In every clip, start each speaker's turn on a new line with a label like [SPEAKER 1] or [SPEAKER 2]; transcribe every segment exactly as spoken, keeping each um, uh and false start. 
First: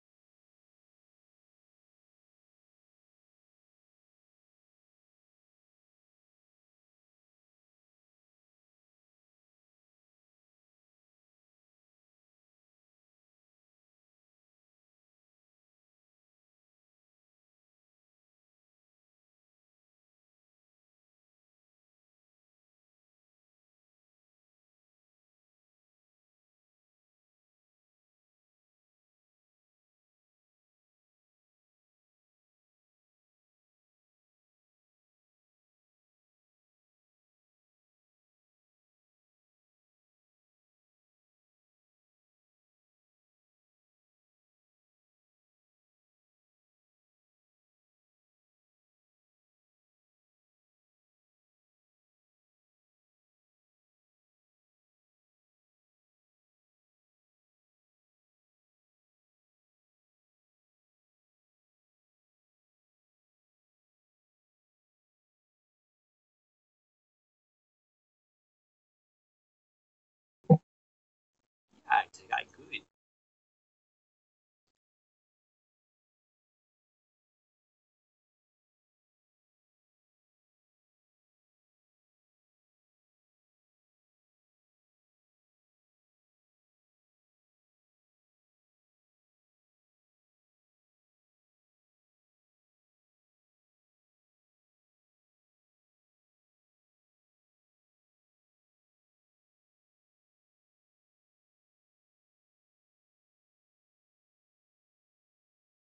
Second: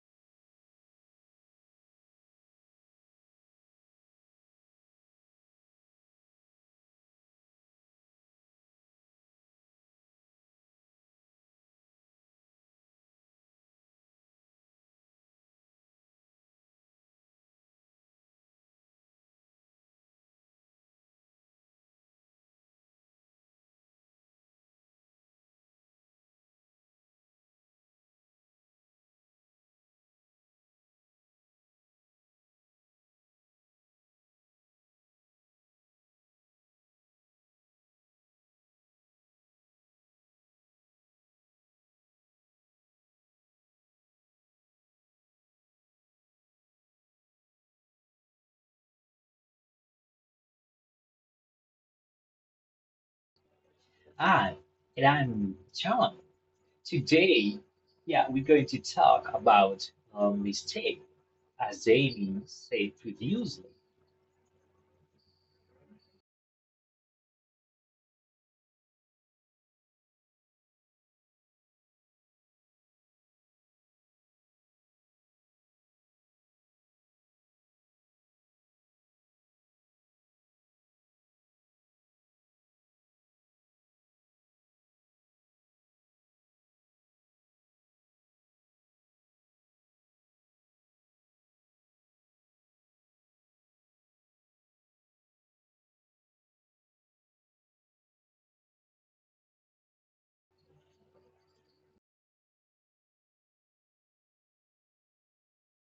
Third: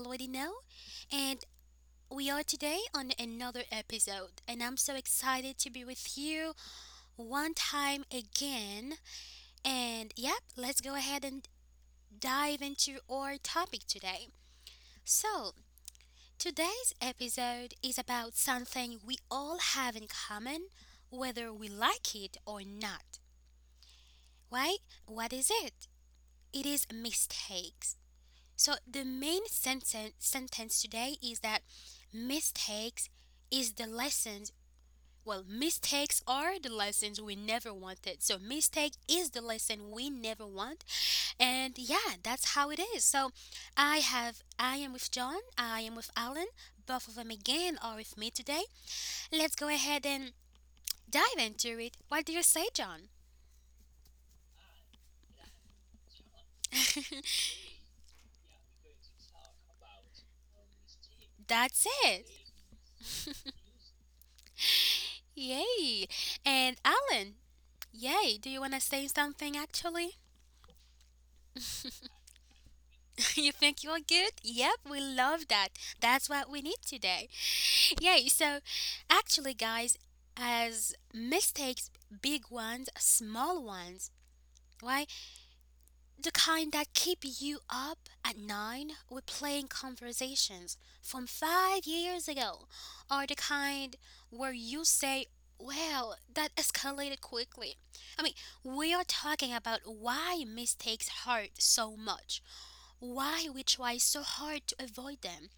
[SPEAKER 1] already know, and we are today on another episode. And I'm so excited to be with you one time again. And yep, let's go ahead and dive into our topic today. So, today's episode is about something we all have in common, whether we like it or not. Right? What is it? It is mistakes. So the main sentence sentence today is that mistakes is the lessons. Well, mistakes are the lessons we never wanted. So mistake is the lesson we never want, and yeah, that's how it is. So I have I am with John. I am with Alan. Both of them again are with me today. Let's go ahead and dive into it. What do you say, John?
[SPEAKER 2] Hi, and I'm John. Today, yeah, we're going to talk about uh, mistake as
[SPEAKER 1] That's it.
[SPEAKER 2] daily say previously.
[SPEAKER 1] Yay! And Alan, yay! Do you want to say something actually?
[SPEAKER 3] I think I could.
[SPEAKER 1] You think you're good? Yep, we love that. That's what we need today. Yay. So, actually, guys, as mistakes, big ones, small ones, right? The kind that keep you up at nine with playing conversations from five years ago, or the kind where you say, well, that escalated quickly. I mean, we are talking about why mistakes hurt so much, why we try so hard to avoid them,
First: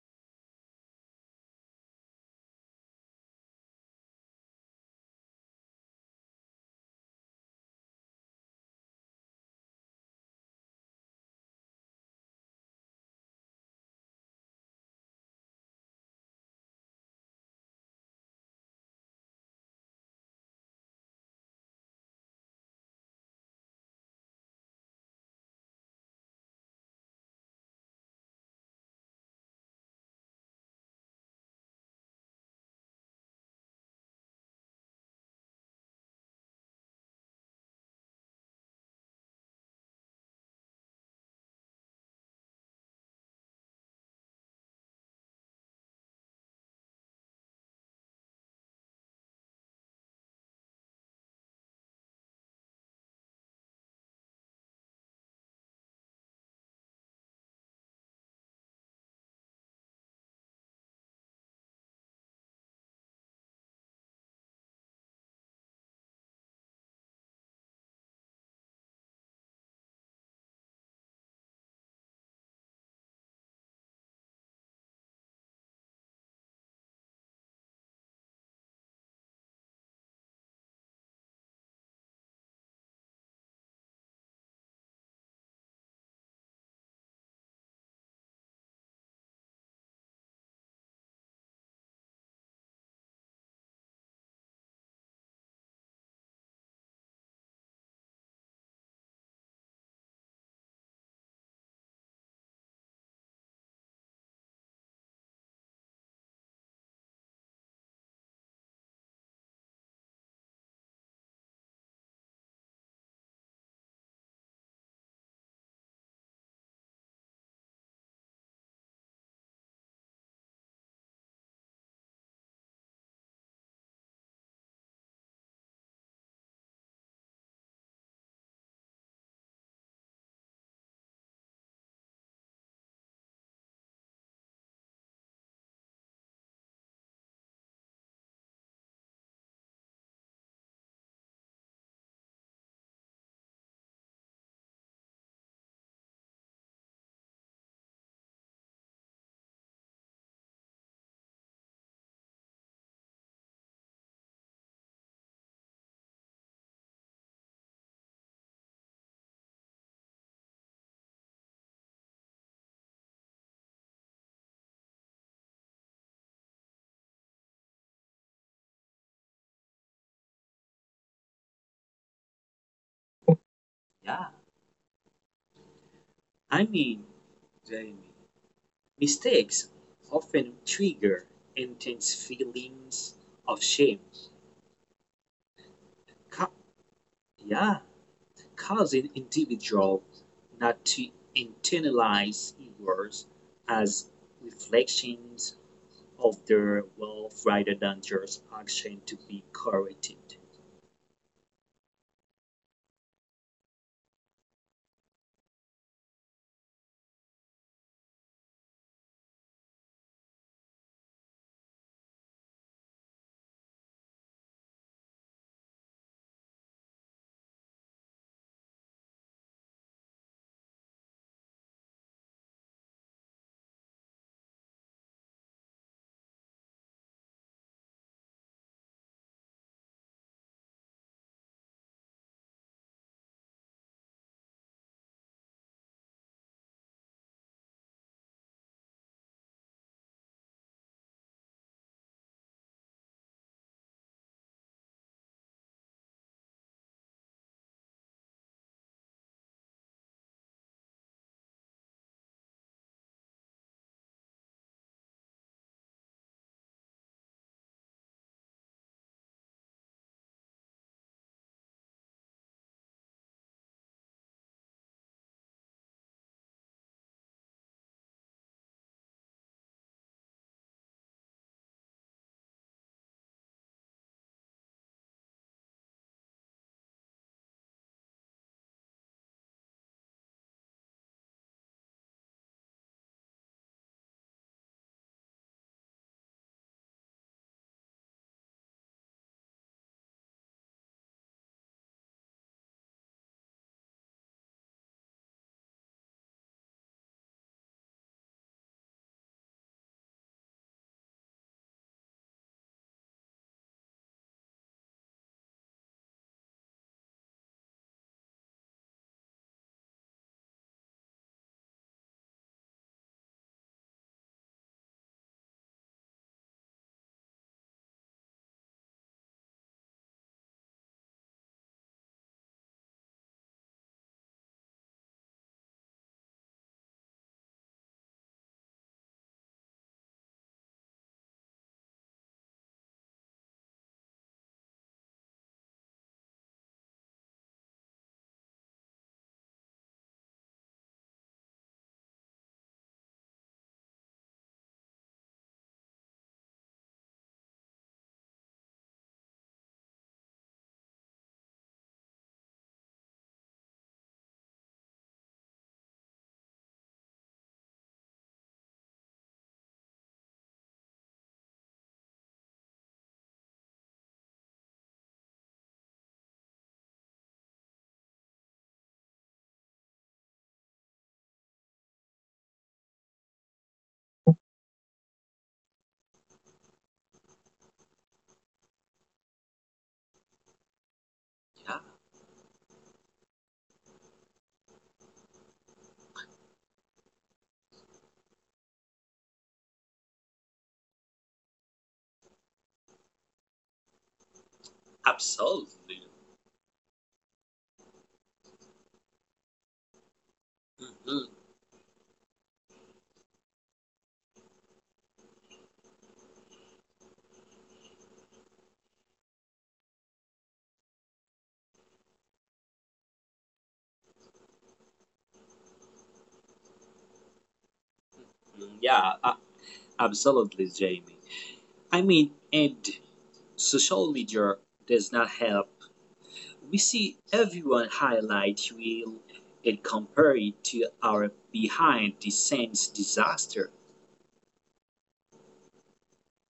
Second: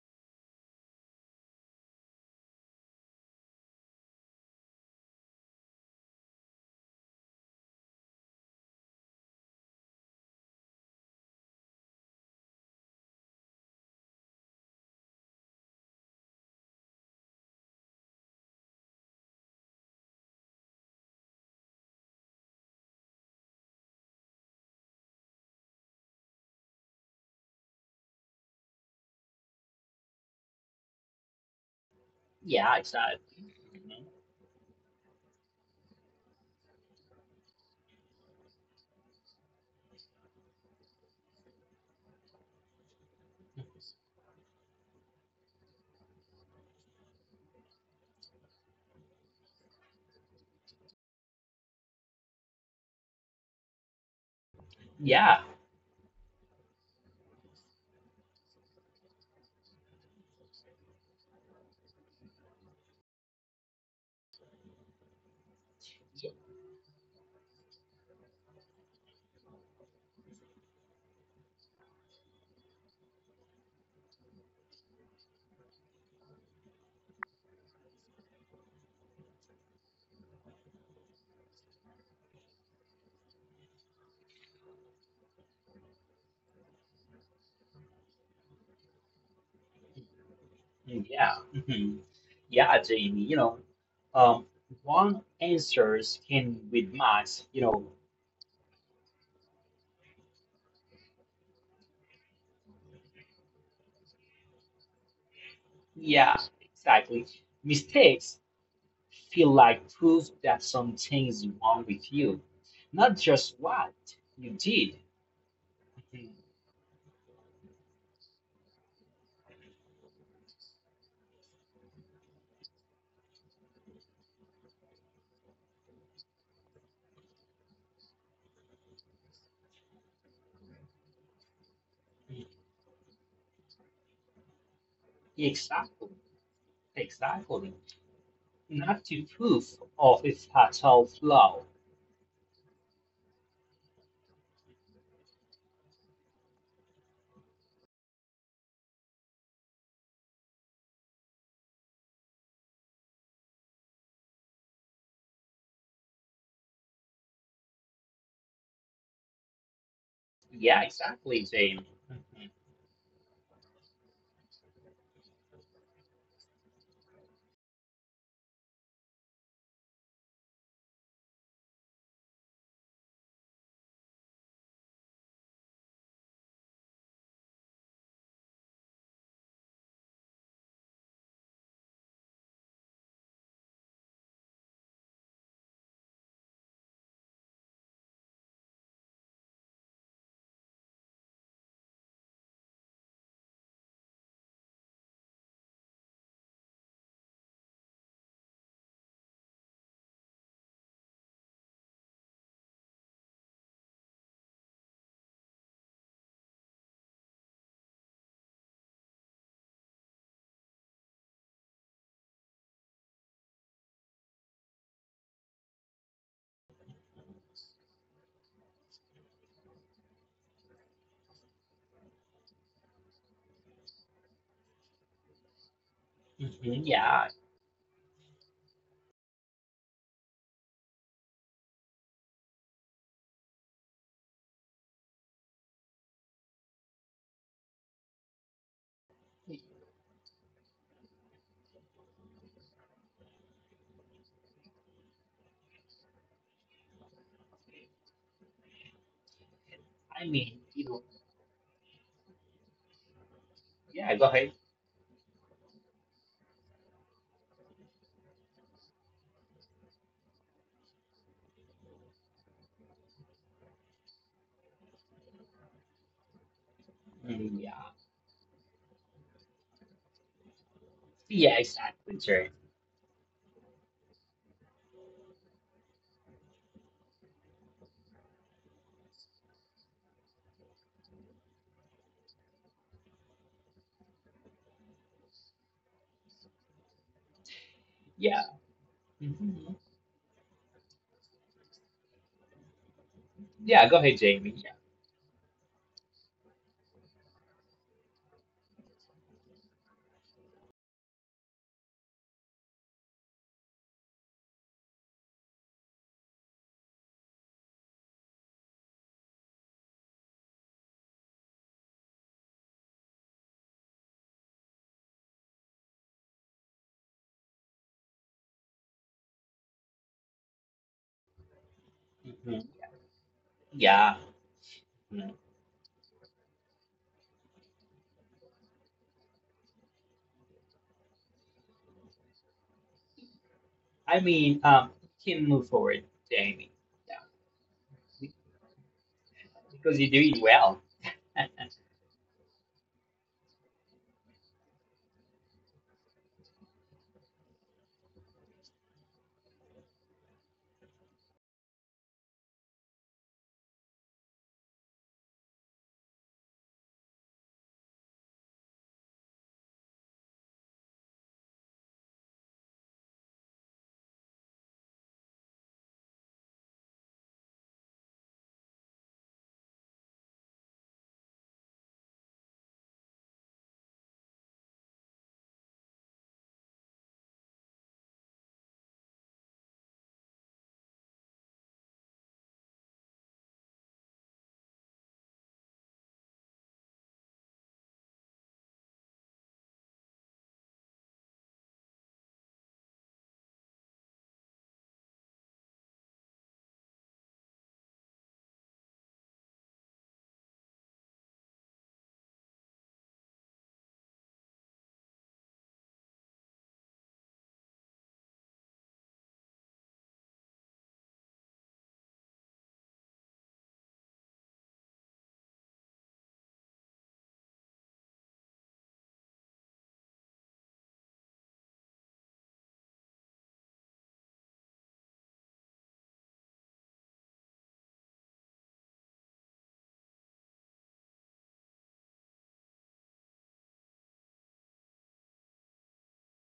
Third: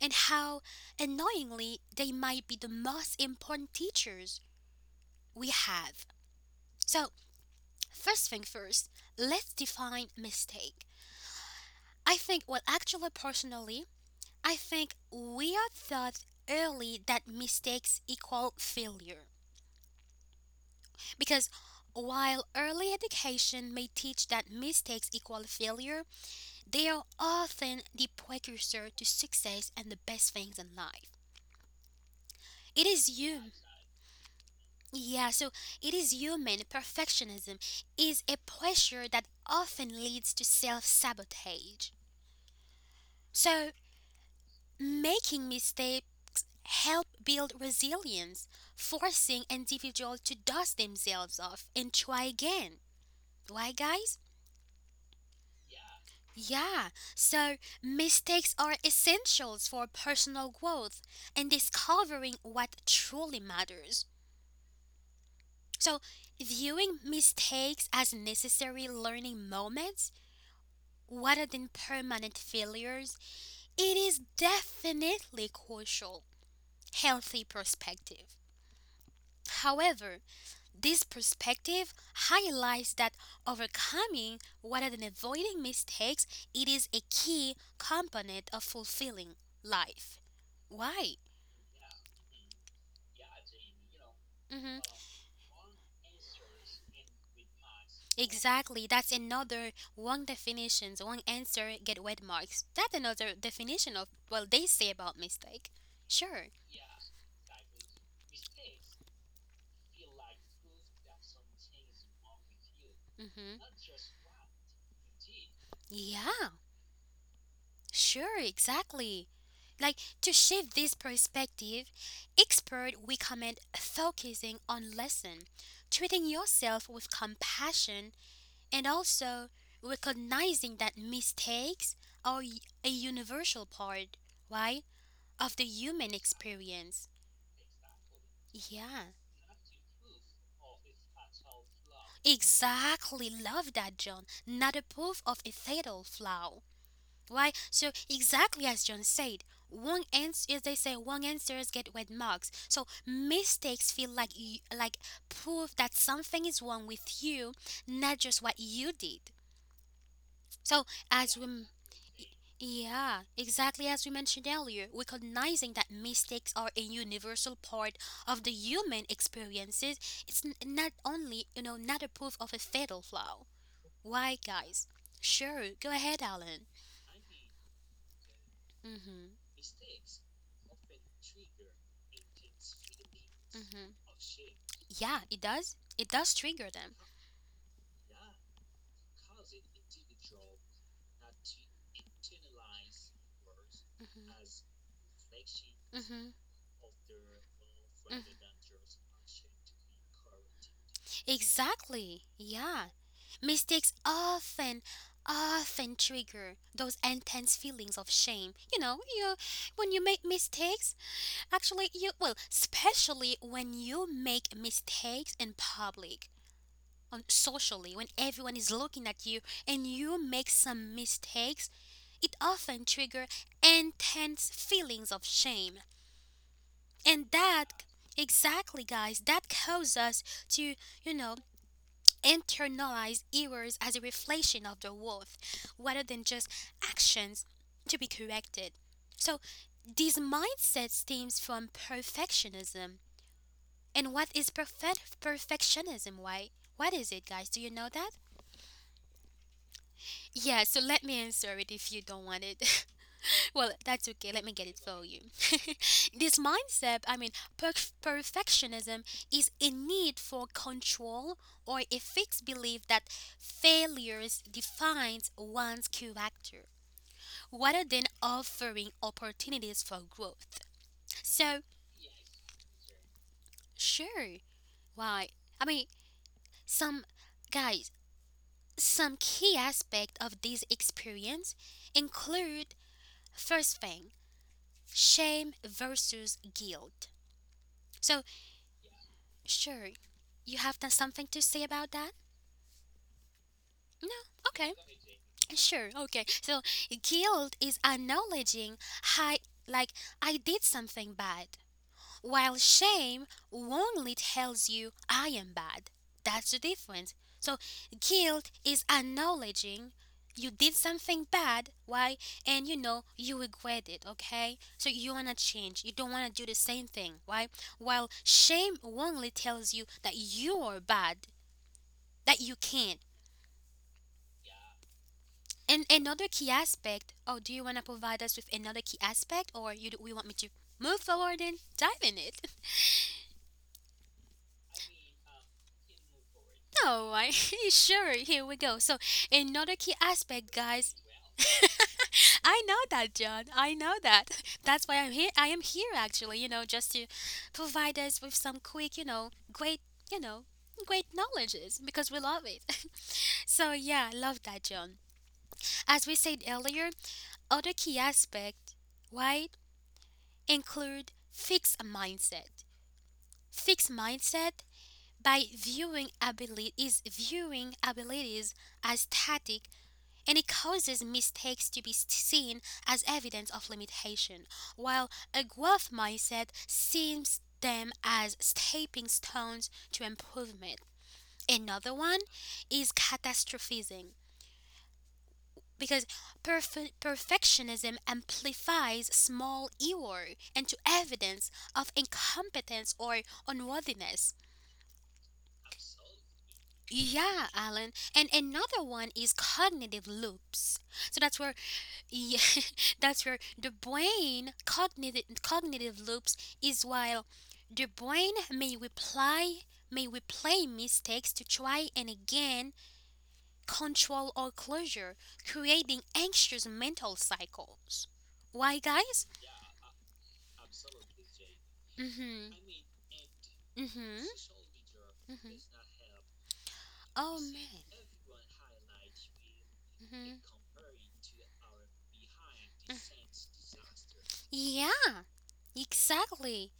[SPEAKER 1] and how annoyingly they might be the most important teachers we have. So, first thing first, let's define mistake. I think, well, actually, personally, I think we are taught early that mistakes equal failure. Because while early education may teach that mistakes equal failure, they are often the precursor to success and the best things in life.
[SPEAKER 2] Yeah,
[SPEAKER 1] It is you.
[SPEAKER 2] exactly. You know.
[SPEAKER 1] Yeah, so it is human. Perfectionism is a pressure that often leads to self sabotage. So, making mistakes help build resilience, forcing individuals to dust themselves off and try again. Why, guys?
[SPEAKER 2] Yeah,
[SPEAKER 1] Yeah, so mistakes are essentials for personal growth and discovering what truly matters. So, viewing mistakes as necessary learning moments rather than permanent failures, it is definitely crucial healthy perspective. However, this perspective highlights that overcoming rather than avoiding mistakes, it is a key component of fulfilling life. Why?
[SPEAKER 2] yeah, mhm. yeah, Jamie. You know,
[SPEAKER 1] Mhm.
[SPEAKER 2] um, wrong answers can with max. You know,
[SPEAKER 1] Exactly, that's another wrong definitions, wrong answer get wet marks. That's another definition of well they say about mistake. Sure.
[SPEAKER 2] yeah, exactly. Mistakes feel like proof that something's wrong with you, not
[SPEAKER 1] Mm-hmm.
[SPEAKER 2] just what you did.
[SPEAKER 1] Yeah,
[SPEAKER 2] Mhm.
[SPEAKER 1] sure, exactly. Like to shift this perspective, expert recommend focusing on lesson, treating yourself with compassion, and also recognizing that mistakes are y- a universal part, right, of the human
[SPEAKER 2] Exactly,
[SPEAKER 1] experience.
[SPEAKER 2] exactly.
[SPEAKER 1] Yeah.
[SPEAKER 2] Not to proof of its fatal flaw.
[SPEAKER 1] Exactly, love that, John. Not a proof of a fatal flaw. Why? So exactly as John said, wrong ans as they say, wrong answers get red marks. So mistakes feel like you, like proof that something is wrong with you, not just what you did. So
[SPEAKER 2] Yeah,
[SPEAKER 1] as we m-
[SPEAKER 2] exactly, Jamie. Hmm.
[SPEAKER 1] yeah, exactly as we mentioned earlier, recognizing that mistakes are a universal part of the human experiences, it's n- not only, you know, not a proof of a fatal flaw. Why,
[SPEAKER 3] Yeah.
[SPEAKER 1] guys? Sure, go ahead, Alan.
[SPEAKER 3] I mean, Jamie,
[SPEAKER 1] Mhm.
[SPEAKER 3] mistakes often trigger intense feelings
[SPEAKER 1] Mhm.
[SPEAKER 3] of shame.
[SPEAKER 1] Yeah, it does. It does trigger
[SPEAKER 3] Ca-
[SPEAKER 1] them.
[SPEAKER 3] yeah, Causing individuals not to internalize errors
[SPEAKER 1] Mhm.
[SPEAKER 3] as reflections
[SPEAKER 1] Mhm.
[SPEAKER 3] of their wealth rather
[SPEAKER 1] Mhm.
[SPEAKER 3] than just action to be corrected.
[SPEAKER 1] Exactly. Yeah. Mistakes often, often trigger those intense feelings of shame. You know, you when you make mistakes, actually, you well, especially when you make mistakes in public, on socially when everyone is looking at you and you make some mistakes, it often triggers intense feelings of shame.
[SPEAKER 2] Hmm.
[SPEAKER 1] And
[SPEAKER 2] Yeah,
[SPEAKER 1] that exactly guys, that causes us to, you know, internalize errors as a reflection of the worth rather than just actions to be corrected. So this mindset stems from perfectionism. And what is perfect perfectionism? Why? What is it, guys? Do you know that?
[SPEAKER 2] I
[SPEAKER 1] Yeah, so
[SPEAKER 2] mean,
[SPEAKER 1] let me
[SPEAKER 2] you know,
[SPEAKER 1] answer it if you don't want it. Well, that's okay.
[SPEAKER 2] yeah,
[SPEAKER 1] Let me
[SPEAKER 2] go
[SPEAKER 1] get
[SPEAKER 2] ahead.
[SPEAKER 1] it for you. This mindset, I mean, perf- perfectionism is a need for control or a fixed belief that failures defines one's character
[SPEAKER 2] Mm,
[SPEAKER 1] rather than
[SPEAKER 2] yeah,
[SPEAKER 1] offering opportunities for growth. So,
[SPEAKER 2] yeah, exactly, Jamie.
[SPEAKER 1] sure, why? I mean, some guys, some key aspect of this experience include first thing, shame versus guilt. So,
[SPEAKER 2] Yeah,
[SPEAKER 1] sure,
[SPEAKER 2] hmm,
[SPEAKER 1] you have done something to say about that? No?
[SPEAKER 2] yeah, go ahead,
[SPEAKER 1] Okay,
[SPEAKER 2] Jamie.
[SPEAKER 1] sure, okay. So, guilt is acknowledging, hi, like, I did something bad. While shame only tells you I am bad. That's the difference. So guilt is acknowledging you did something bad, why? And you know you regret it, okay? So you wanna change. You don't wanna do the same thing, why? While shame only tells you that you are bad, that you
[SPEAKER 2] Yeah, hmm,
[SPEAKER 1] can't.
[SPEAKER 2] yeah. Mm.
[SPEAKER 1] And another key aspect. Oh, do you wanna provide us with another key aspect, or you do, we want me to move forward and dive in it?
[SPEAKER 2] I mean, um, you can move forward, Jamie.
[SPEAKER 1] No, I
[SPEAKER 2] Yeah,
[SPEAKER 1] sure. Here we
[SPEAKER 2] be-
[SPEAKER 1] go. So another key
[SPEAKER 2] because you're
[SPEAKER 1] aspect,
[SPEAKER 2] doing
[SPEAKER 1] guys.
[SPEAKER 2] well.
[SPEAKER 1] I know that, John. I know that. That's why I'm here. I am here, actually. You know, just to provide us with some quick, you know, great, you know, great knowledges because we love it. So yeah, I love that, John. As we said earlier, other key aspect, right, include fixed mindset. Fixed mindset by viewing ability is viewing abilities as static and it causes mistakes to be seen as evidence of limitation, while a growth mindset sees them as stepping stones to improvement. Another
[SPEAKER 3] Yeah,
[SPEAKER 1] one is catastrophizing. Because perf- perfectionism amplifies small error into evidence of incompetence or unworthiness.
[SPEAKER 3] absolutely.
[SPEAKER 1] Yeah, Alan. And another one is cognitive loops. So that's where
[SPEAKER 3] Mhm.
[SPEAKER 1] yeah, that's where the brain cognitive cognitive loops is while the brain may reply may replay mistakes to try and again control or closure, creating anxious mental cycles. Why guys?
[SPEAKER 3] Yeah, a- Absolutely, Jamie. I
[SPEAKER 1] Mm-hmm.
[SPEAKER 3] mean, and
[SPEAKER 1] Mm-hmm.
[SPEAKER 3] social media does not help.
[SPEAKER 1] Mm-hmm.
[SPEAKER 3] We
[SPEAKER 1] Oh
[SPEAKER 3] see
[SPEAKER 1] man.
[SPEAKER 3] everyone highlight reel and
[SPEAKER 1] Mm-hmm.
[SPEAKER 3] compare it to our behind the scenes disaster.
[SPEAKER 1] Yeah, exactly.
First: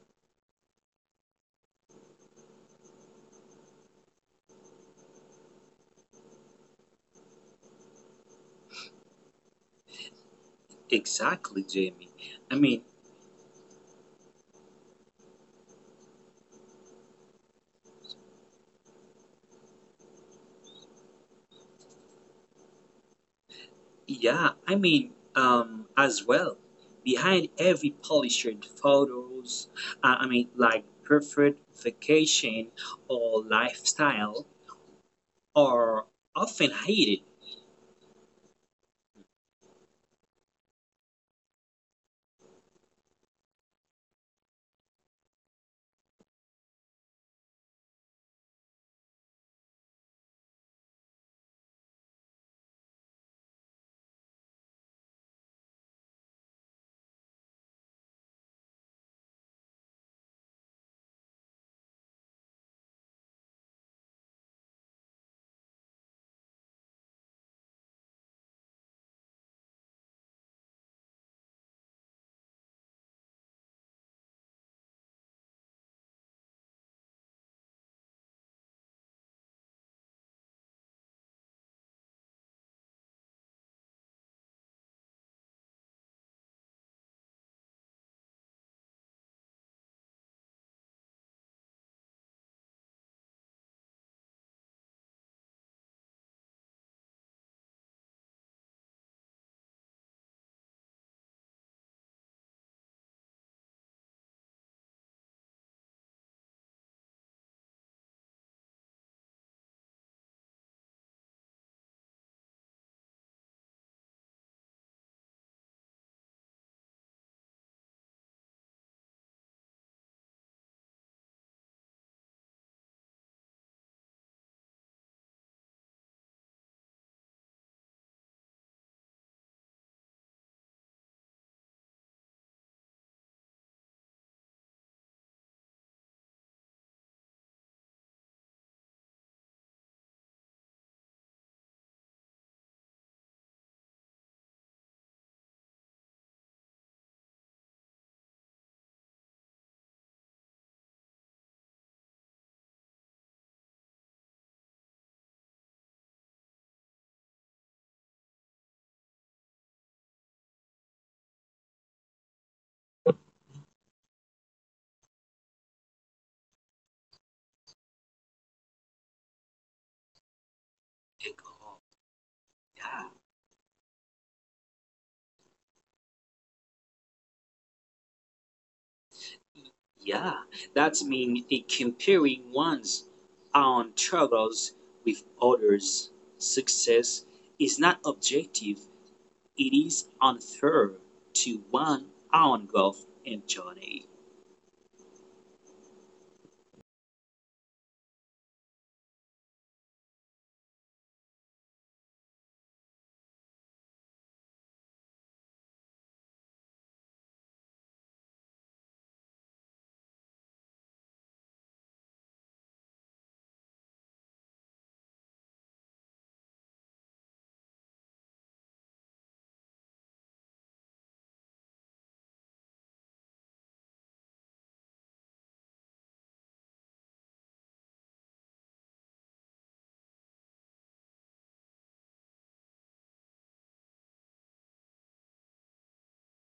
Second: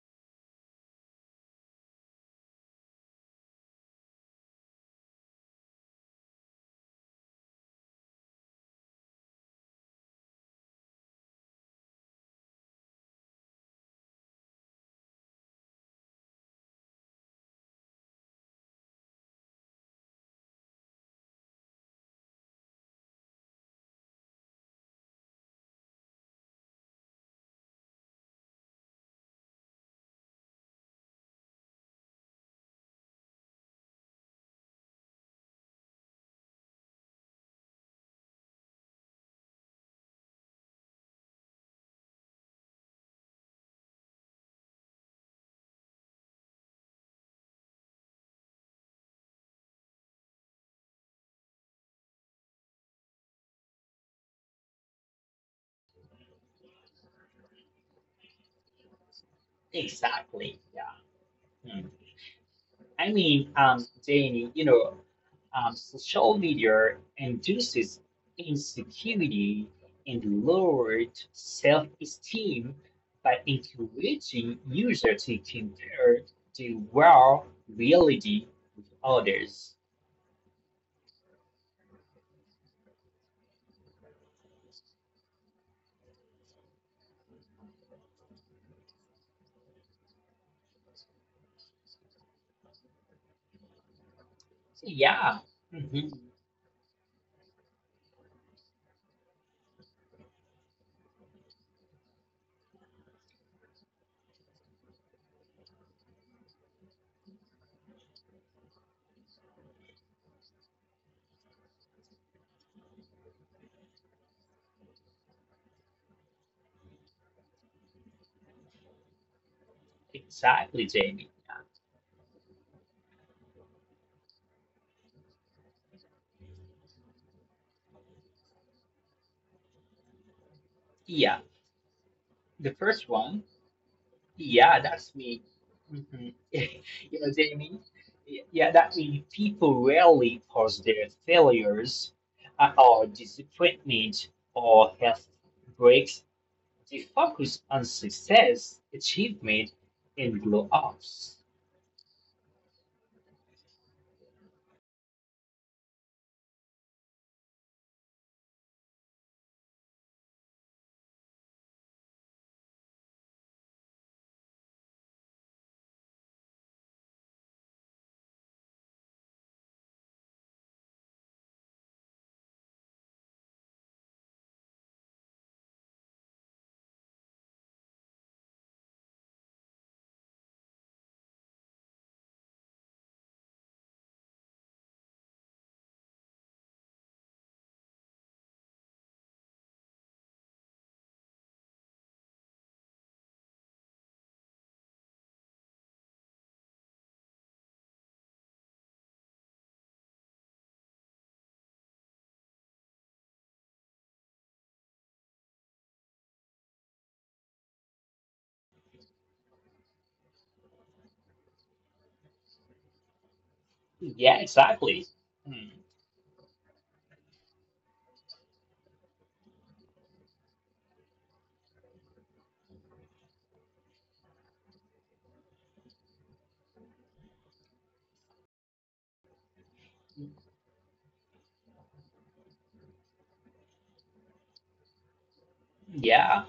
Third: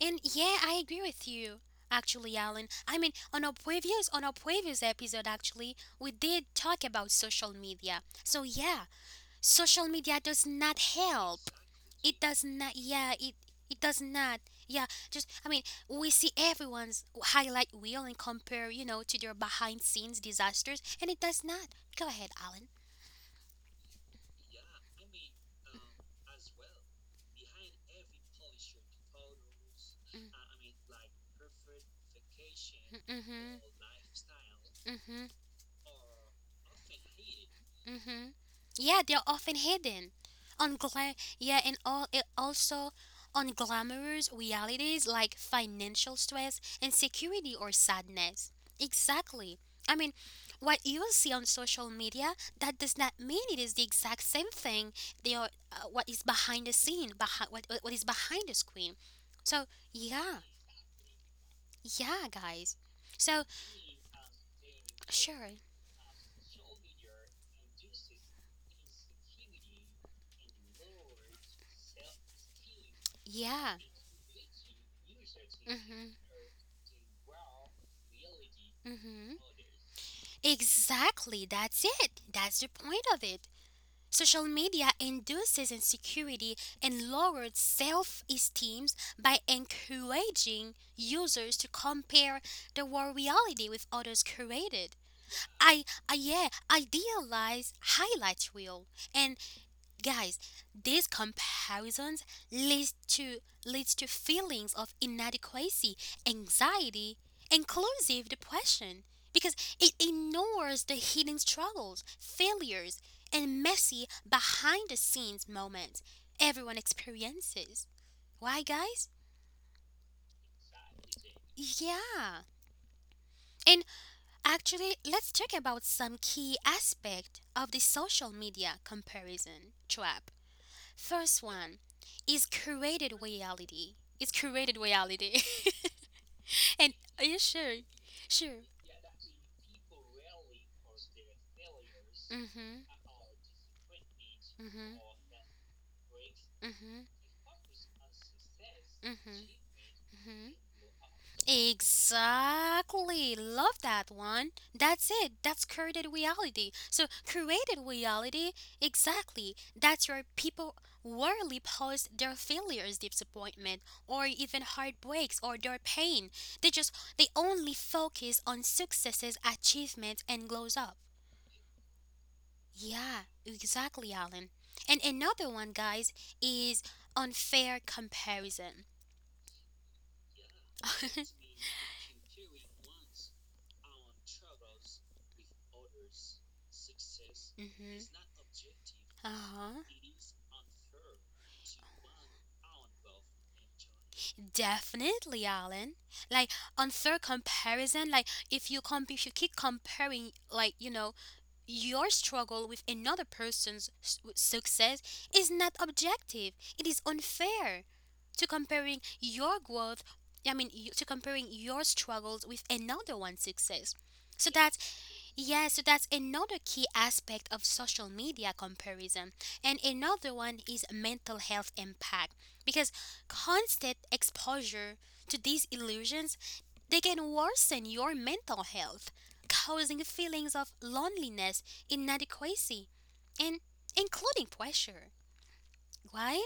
[SPEAKER 1] And yeah, I agree with you. Actually, Alan, I mean, on our previous on our previous episode, actually, we did talk about social media. So yeah, social media does not help.
[SPEAKER 3] Exactly, Jamie.
[SPEAKER 1] It does
[SPEAKER 3] I
[SPEAKER 1] not.
[SPEAKER 3] mean,
[SPEAKER 1] Yeah, it it does not. Yeah, just I mean, we see everyone's highlight reel and compare, you know, to their behind scenes disasters, and it does not. Go ahead, Alan.
[SPEAKER 3] yeah, I mean, um, as well. Behind every polished photos, uh, I mean, like perfect vacation or lifestyle,
[SPEAKER 1] Mm-hmm.
[SPEAKER 3] are often hated.
[SPEAKER 1] Mm-hmm. Yeah, they're often hidden. On gla- yeah, and all it also on glamorous realities like financial stress, insecurity, or sadness. Exactly. I mean, what you will see on social media that does not mean it is the exact same thing. They are uh, what is behind the scene, behind what what is behind the screen. So yeah,
[SPEAKER 2] Exactly. Yeah. Mm.
[SPEAKER 1] yeah, guys.
[SPEAKER 2] I
[SPEAKER 1] So
[SPEAKER 2] mean, um, Jamie, you know,
[SPEAKER 1] sure,
[SPEAKER 2] Um, social media induces insecurity and lowered self-esteem by
[SPEAKER 1] yeah.
[SPEAKER 2] encouraging users to
[SPEAKER 1] Mm-hmm.
[SPEAKER 2] compare the real reality with
[SPEAKER 1] Mm-hmm.
[SPEAKER 2] others.
[SPEAKER 1] Exactly, that's it. That's the point of it. Social media induces insecurity and lowered self esteem by encouraging users to compare their war reality with others
[SPEAKER 2] So
[SPEAKER 1] created.
[SPEAKER 2] yeah,
[SPEAKER 1] I, I
[SPEAKER 2] mhm,
[SPEAKER 1] yeah, idealize highlight reel and guys, these comparisons leads to leads to feelings of inadequacy, anxiety, inclusive depression because it ignores the hidden struggles, failures, and messy behind the scenes moments everyone experiences. Why guys?
[SPEAKER 2] exactly, Jamie. Yeah.
[SPEAKER 1] Yeah. And actually, let's talk about some key aspect of the social media comparison trap.
[SPEAKER 2] yeah,
[SPEAKER 1] First one is
[SPEAKER 2] the first
[SPEAKER 1] created
[SPEAKER 2] one.
[SPEAKER 1] reality. It's created
[SPEAKER 2] Yeah, that's
[SPEAKER 1] reality.
[SPEAKER 2] me. Hmm.
[SPEAKER 1] And
[SPEAKER 2] You
[SPEAKER 1] are
[SPEAKER 2] know,
[SPEAKER 1] you sure?
[SPEAKER 2] Jamie? Y-
[SPEAKER 1] Sure.
[SPEAKER 2] Yeah, that means people rarely post their failures uh,
[SPEAKER 1] Mhm.
[SPEAKER 2] or disappointment or
[SPEAKER 1] Mhm.
[SPEAKER 2] health breaks. They
[SPEAKER 1] Mhm.
[SPEAKER 2] focus on success,
[SPEAKER 1] Mhm.
[SPEAKER 2] achievement, and
[SPEAKER 1] Mhm.
[SPEAKER 2] blow ups.
[SPEAKER 1] Exactly. Love that one. That's it. That's created reality. So created reality, exactly. That's where people rarely post their failures, disappointment, or even heartbreaks or their pain. They just they only focus on successes, achievements and glows up. Yeah, exactly, Alan. And another one, guys, is unfair comparison.
[SPEAKER 3] Yeah, that means comparing one's own struggles with others' success is not
[SPEAKER 1] Mm-hmm.
[SPEAKER 3] objective. It
[SPEAKER 1] Uh-huh.
[SPEAKER 3] is unfair to one' own growth and journey.
[SPEAKER 1] Definitely, Alan. Like unfair comparison. Like if you comp, if you keep comparing, like you know, your struggle with another person's s- w- success is not objective. It is unfair to comparing your growth. I mean, y- to comparing your struggles with another one's success.
[SPEAKER 2] Yeah,
[SPEAKER 1] So that
[SPEAKER 2] exactly. Mm,
[SPEAKER 1] yeah, so that's another key aspect of social media comparison. And another one is mental health impact because constant exposure to these illusions, they can worsen your mental health, causing feelings of loneliness, inadequacy, and including pressure.
[SPEAKER 2] yeah,
[SPEAKER 1] Why?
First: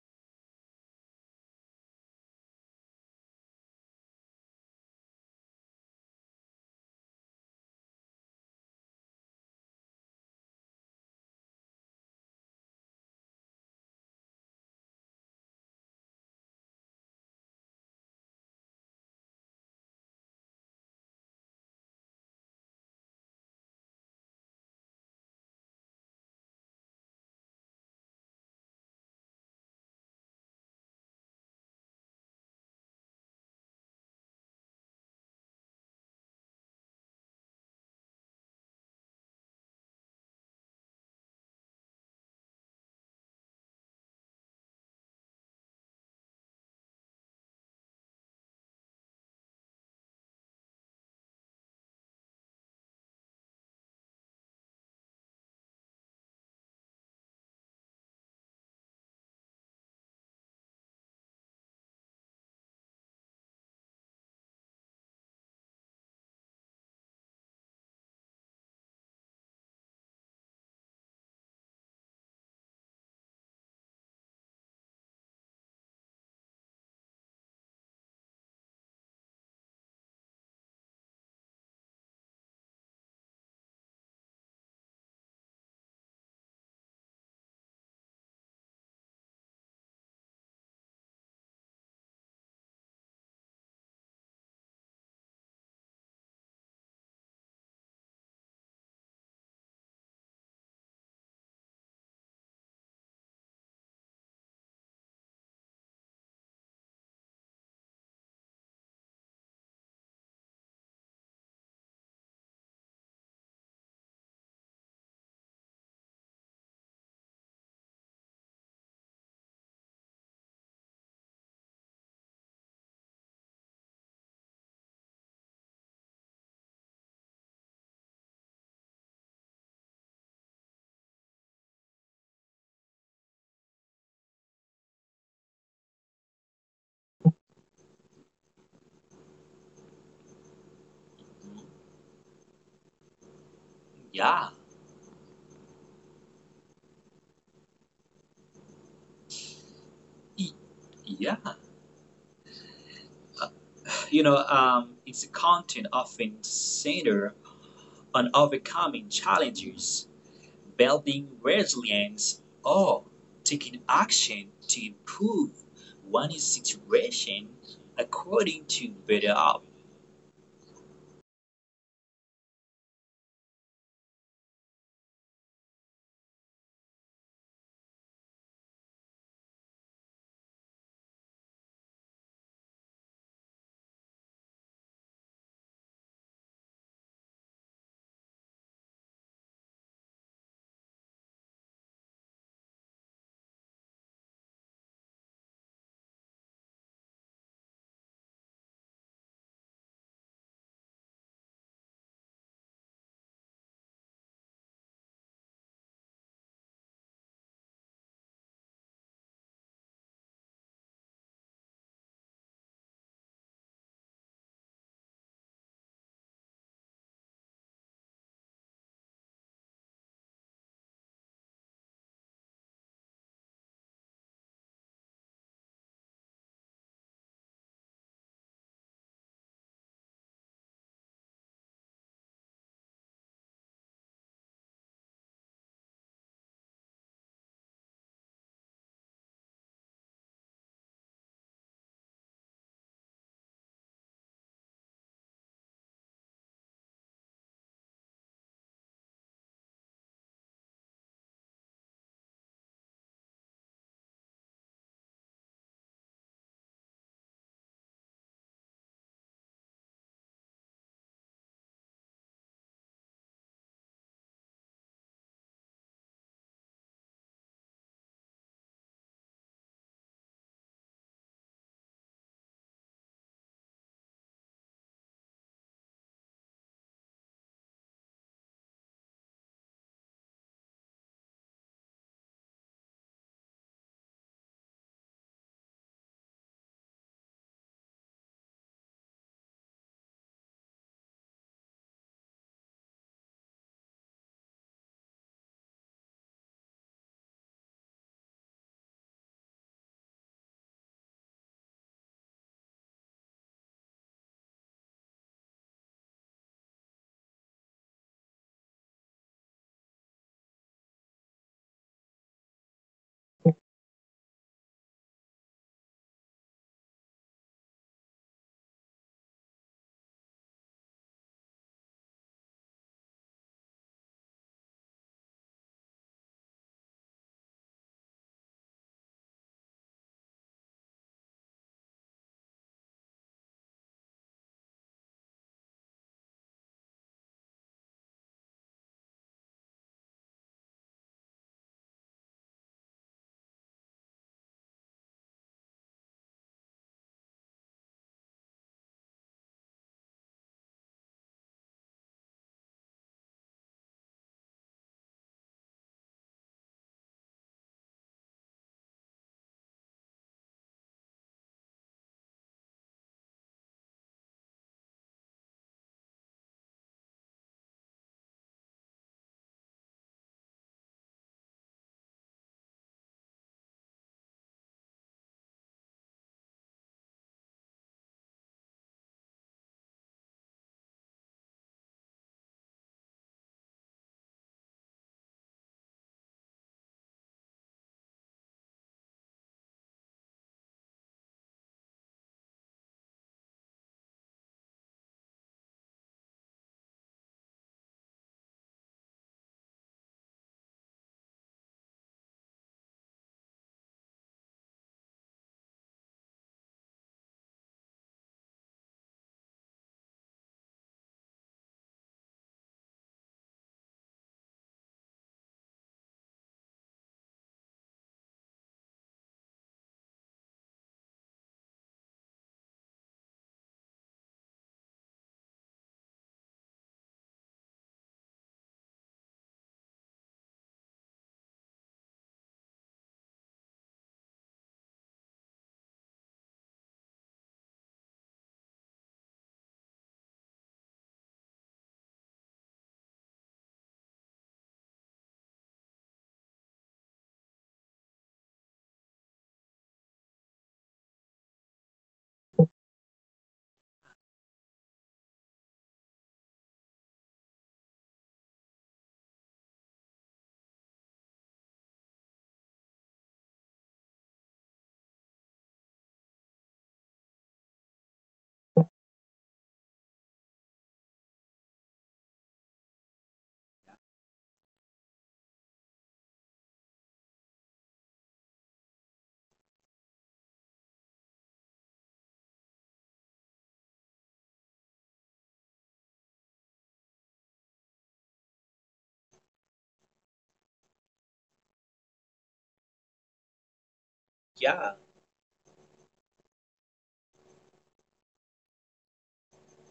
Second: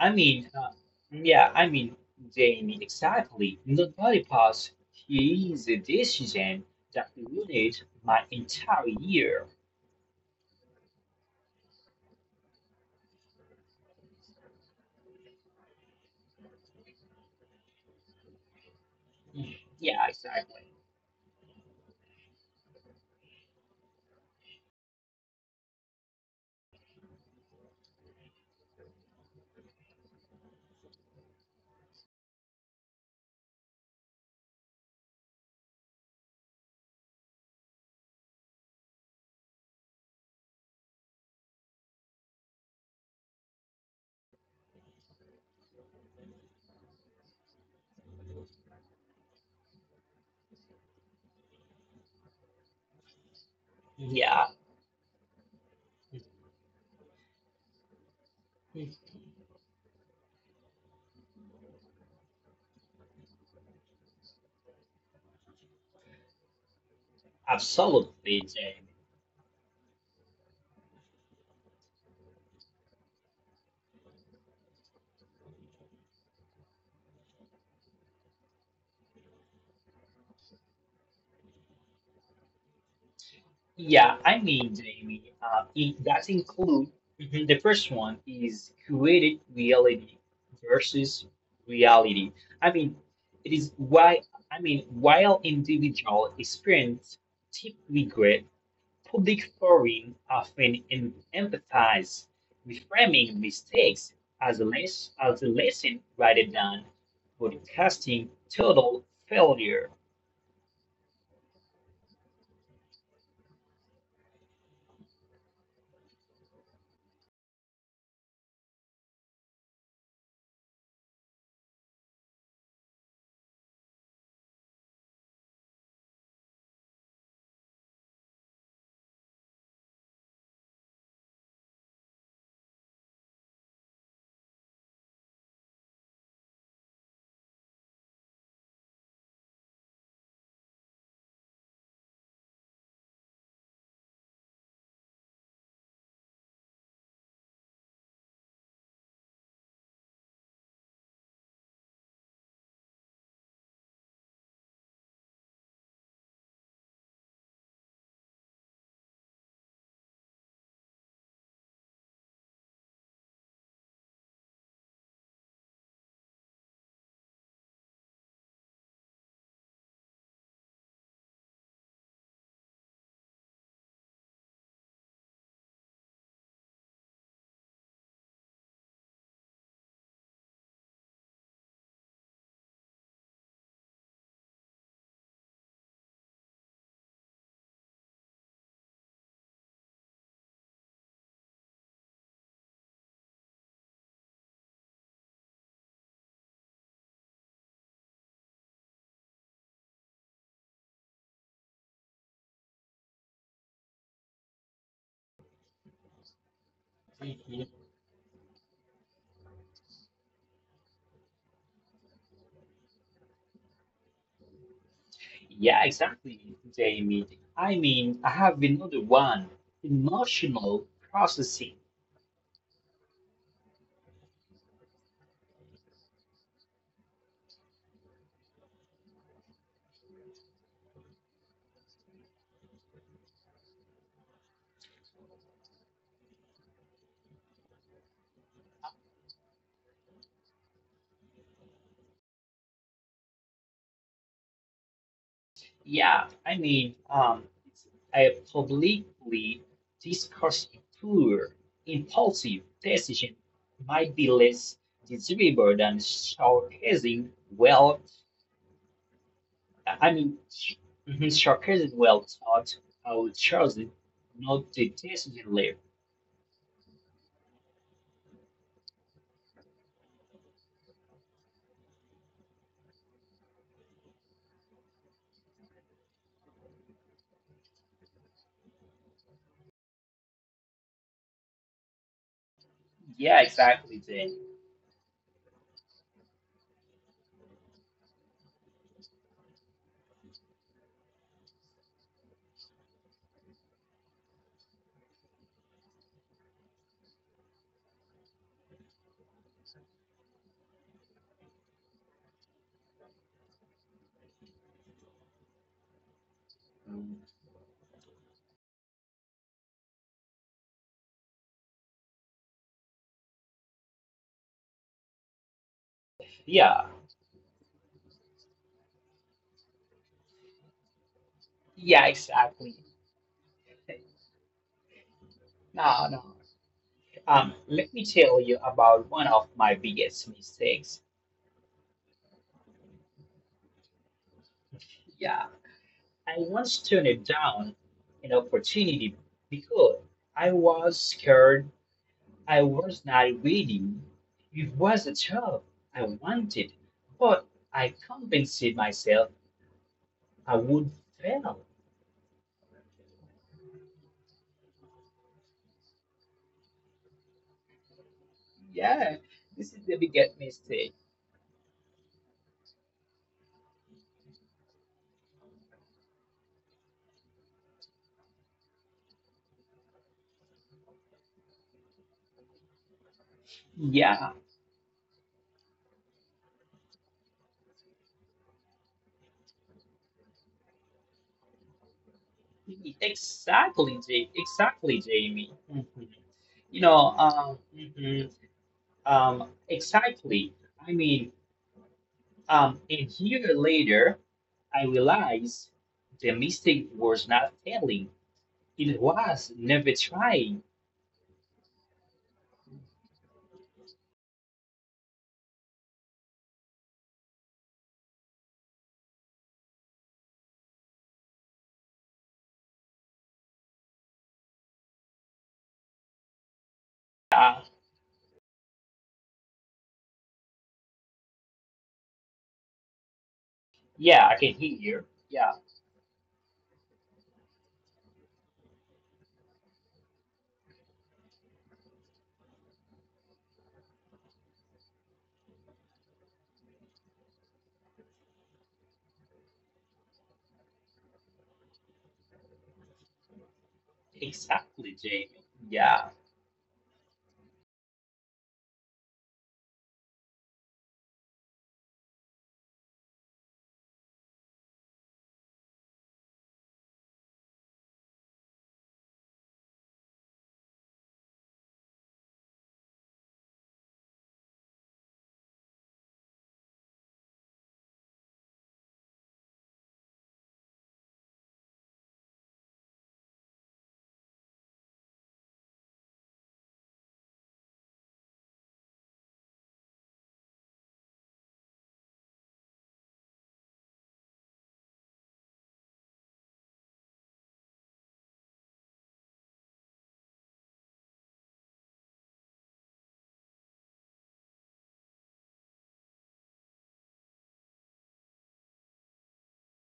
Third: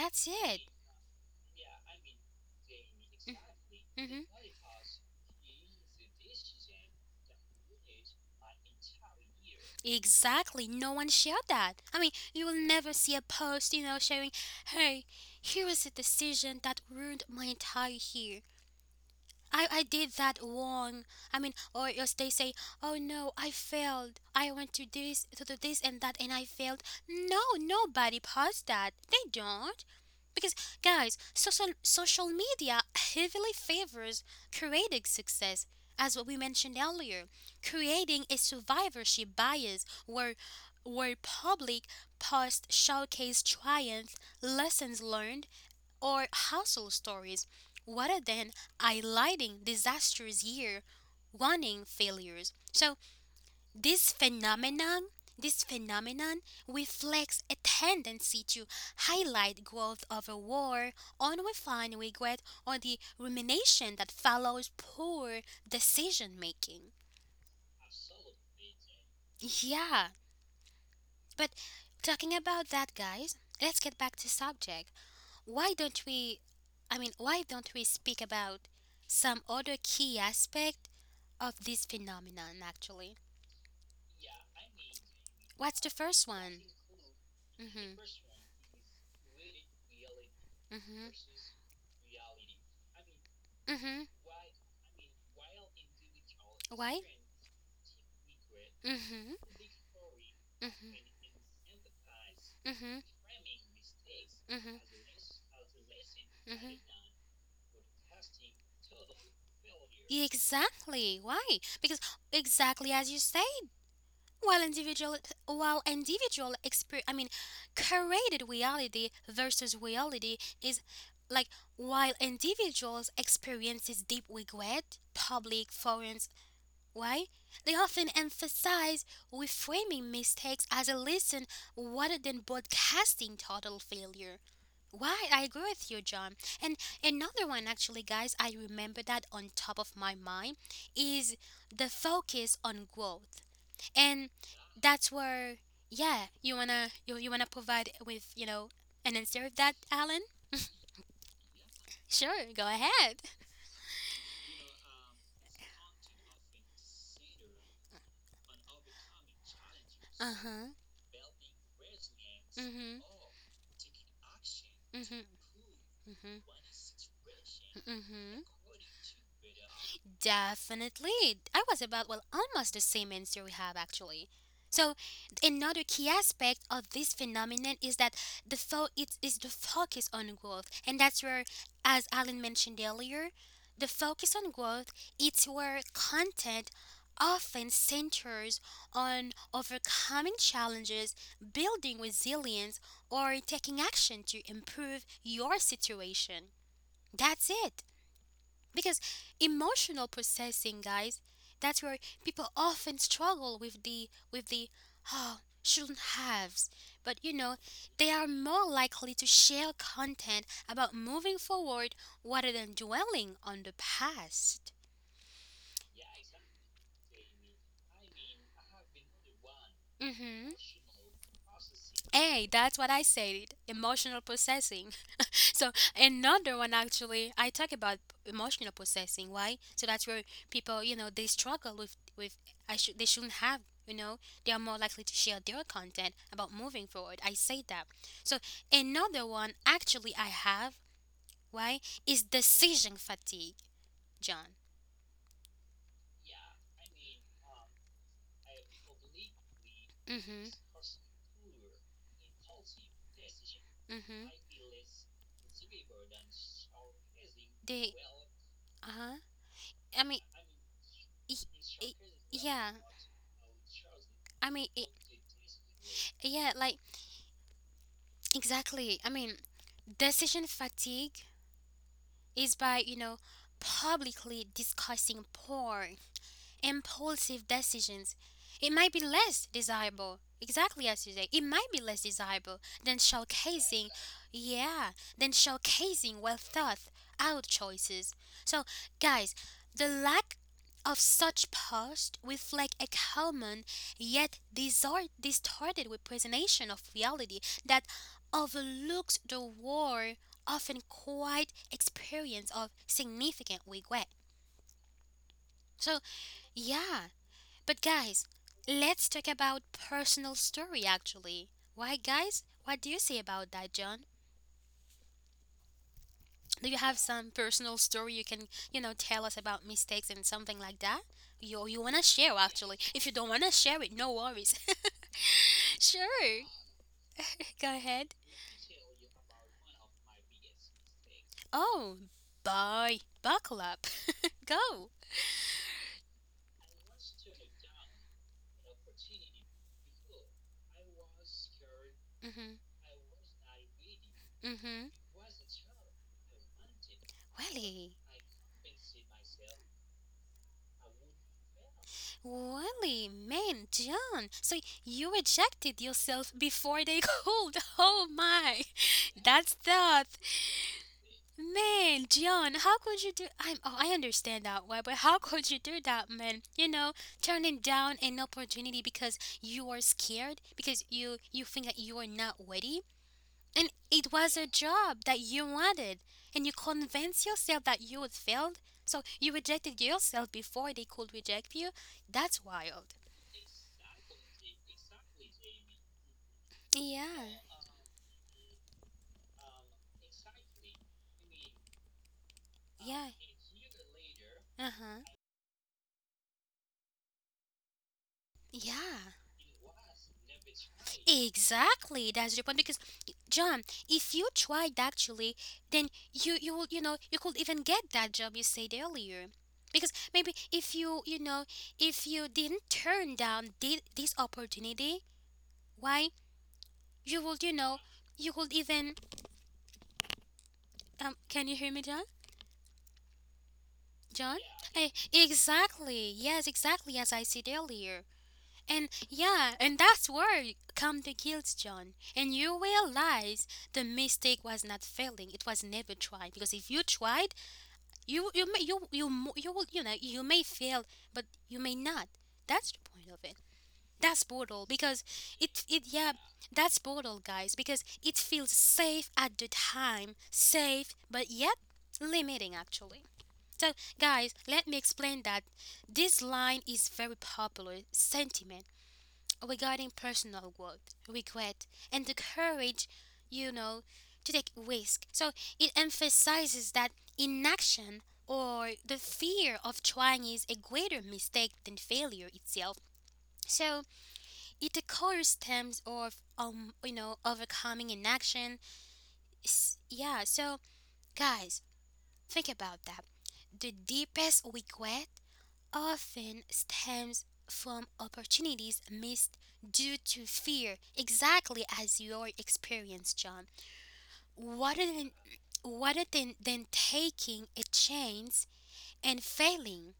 [SPEAKER 2] I mean,
[SPEAKER 1] it.
[SPEAKER 2] uh, yeah, I mean, Jamie, exactly. Nobody
[SPEAKER 1] Mhm.
[SPEAKER 2] posts, here's a decision that ruined my entire year.
[SPEAKER 1] Exactly. No one shared that. I mean, you will never see a post, you know, sharing, hey, here was a decision that ruined my entire year.
[SPEAKER 2] Mhm.
[SPEAKER 1] I, I
[SPEAKER 2] Yeah,
[SPEAKER 1] did that
[SPEAKER 2] exactly.
[SPEAKER 1] wrong. I mean, or else they say, oh no, I failed. I went to this, to do this and that, and I failed. No, nobody posts that. They don't. Because, guys, social, social media heavily favors creating success, as what we mentioned earlier, creating a survivorship bias where, where public posts showcase triumph, lessons learned, or household stories rather than highlighting disastrous year warning failures. So this
[SPEAKER 2] Yeah,
[SPEAKER 1] phenomenon this phenomenon reflects a tendency to
[SPEAKER 2] mhm,
[SPEAKER 1] highlight growth of a war, unrefined regret, or the rumination that follows poor decision making.
[SPEAKER 2] absolutely, Jamie.
[SPEAKER 1] Yeah, but talking about that, guys, let's get back to subject. Why don't we, I mean, why don't we speak about some other key aspect of this phenomenon actually?
[SPEAKER 2] Yeah, I mean, Jamie, uh,
[SPEAKER 1] What's the
[SPEAKER 2] it
[SPEAKER 1] first
[SPEAKER 2] does
[SPEAKER 1] one?
[SPEAKER 2] include mhm, the
[SPEAKER 1] Hmm.
[SPEAKER 2] first one is created reality
[SPEAKER 1] Hmm.
[SPEAKER 2] versus reality. I mean, it is
[SPEAKER 1] Hmm.
[SPEAKER 2] why, I mean, While individual
[SPEAKER 1] Why?
[SPEAKER 2] experience typically
[SPEAKER 1] Mm-hmm.
[SPEAKER 2] public forums often
[SPEAKER 1] Hmm.
[SPEAKER 2] em- emphasize
[SPEAKER 1] Hmm. Hmm.
[SPEAKER 2] reframing mistakes as a, les- as a lesson rather than broadcasting total failure.
[SPEAKER 1] Exactly. Why? Because exactly as you said, While individual, while individual experience, I mean, created reality versus reality is like while individuals experiences deep regret, public forums, why they often emphasize reframing mistakes as a lesson rather than broadcasting total failure. Why I agree with you, John. And another one, actually, guys, I remember that on top of my mind is the focus on growth, and
[SPEAKER 3] Yeah,
[SPEAKER 1] that's where yeah you wanna you, you wanna provide with you know an answer of that, Alan.
[SPEAKER 3] y- yeah.
[SPEAKER 1] Sure, go ahead.
[SPEAKER 3] You know, um, it's a content often centered on overcoming challenges,
[SPEAKER 1] Uh-huh.
[SPEAKER 3] building resilience, or
[SPEAKER 1] Mm-hmm.
[SPEAKER 3] taking action to
[SPEAKER 1] Mm-hmm.
[SPEAKER 3] improve
[SPEAKER 1] Mm-hmm.
[SPEAKER 3] one's situation
[SPEAKER 1] Mm-hmm.
[SPEAKER 3] according to better outcome.
[SPEAKER 1] Definitely. I was about, well, almost the same answer we have actually. So, another key aspect of this phenomenon is that the fo- it is the focus on growth. And that's where, as Alan mentioned earlier, the focus on growth, it's where content often centers on overcoming challenges, building resilience, or taking action to improve your situation. That's it. Because emotional processing, guys, that's where people often struggle with the with the oh shouldn't haves. But you know,
[SPEAKER 2] Mhm.
[SPEAKER 1] they are more likely to share content about moving forward rather than dwelling on the past.
[SPEAKER 2] Yeah, exactly, Jamie. I mean, I have another one,
[SPEAKER 1] Mm-hmm.
[SPEAKER 2] emotional processing.
[SPEAKER 1] Hey, that's what I said. Emotional processing. So another one actually, I talk about emotional processing. Why? So that's where people, you know, they struggle with with I should they shouldn't have. You know, they are more likely to share their content about moving forward. I say that. So another one actually I have. Why is decision fatigue, John?
[SPEAKER 2] Yeah, I mean, um, I publicly
[SPEAKER 1] Mm-hmm.
[SPEAKER 2] discussed poor, impulsive decision might
[SPEAKER 1] Mm-hmm.
[SPEAKER 2] be less desirable than sarcasm.
[SPEAKER 1] They.
[SPEAKER 2] Well,
[SPEAKER 1] Uh huh. I
[SPEAKER 2] I
[SPEAKER 1] mean,
[SPEAKER 2] mean, mhm,
[SPEAKER 1] y- y-
[SPEAKER 2] Sarcasm well
[SPEAKER 1] yeah.
[SPEAKER 2] thought out chosen,
[SPEAKER 1] I mean,
[SPEAKER 2] not
[SPEAKER 1] it,
[SPEAKER 2] the decision layer.
[SPEAKER 1] yeah. Like exactly. I mean, decision fatigue is by, you know, publicly discussing porn impulsive decisions. It might be less desirable, exactly as you say, it might be less desirable than
[SPEAKER 2] Yeah,
[SPEAKER 1] showcasing,
[SPEAKER 2] exactly. Then,
[SPEAKER 1] yeah, than showcasing well thought out choices. So, guys, the lack of such posts reflect a common yet disor- distorted representation of reality that overlooks the war often quite experience of significant regret. So yeah, but guys, let's talk about personal story actually. Why guys? What do you say about that, John? Do you
[SPEAKER 2] yeah,
[SPEAKER 1] have some personal story you can, you know, tell us about mistakes and something like that? Yo, you wanna share
[SPEAKER 2] yeah,
[SPEAKER 1] actually. If
[SPEAKER 2] exactly.
[SPEAKER 1] you don't wanna share it, no worries.
[SPEAKER 2] No,
[SPEAKER 1] Sure.
[SPEAKER 2] no.
[SPEAKER 1] Go
[SPEAKER 2] Um,
[SPEAKER 1] ahead.
[SPEAKER 2] let me tell you about one of my biggest mistakes.
[SPEAKER 1] Oh, boy, buckle up. Go.
[SPEAKER 2] Yeah. I once turned it down an opportunity because I was scared,
[SPEAKER 1] Mhm.
[SPEAKER 2] I was not reading. It
[SPEAKER 1] Mhm.
[SPEAKER 2] was a job I wanted, but
[SPEAKER 1] Really?
[SPEAKER 2] I convinced myself I would fail.
[SPEAKER 1] Really, man, John. So you rejected yourself before they called. Oh my,
[SPEAKER 2] Yeah,
[SPEAKER 1] that's
[SPEAKER 2] this is the
[SPEAKER 1] that.
[SPEAKER 2] biggest mistake.
[SPEAKER 1] Man, John, how could you do? I'm. Oh, I understand that why, but how could you do that, man? You know, turning down an opportunity because you are scared, because you you think that you are not worthy, and it was
[SPEAKER 2] Yeah,
[SPEAKER 1] a job that you wanted, and you convinced yourself that you would failed. So you rejected yourself before they could reject you. That's wild.
[SPEAKER 2] exactly, J- exactly, Jamie. Mhm. You know,
[SPEAKER 1] Yeah.
[SPEAKER 2] um, mhm, um, exactly. I mean, um, A
[SPEAKER 1] Yeah.
[SPEAKER 2] year later, I
[SPEAKER 1] Uh-huh.
[SPEAKER 2] realized the mistake was not failing.
[SPEAKER 1] Yeah.
[SPEAKER 2] It was never trying.
[SPEAKER 1] Exactly. That's the point because John, if you tried actually, then you you will, you know, you could even get that job you said earlier. Because maybe if you, you know, if you didn't turn down thi- this opportunity, why you would, you
[SPEAKER 2] Yeah,
[SPEAKER 1] know, you could even um can you hear me, John?
[SPEAKER 2] yeah,
[SPEAKER 1] John?
[SPEAKER 2] I can hear
[SPEAKER 1] Eh,
[SPEAKER 2] you. Yeah,
[SPEAKER 1] exactly. Yes, exactly as I said earlier. And yeah, and that's where y- come the guilt, John. And you realize the mistake was not failing; it was never tried. Because if you tried, you you may you you mo- you will you know you may fail, but you may not. That's the point of it. That's brutal because
[SPEAKER 2] exactly, Jamie.
[SPEAKER 1] it it yeah
[SPEAKER 2] Yeah,
[SPEAKER 1] that's brutal, guys. Because it feels safe at the time, safe, but yet limiting actually. So, guys, let me explain that this line is very popular sentiment regarding personal growth, regret, and the courage, you know, to take risk. So it emphasizes that inaction or the fear of trying is a greater mistake than failure itself. So it occurs stems of um you know overcoming inaction. S- Yeah, so guys, think about that. The deepest regret often stems from opportunities missed due to fear, exactly as your experience, John. Rather
[SPEAKER 3] Yeah,
[SPEAKER 1] than, rather than, than taking a chance and failing.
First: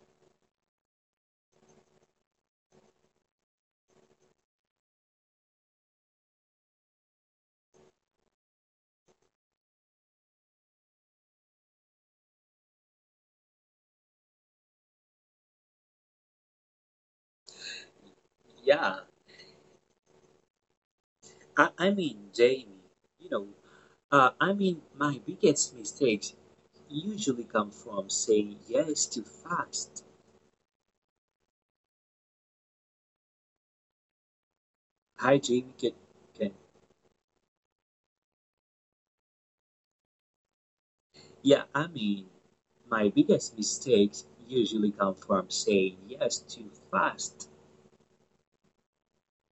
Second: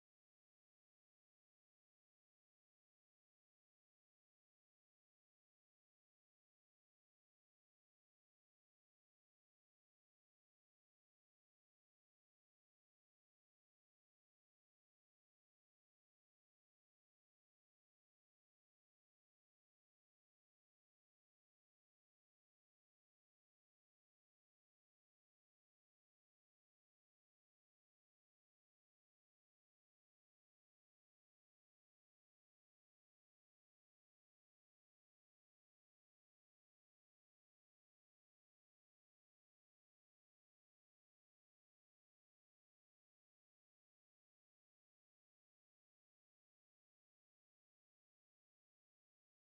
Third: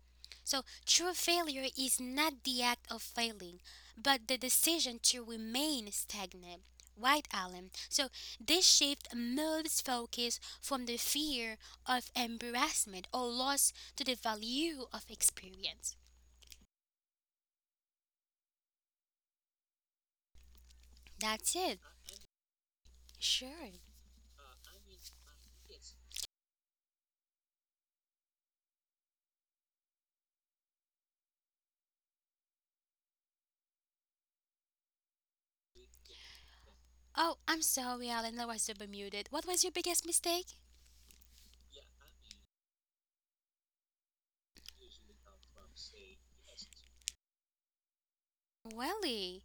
[SPEAKER 1] So, true failure is not the act of failing, but the decision to remain stagnant. Right, Alan? So, this shift moves focus from the fear of embarrassment or loss to the value of experience.
[SPEAKER 3] yeah.
[SPEAKER 1] That's
[SPEAKER 3] I,
[SPEAKER 1] it.
[SPEAKER 3] I mean, Jamie, you know,
[SPEAKER 1] Sure.
[SPEAKER 3] uh, I mean, my biggest mistakes usually come from saying yes too fast. Hi, Jamie. Can, can,
[SPEAKER 1] Oh, I'm sorry, Alan. I was super muted. What was your biggest mistake?
[SPEAKER 3] yeah, I mean, my biggest mistakes usually come from saying yes too fast.
[SPEAKER 1] Really?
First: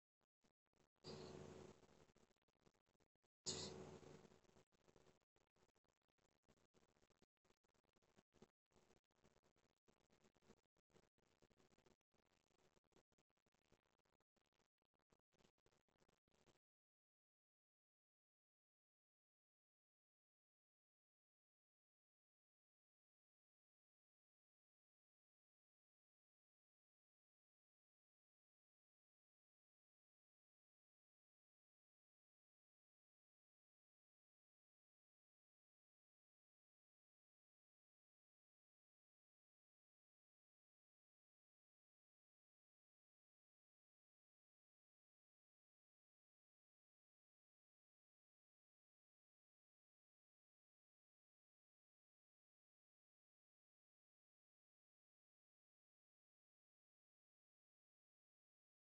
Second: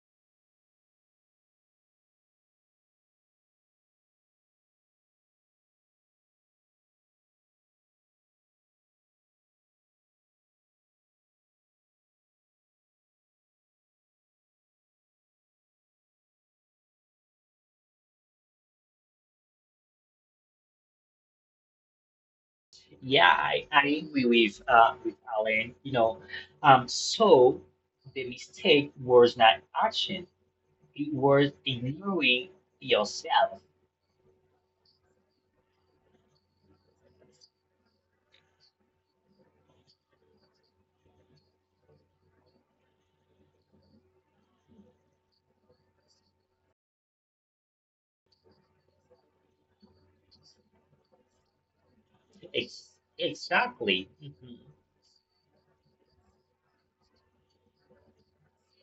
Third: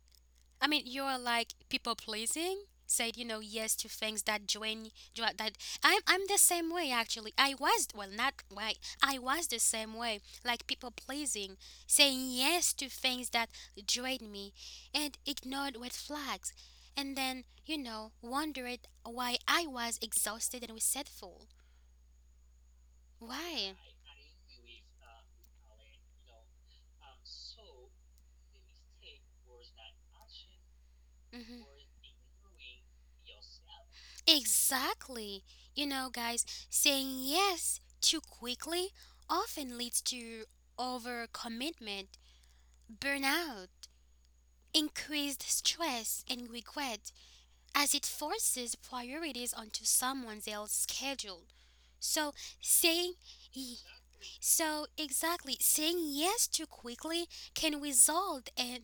[SPEAKER 1] I mean, you're like people pleasing. Said you know yes to things that join jo- that. I'm I'm the same way actually. I was well not why I was the same way like people pleasing, saying yes to things that joined me, and ignored red flags, and then you know wondered why I was exhausted and resentful.
[SPEAKER 2] yeah, I,
[SPEAKER 1] Why?
[SPEAKER 2] I agree with uh, with Alan. You know, um, so the mistake was not action. It was
[SPEAKER 1] Hmm.
[SPEAKER 2] ignoring yourself.
[SPEAKER 1] Exactly. You know, guys, saying yes too quickly often leads to overcommitment, burnout, increased stress, and regret as it forces priorities onto someone else's schedule. So,
[SPEAKER 2] Ex-
[SPEAKER 1] saying
[SPEAKER 2] exactly.
[SPEAKER 1] so, exactly, saying yes too quickly can result in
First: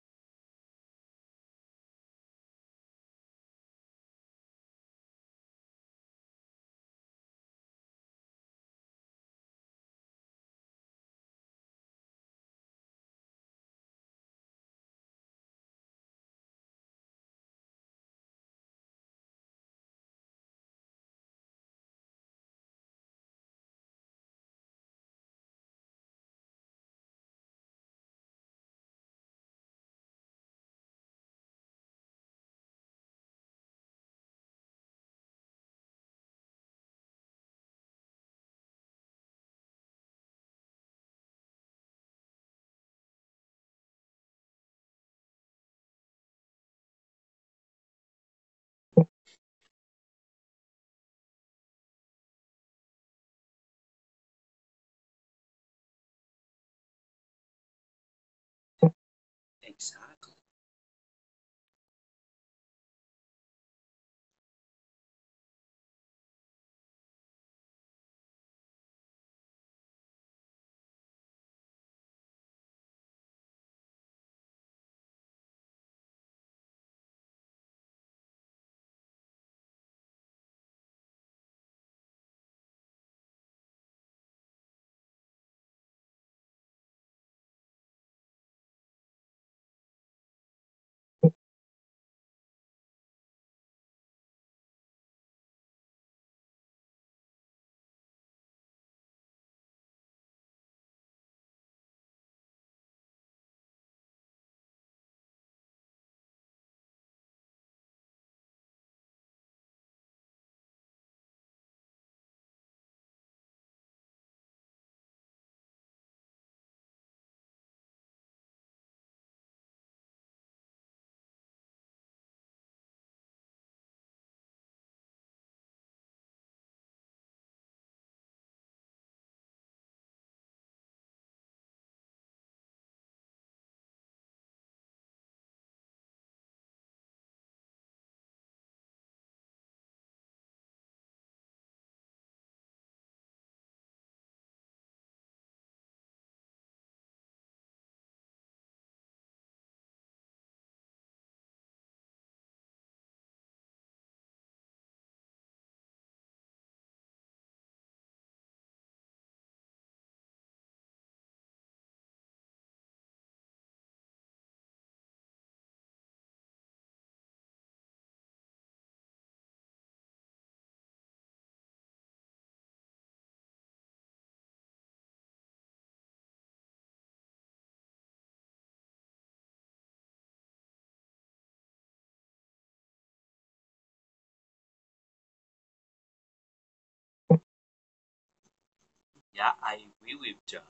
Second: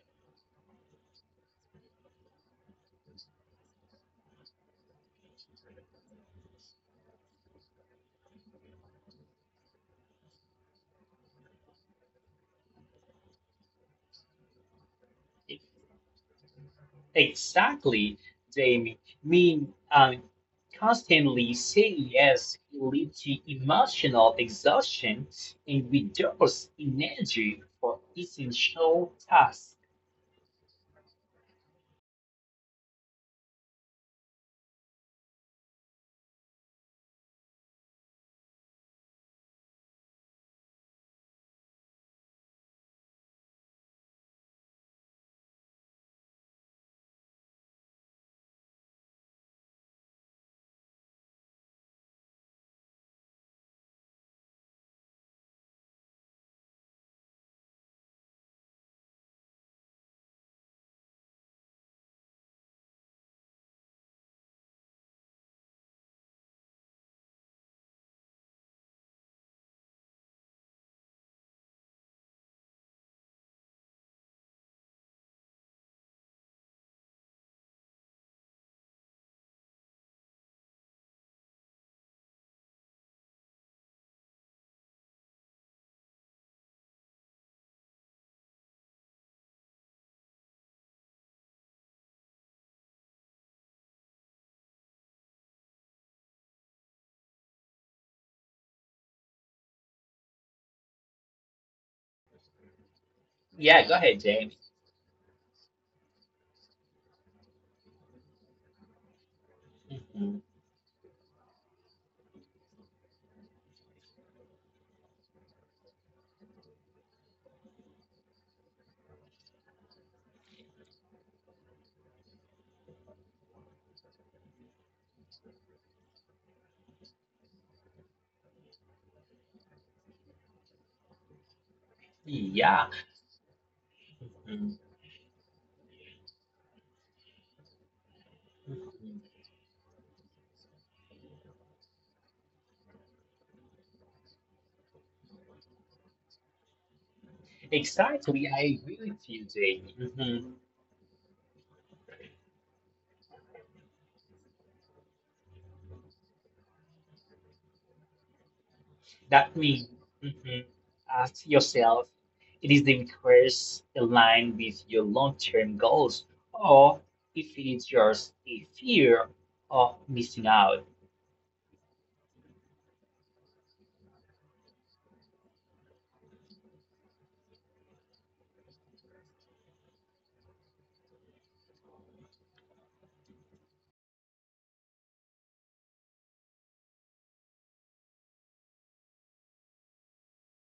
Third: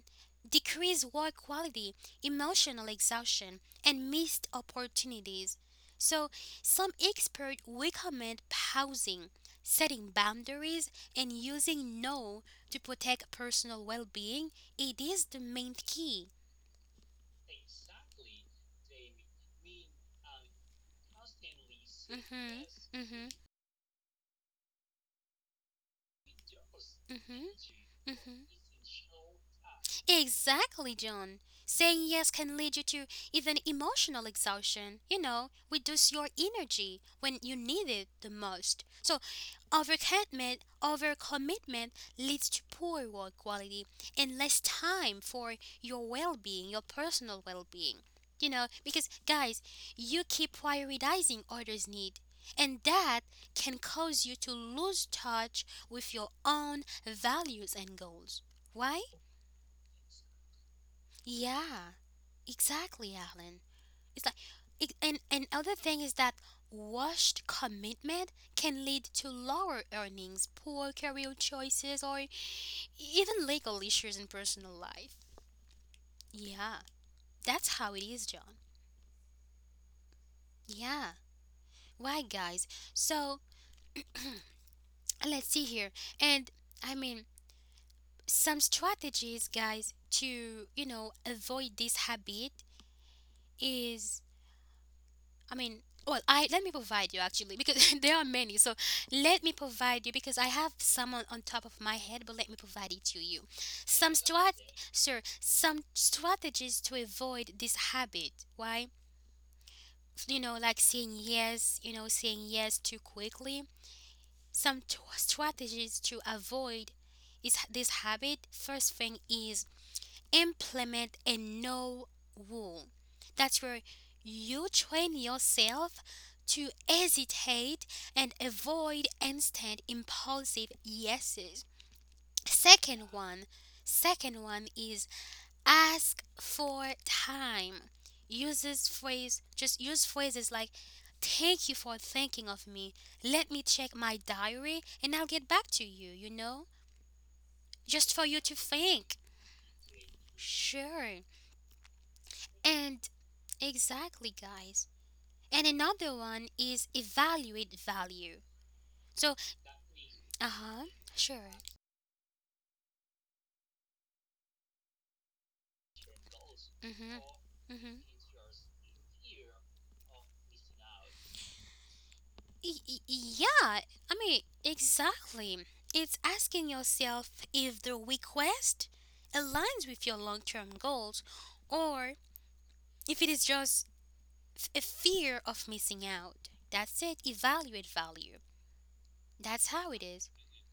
[SPEAKER 1] decreased work quality, emotional exhaustion, and missed opportunities. So, some experts recommend pausing, setting boundaries, and using no to protect personal well being. It is the main key.
[SPEAKER 2] Exactly, Jamie. Mean um, Constantly saying
[SPEAKER 1] Mm
[SPEAKER 2] yes
[SPEAKER 1] hmm.
[SPEAKER 2] can
[SPEAKER 1] Mm
[SPEAKER 2] lead
[SPEAKER 1] hmm.
[SPEAKER 2] to emotional exhaustion and reduce
[SPEAKER 1] Mm hmm.
[SPEAKER 2] energy for
[SPEAKER 1] Mm hmm.
[SPEAKER 2] essential tasks.
[SPEAKER 1] Exactly, John. Saying yes can lead you to even emotional exhaustion, you know, reduce your energy when you need it the most. So, overcommitment, overcommitment leads to poor work quality and less time for your well-being, your personal well-being. You know, because guys, you keep prioritizing others' need and that can cause you to lose touch with your own values and goals. Why?
[SPEAKER 3] Exactly.
[SPEAKER 1] Yeah, exactly, Alan. It's like, it, and and other thing is that washed commitment can lead to lower earnings, poor career choices, or even legal issues in personal life. Yeah, that's how it is, John. Yeah, right, guys. So let's see here, and I mean some strategies, guys, to you know avoid this habit is I mean, well, I let me provide you actually because there are many. So let me provide you because I have some on, on top of my head, but let me provide it to you.
[SPEAKER 2] Yeah, go
[SPEAKER 1] Some
[SPEAKER 2] ahead,
[SPEAKER 1] strat,
[SPEAKER 2] Jamie.
[SPEAKER 1] sure, some strategies to avoid this habit. Why? You
[SPEAKER 2] Mhm.
[SPEAKER 1] know, like saying yes, you know, saying yes too quickly. Some t- strategies to avoid is this habit. First thing is implement a no rule. That's where you train yourself to hesitate and avoid instant impulsive yeses.
[SPEAKER 2] Yeah.
[SPEAKER 1] Second one, second one
[SPEAKER 2] Mhm.
[SPEAKER 1] is ask for time. Uses phrase
[SPEAKER 2] Mhm.
[SPEAKER 1] just use phrases like thank you for thinking of me. Let me check my diary and I'll get back to you, you know? Just for you
[SPEAKER 2] Exactly,
[SPEAKER 1] to
[SPEAKER 2] I agree
[SPEAKER 1] think.
[SPEAKER 2] with you, Jamie. Mhm.
[SPEAKER 1] Sure. And exactly, guys. And another one is evaluate value. So,
[SPEAKER 2] That means
[SPEAKER 1] uh
[SPEAKER 2] mhm,
[SPEAKER 1] huh, sure.
[SPEAKER 2] Ask yourself, it is the request aligned with your long-term goals, or if
[SPEAKER 1] Mm
[SPEAKER 2] it is
[SPEAKER 1] hmm.
[SPEAKER 2] just a fear of missing out.
[SPEAKER 1] Mm-hmm. Yeah, I mean, exactly. It's asking yourself if the request aligns with your long term goals or if it is just f- a fear of missing out. That's it. Evaluate value.
[SPEAKER 3] Yeah,
[SPEAKER 1] That's how
[SPEAKER 3] I
[SPEAKER 1] it
[SPEAKER 3] agree
[SPEAKER 1] is.
[SPEAKER 3] with John.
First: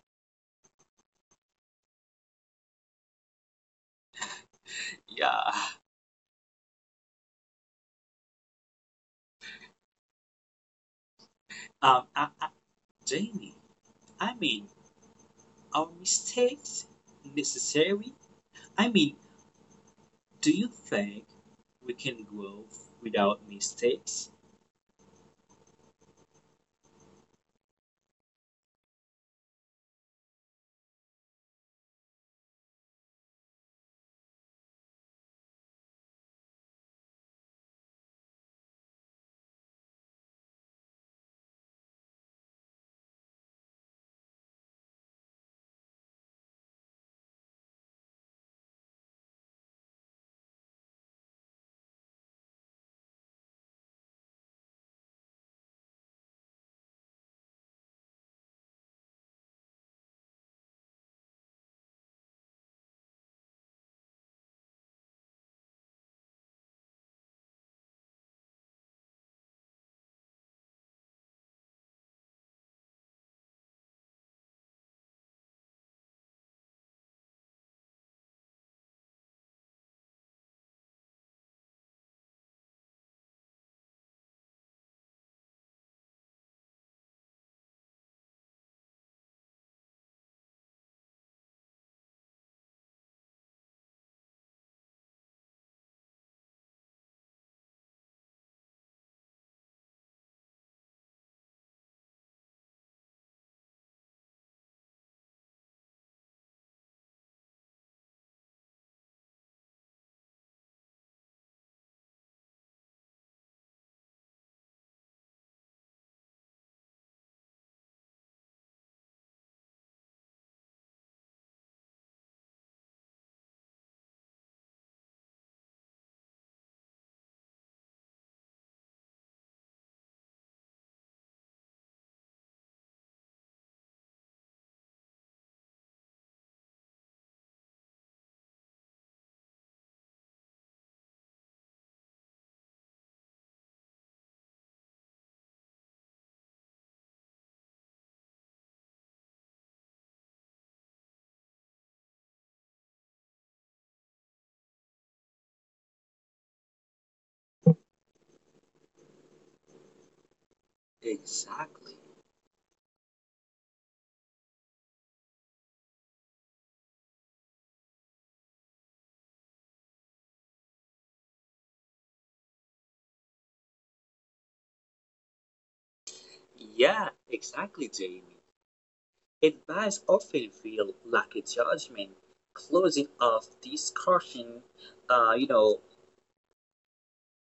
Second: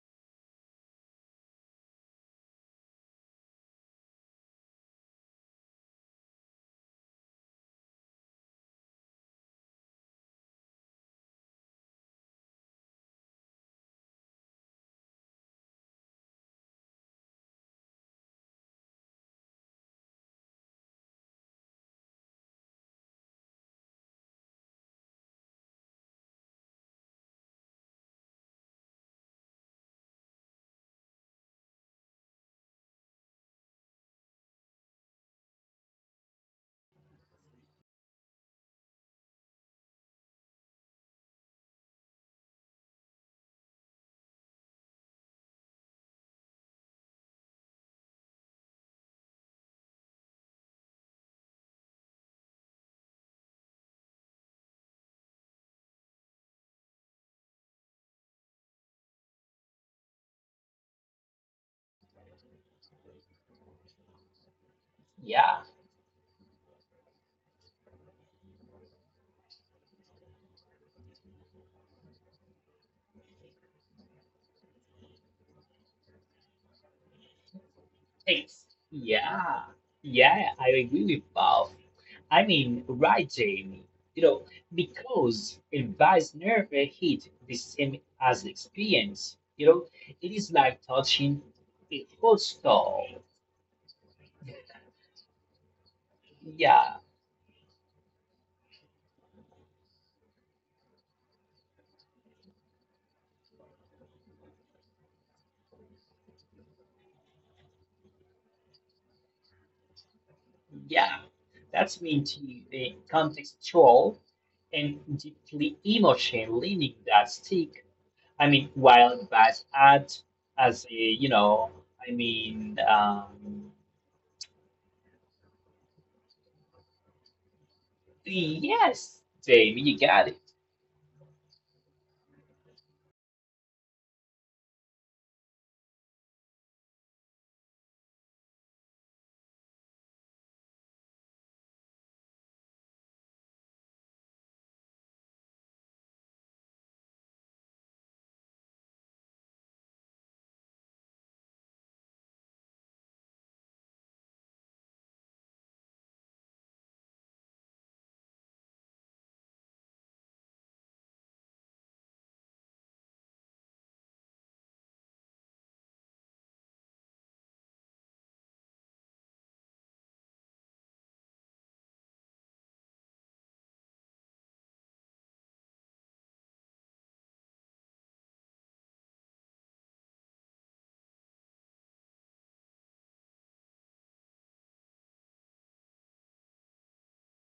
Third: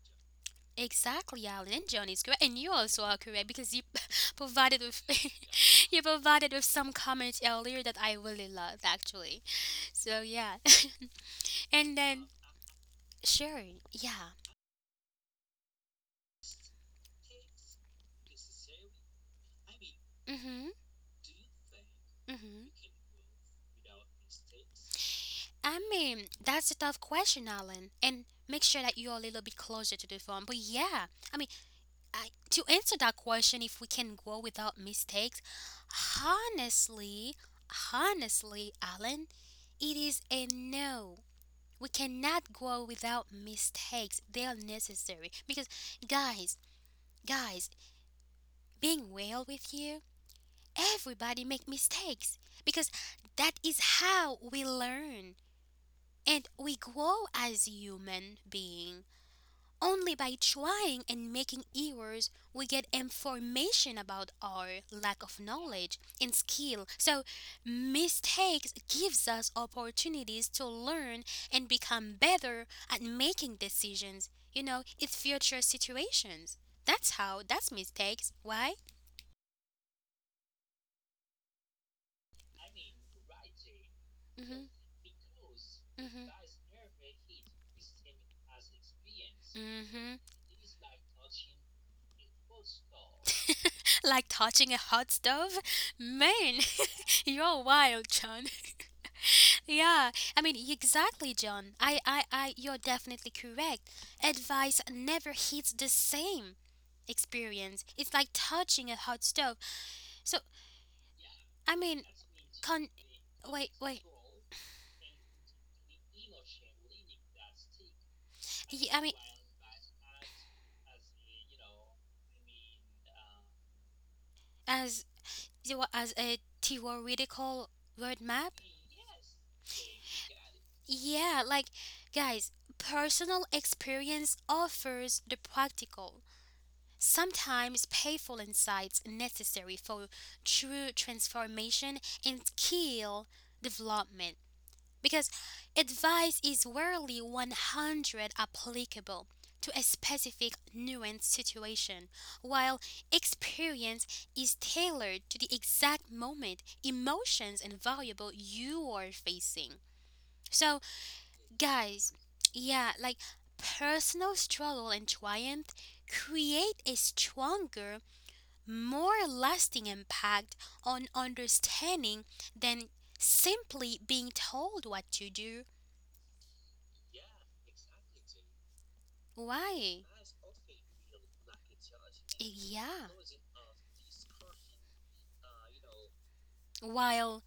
[SPEAKER 1] Exactly, Alan and John is correct, and you also are correct because you provided with
[SPEAKER 3] Yeah.
[SPEAKER 1] you provided with some comments earlier that I really loved, actually. So yeah, and
[SPEAKER 3] Um,
[SPEAKER 1] then
[SPEAKER 3] I, I, Jamie,
[SPEAKER 1] sure, yeah,
[SPEAKER 3] I mean, are mistakes necessary? I mean, do you
[SPEAKER 1] mm-hmm,
[SPEAKER 3] think we can grow
[SPEAKER 1] mm-hmm.
[SPEAKER 3] without mistakes?
[SPEAKER 1] I mean, that's a tough question, Alan, and make sure that you're a little bit closer to the phone. But yeah, I mean, I, to answer that question, if we can go without mistakes, honestly, honestly, Alan, it is a no. We cannot grow without mistakes. They are necessary because guys, guys, being real with you, everybody make mistakes because that is how we learn and we grow as human being. Only by trying and making errors we get information about our lack of
[SPEAKER 2] Yeah,
[SPEAKER 1] knowledge and skill. So mistakes gives us opportunities to learn and become better at making decisions, you know, in future situations. That's how that's mistakes,
[SPEAKER 2] thanks.
[SPEAKER 1] why?
[SPEAKER 2] Yeah, yeah, I agree with Bob. I mean, right, Jamie. You know,
[SPEAKER 1] Mhm.
[SPEAKER 2] because advice
[SPEAKER 1] Mhm.
[SPEAKER 2] never hit the same as experience. You know,
[SPEAKER 1] Mhm.
[SPEAKER 2] it is like touching a hot stove.
[SPEAKER 1] Like touching a hot stove? Man,
[SPEAKER 2] Yeah,
[SPEAKER 1] you're wild, John. Yeah, I mean exactly, John. I, I, I, you're definitely correct. Advice never hits the same experience. It's like touching a hot stove. So
[SPEAKER 2] yeah,
[SPEAKER 1] I mean,
[SPEAKER 2] that's mean to
[SPEAKER 1] con.
[SPEAKER 2] the
[SPEAKER 1] Wait, wait.
[SPEAKER 2] contextual and deeply emotional leaning that stick. I mean,
[SPEAKER 1] Yeah, I mean,
[SPEAKER 2] while bad art, as a, you know, I mean, um,
[SPEAKER 1] as you wa- as a theoretical roadmap.
[SPEAKER 2] Yes, Jamie, you got it.
[SPEAKER 1] Yeah, like guys, personal experience offers the practical. Sometimes painful insights necessary for true transformation and skill development because advice is rarely one hundred applicable to a specific nuanced situation while experience is tailored to the exact moment, emotions and variable you are facing. So
[SPEAKER 3] Exactly.
[SPEAKER 1] guys, yeah, like personal struggle and triumph create a stronger more lasting impact on understanding than simply being told what to do.
[SPEAKER 3] Yeah, exactly, Jamie. Advice
[SPEAKER 1] Why?
[SPEAKER 3] often feel like a judgment,
[SPEAKER 1] Yeah.
[SPEAKER 3] closing off discussion. Uh, you know,
[SPEAKER 1] While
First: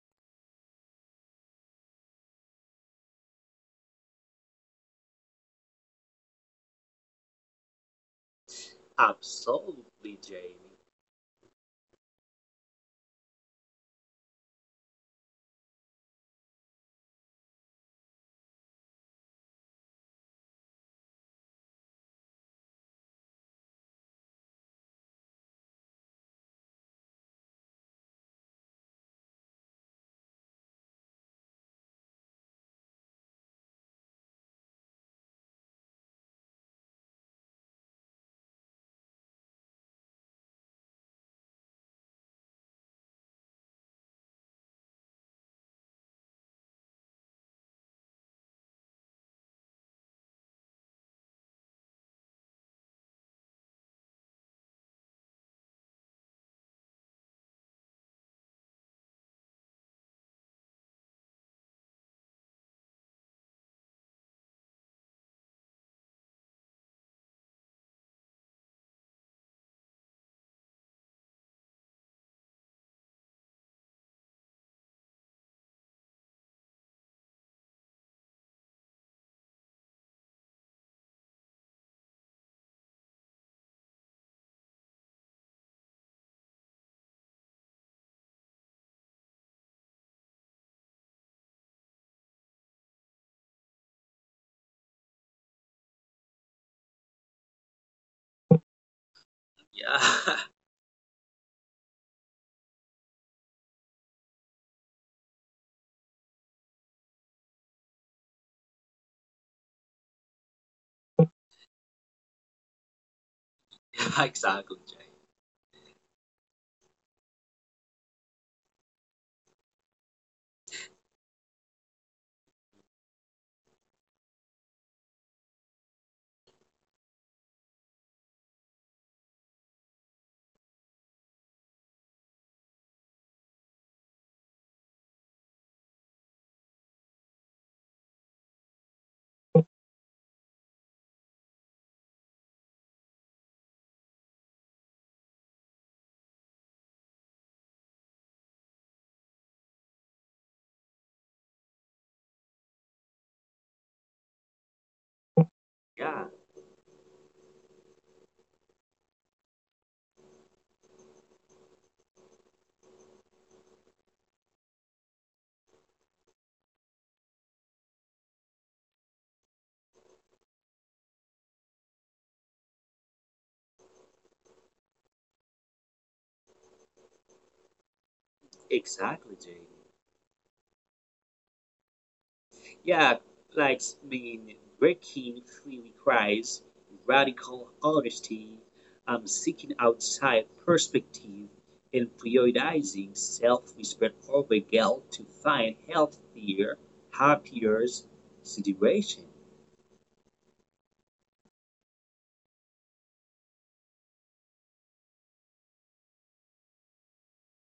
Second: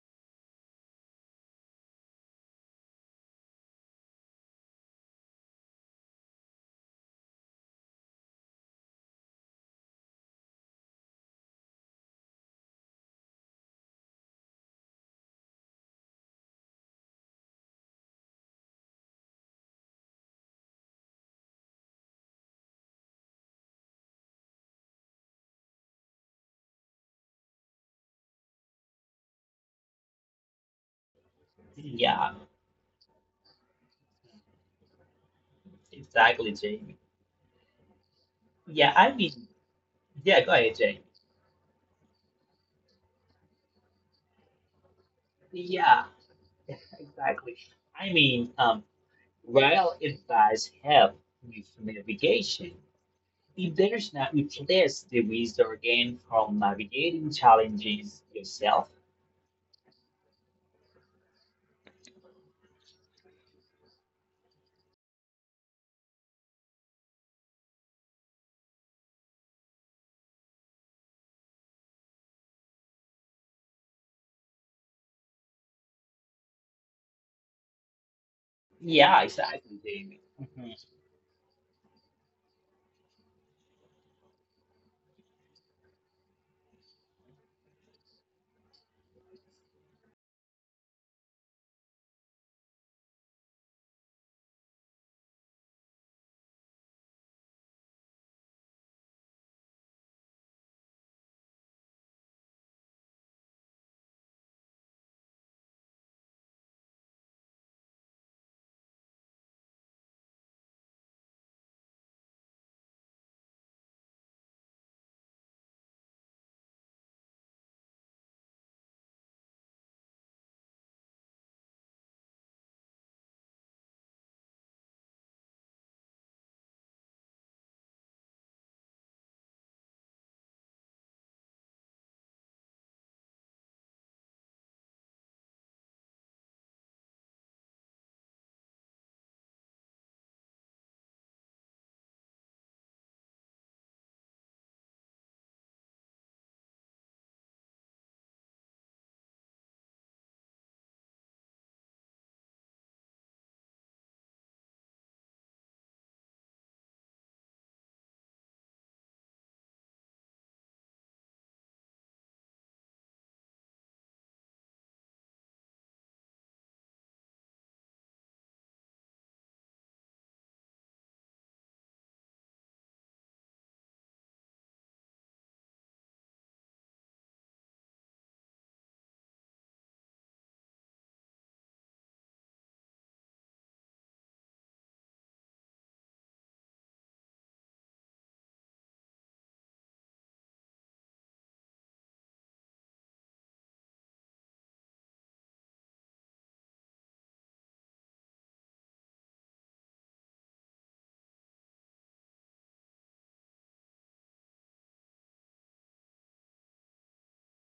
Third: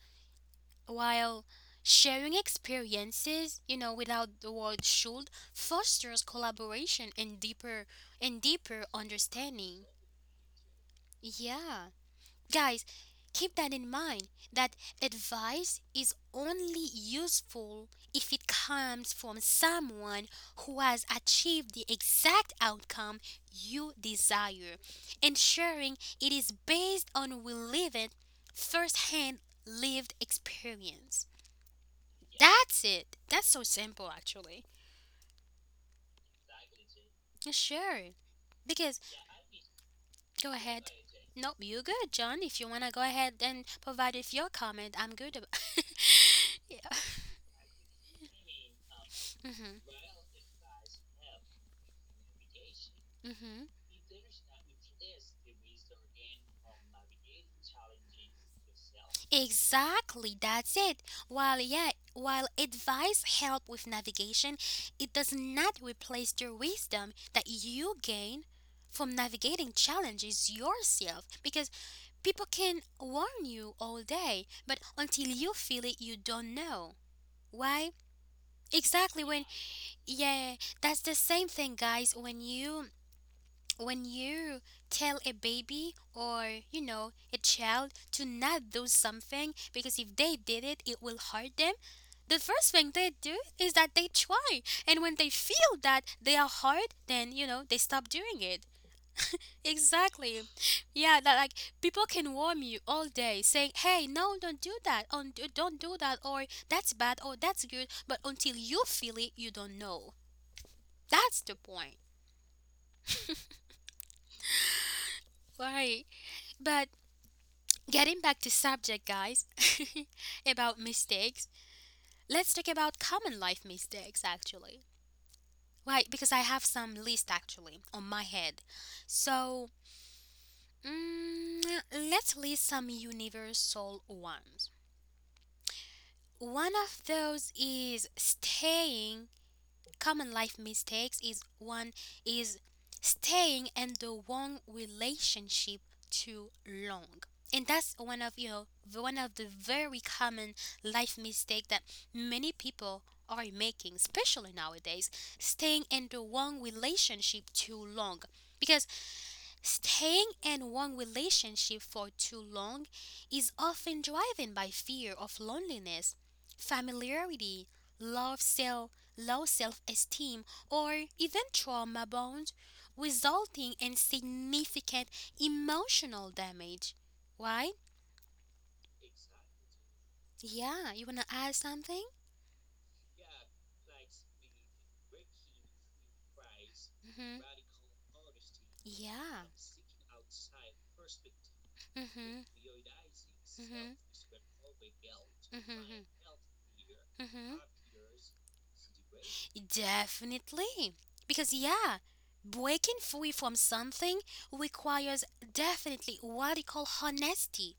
[SPEAKER 1] while sharing experiences, you know, without the word should fosters collaboration and deeper and deeper understanding.
[SPEAKER 3] absolutely, Jamie.
[SPEAKER 1] Yeah. Guys, keep that in mind that advice is only useful if it comes from someone who has achieved the exact outcome you desire, ensuring it is based on relevant first-hand lived experience.
[SPEAKER 2] Yeah,
[SPEAKER 1] That's it. That's so simple actually.
[SPEAKER 2] exactly, Jamie.
[SPEAKER 1] Sure.
[SPEAKER 2] Yeah,
[SPEAKER 1] Because
[SPEAKER 2] I mean, yeah, Go
[SPEAKER 1] go
[SPEAKER 2] ahead,
[SPEAKER 1] ahead.
[SPEAKER 2] Jamie.
[SPEAKER 1] Nope, you good, John. If you wanna go ahead and provide with your comment, I'm good about
[SPEAKER 2] Yeah,
[SPEAKER 1] yeah.
[SPEAKER 2] exactly. I mean, um, while it does help with navigation,
[SPEAKER 1] Mm-hmm.
[SPEAKER 2] if there's not replace the wisdom gained from navigating challenges yourself.
[SPEAKER 1] Exactly, that's it. While yeah, while advice help with navigation, it does not replace the wisdom that you gain from navigating challenges yourself because people can warn you all day, but until you feel it, you don't know. Why?
[SPEAKER 2] Yeah,
[SPEAKER 1] Exactly when
[SPEAKER 2] exactly, David.
[SPEAKER 1] yeah,
[SPEAKER 2] Mhm.
[SPEAKER 1] that's the same thing guys when you when you tell a baby or you know a child to not do something because if they did it it will hurt them. The first thing they do is that they try, and when they feel that they are hurt then you know they stop doing it.
[SPEAKER 3] Yeah,
[SPEAKER 1] Exactly. Yeah, that like people can warn you all day saying hey, no, don't do that on don't do that or that's bad or that's good, but until you feel it you don't know. That's the point.
[SPEAKER 3] yeah, exactly, Jamie.
[SPEAKER 1] Right, but getting back to subject, guys, about mistakes. Let's talk about common life mistakes actually. Why? Because I have some list actually on my head. So, mm, let's list some universal ones. One of those is staying Common life mistakes is one is staying in the wrong relationship too long. And that's one of you know the- one of the very common life mistake that many people are making, especially nowadays, staying in the
[SPEAKER 3] Yeah,
[SPEAKER 1] wrong relationship too long. Because staying in one relationship for too long is often driven by fear of loneliness, familiarity, love self, low self-esteem, or even trauma bonds, resulting in significant emotional damage. Why?
[SPEAKER 3] exactly, Jamie.
[SPEAKER 1] Yeah, you wanna add something?
[SPEAKER 3] Yeah, like I mean, breaking free cries
[SPEAKER 1] Hmm.
[SPEAKER 3] radical honesty. I'm
[SPEAKER 1] Yeah.
[SPEAKER 3] seeking outside perspective and
[SPEAKER 1] Mm-hmm.
[SPEAKER 3] prioritizing self-respect over guilt to find
[SPEAKER 1] Hmm.
[SPEAKER 3] healthier,
[SPEAKER 1] Hmm. Hmm.
[SPEAKER 3] happier situation.
[SPEAKER 1] Definitely. Because, yeah, breaking free from something requires definitely radical honesty.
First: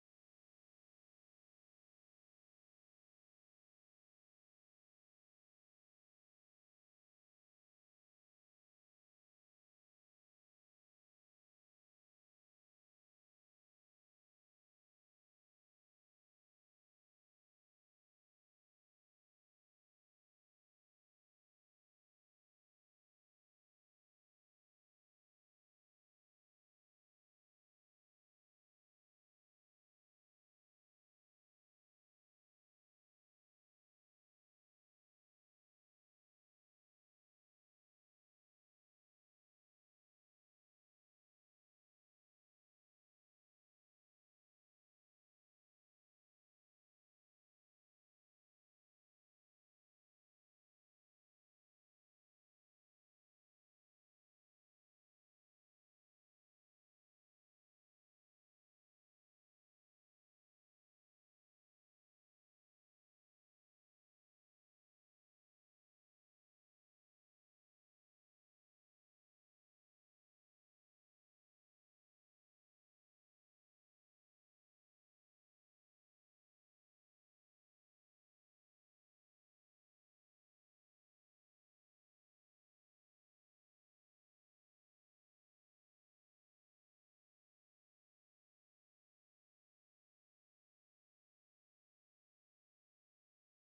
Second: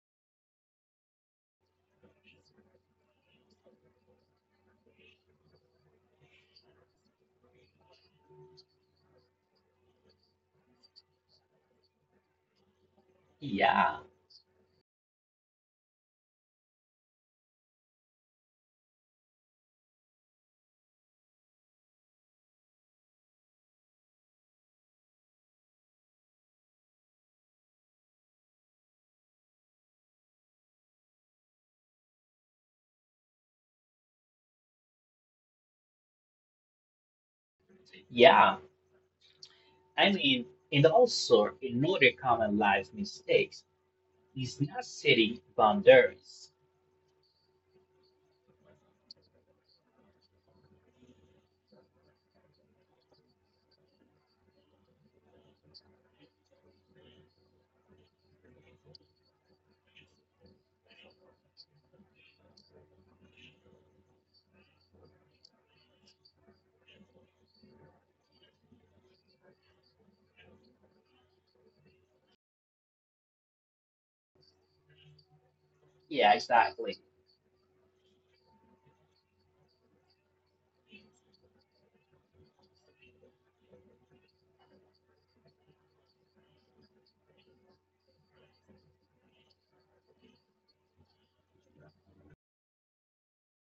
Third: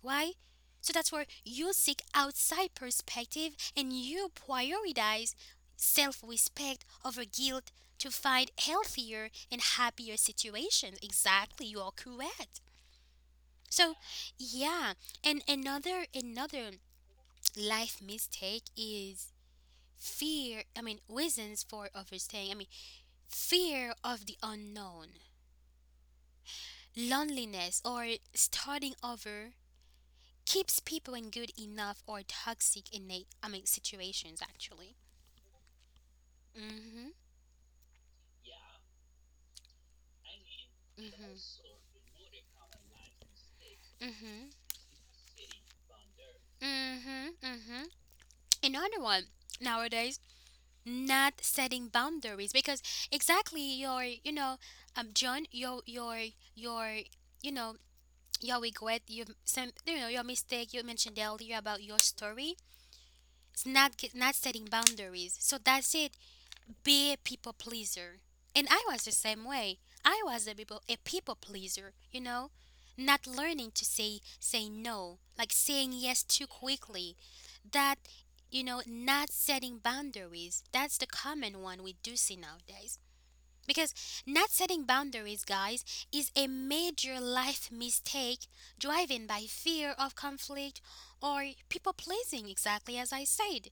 [SPEAKER 1] Why? So that's where you seek outside perspective and you prioritize self respect over guilt to find healthier and happier situations. Exactly, you are correct. So,
[SPEAKER 2] Yeah,
[SPEAKER 1] yeah, and another another life mistake is fear. I mean, reasons for overstaying. I mean, fear of the unknown, loneliness, or starting over keeps people in good enough or toxic innate, I mean, situations actually. Mm-hmm.
[SPEAKER 2] yeah. I mean, and
[SPEAKER 1] Mm-hmm.
[SPEAKER 2] also another common life mistakes
[SPEAKER 1] Mm-hmm.
[SPEAKER 2] is not setting boundaries.
[SPEAKER 1] Mm-hmm. Mm-hmm. Another one nowadays, not setting boundaries because exactly your, you know, um, John, your, your, your, you know, your regret, you some, you know, your mistake. You mentioned earlier about your story. It's not ge- not setting boundaries. So that's it. Be a people pleaser. And I was the same way. I was a people a people pleaser, you know? Not learning to say say no, like saying yes
[SPEAKER 2] Yeah,
[SPEAKER 1] too
[SPEAKER 2] exactly.
[SPEAKER 1] quickly. That you know, not setting boundaries. That's the common one we do see nowadays. Because not setting boundaries, guys, is a major life mistake driven by fear of conflict or people pleasing, exactly as I said,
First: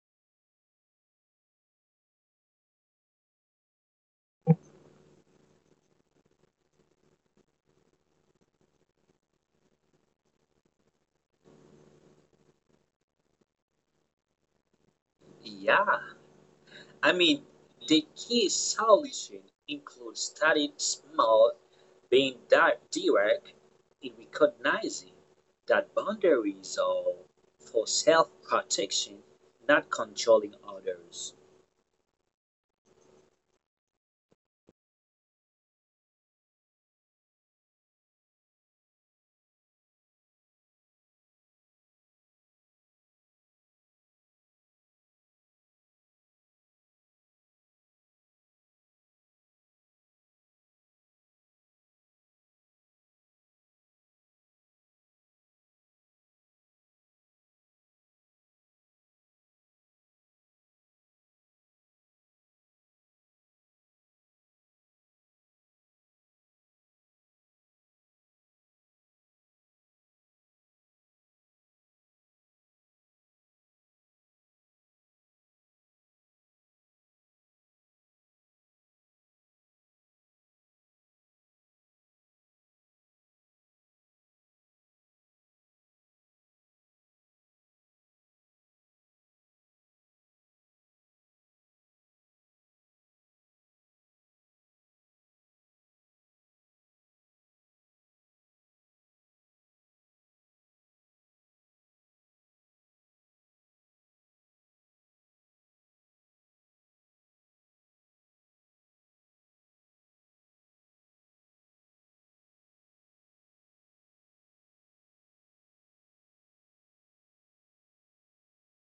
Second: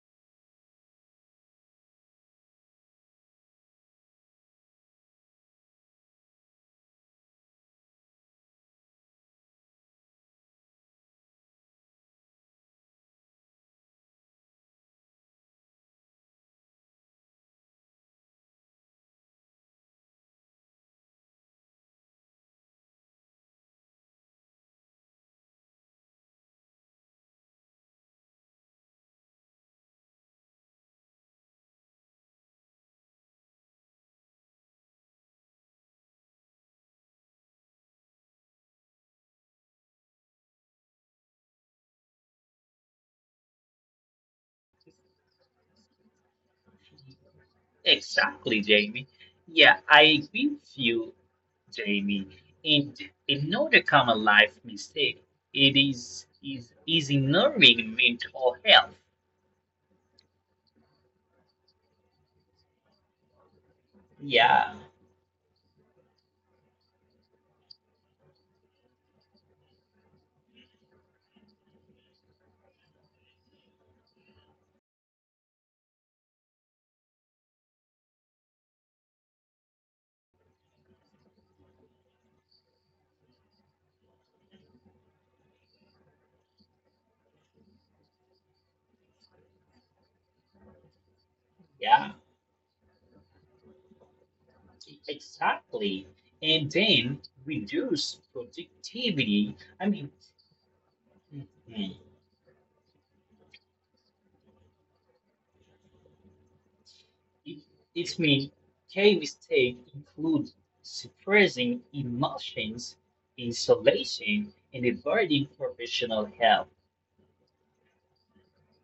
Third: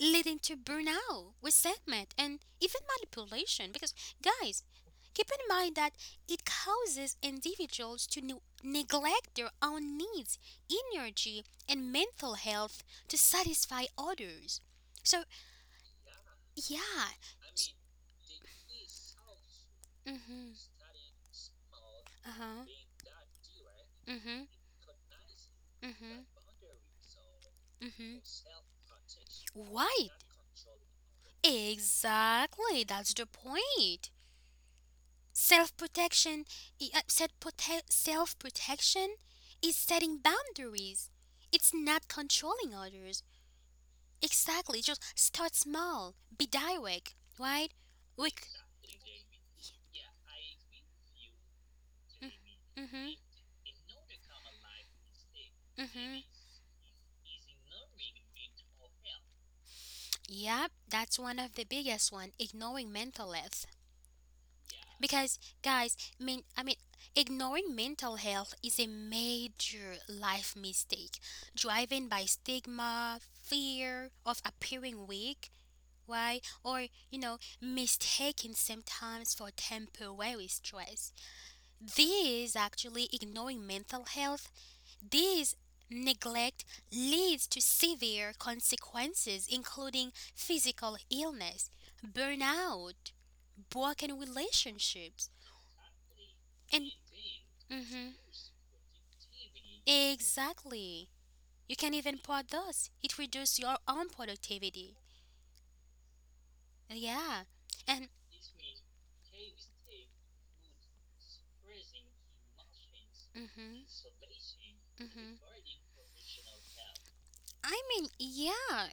[SPEAKER 1] leading to burnout, resentment, and even manipulation. Because, guys, keep in mind that it causes individuals to ne- neglect their own needs, energy, and mental health to satisfy others. So,
[SPEAKER 3] Yeah,
[SPEAKER 1] yeah.
[SPEAKER 3] I mean, the key solution includes
[SPEAKER 1] Mm-hmm.
[SPEAKER 3] starting small, being
[SPEAKER 1] Uh-huh.
[SPEAKER 3] direct in
[SPEAKER 1] Mm-hmm.
[SPEAKER 3] recognizing that
[SPEAKER 1] Mm-hmm.
[SPEAKER 3] boundaries are for
[SPEAKER 1] Mm-hmm.
[SPEAKER 3] self protection, not
[SPEAKER 1] Right.
[SPEAKER 3] controlling others.
[SPEAKER 1] Exactly. That's the point. Self protection, self protection is setting boundaries. It's not controlling others. Exactly. Just start small. Be direct, right? We.
[SPEAKER 2] Exactly, Jamie. Yeah, I agree with you, Jamie. And
[SPEAKER 1] Mhm.
[SPEAKER 2] another common life mistake it
[SPEAKER 1] Mhm.
[SPEAKER 2] is is is ignoring mental health.
[SPEAKER 1] Yep. That's one of the biggest one. Ignoring mental health.
[SPEAKER 2] Yeah,
[SPEAKER 1] Because guys, I mean, I mean, ignoring mental health is a major life mistake, driven by stigma, fear of appearing weak, why, or you know mistaken symptoms for temporary stress. These actually ignoring mental health, these neglect leads to severe consequences including physical illness,
[SPEAKER 2] yeah.
[SPEAKER 1] burnout, broken relationships,
[SPEAKER 2] Exactly. And
[SPEAKER 1] and
[SPEAKER 2] then
[SPEAKER 1] mhm.
[SPEAKER 2] reduce productivity. I mean,
[SPEAKER 1] Exactly, you can
[SPEAKER 2] mm,
[SPEAKER 1] even part those, it reduces your own productivity. Yeah.
[SPEAKER 2] it,
[SPEAKER 1] And
[SPEAKER 2] it means key mistake include suppressing emotions,
[SPEAKER 1] mhm.
[SPEAKER 2] isolation, and
[SPEAKER 1] Mhm.
[SPEAKER 2] avoiding professional help.
[SPEAKER 1] I mean, yeah.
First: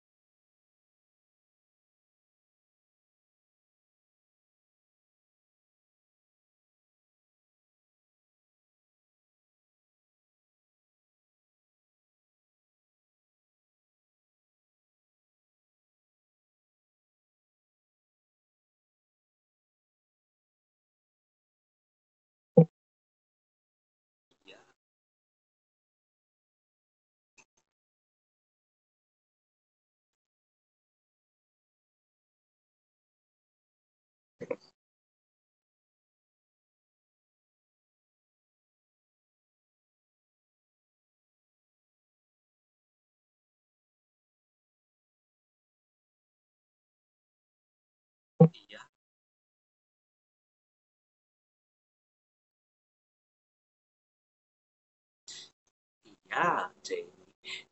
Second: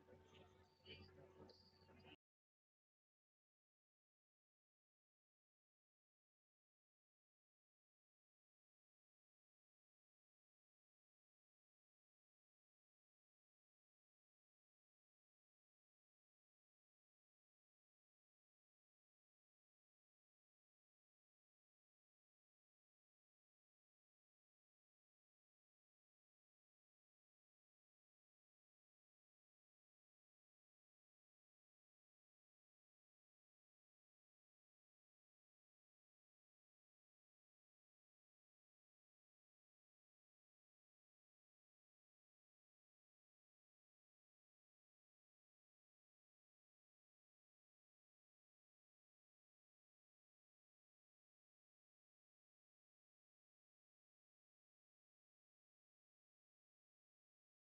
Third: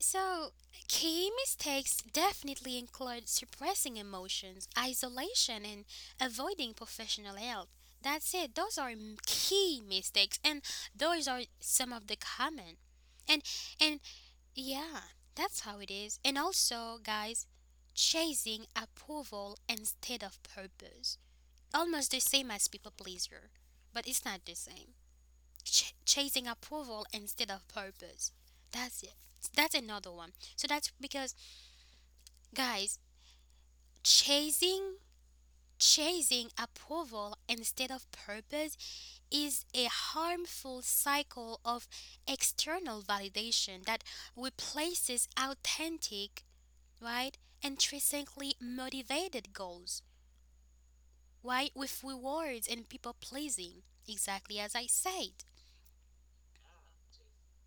[SPEAKER 1] So, key mistakes definitely include suppressing emotions, isolation, and avoiding professional help. That's it. Those are m- key mistakes, and those are some of the common. And and yeah, that's how it is. And also, guys, chasing approval instead of purpose. Almost the same as people pleaser, but it's not the same. Ch- chasing approval instead of purpose. That's it. That's another one. So that's because guys, chasing chasing approval instead of purpose is a harmful cycle of external validation that replaces authentic, right, intrinsically
[SPEAKER 3] Yeah,
[SPEAKER 1] motivated goals, right, with rewards and people pleasing. Exactly as I said.
[SPEAKER 3] yeah. Jane.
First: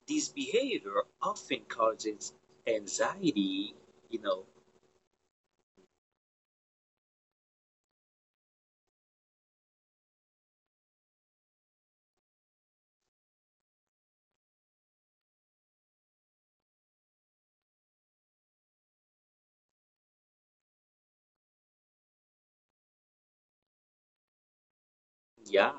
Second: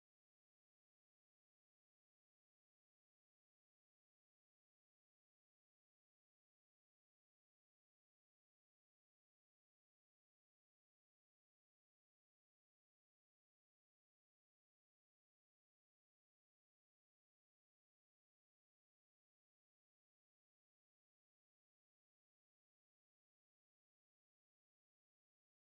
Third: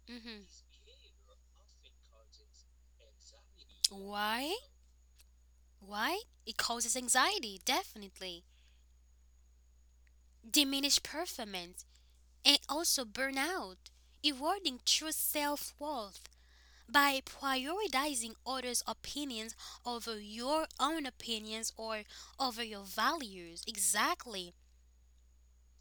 [SPEAKER 3] This
[SPEAKER 1] Hmm.
[SPEAKER 3] behavior often causes anxiety, you know.
[SPEAKER 1] Why? Why? It causes anxiety, definitely, diminished performance, and also burnout, eroding true self worth by prioritizing others' opinions over your own opinions or over your values. Exactly.
[SPEAKER 3] Yeah,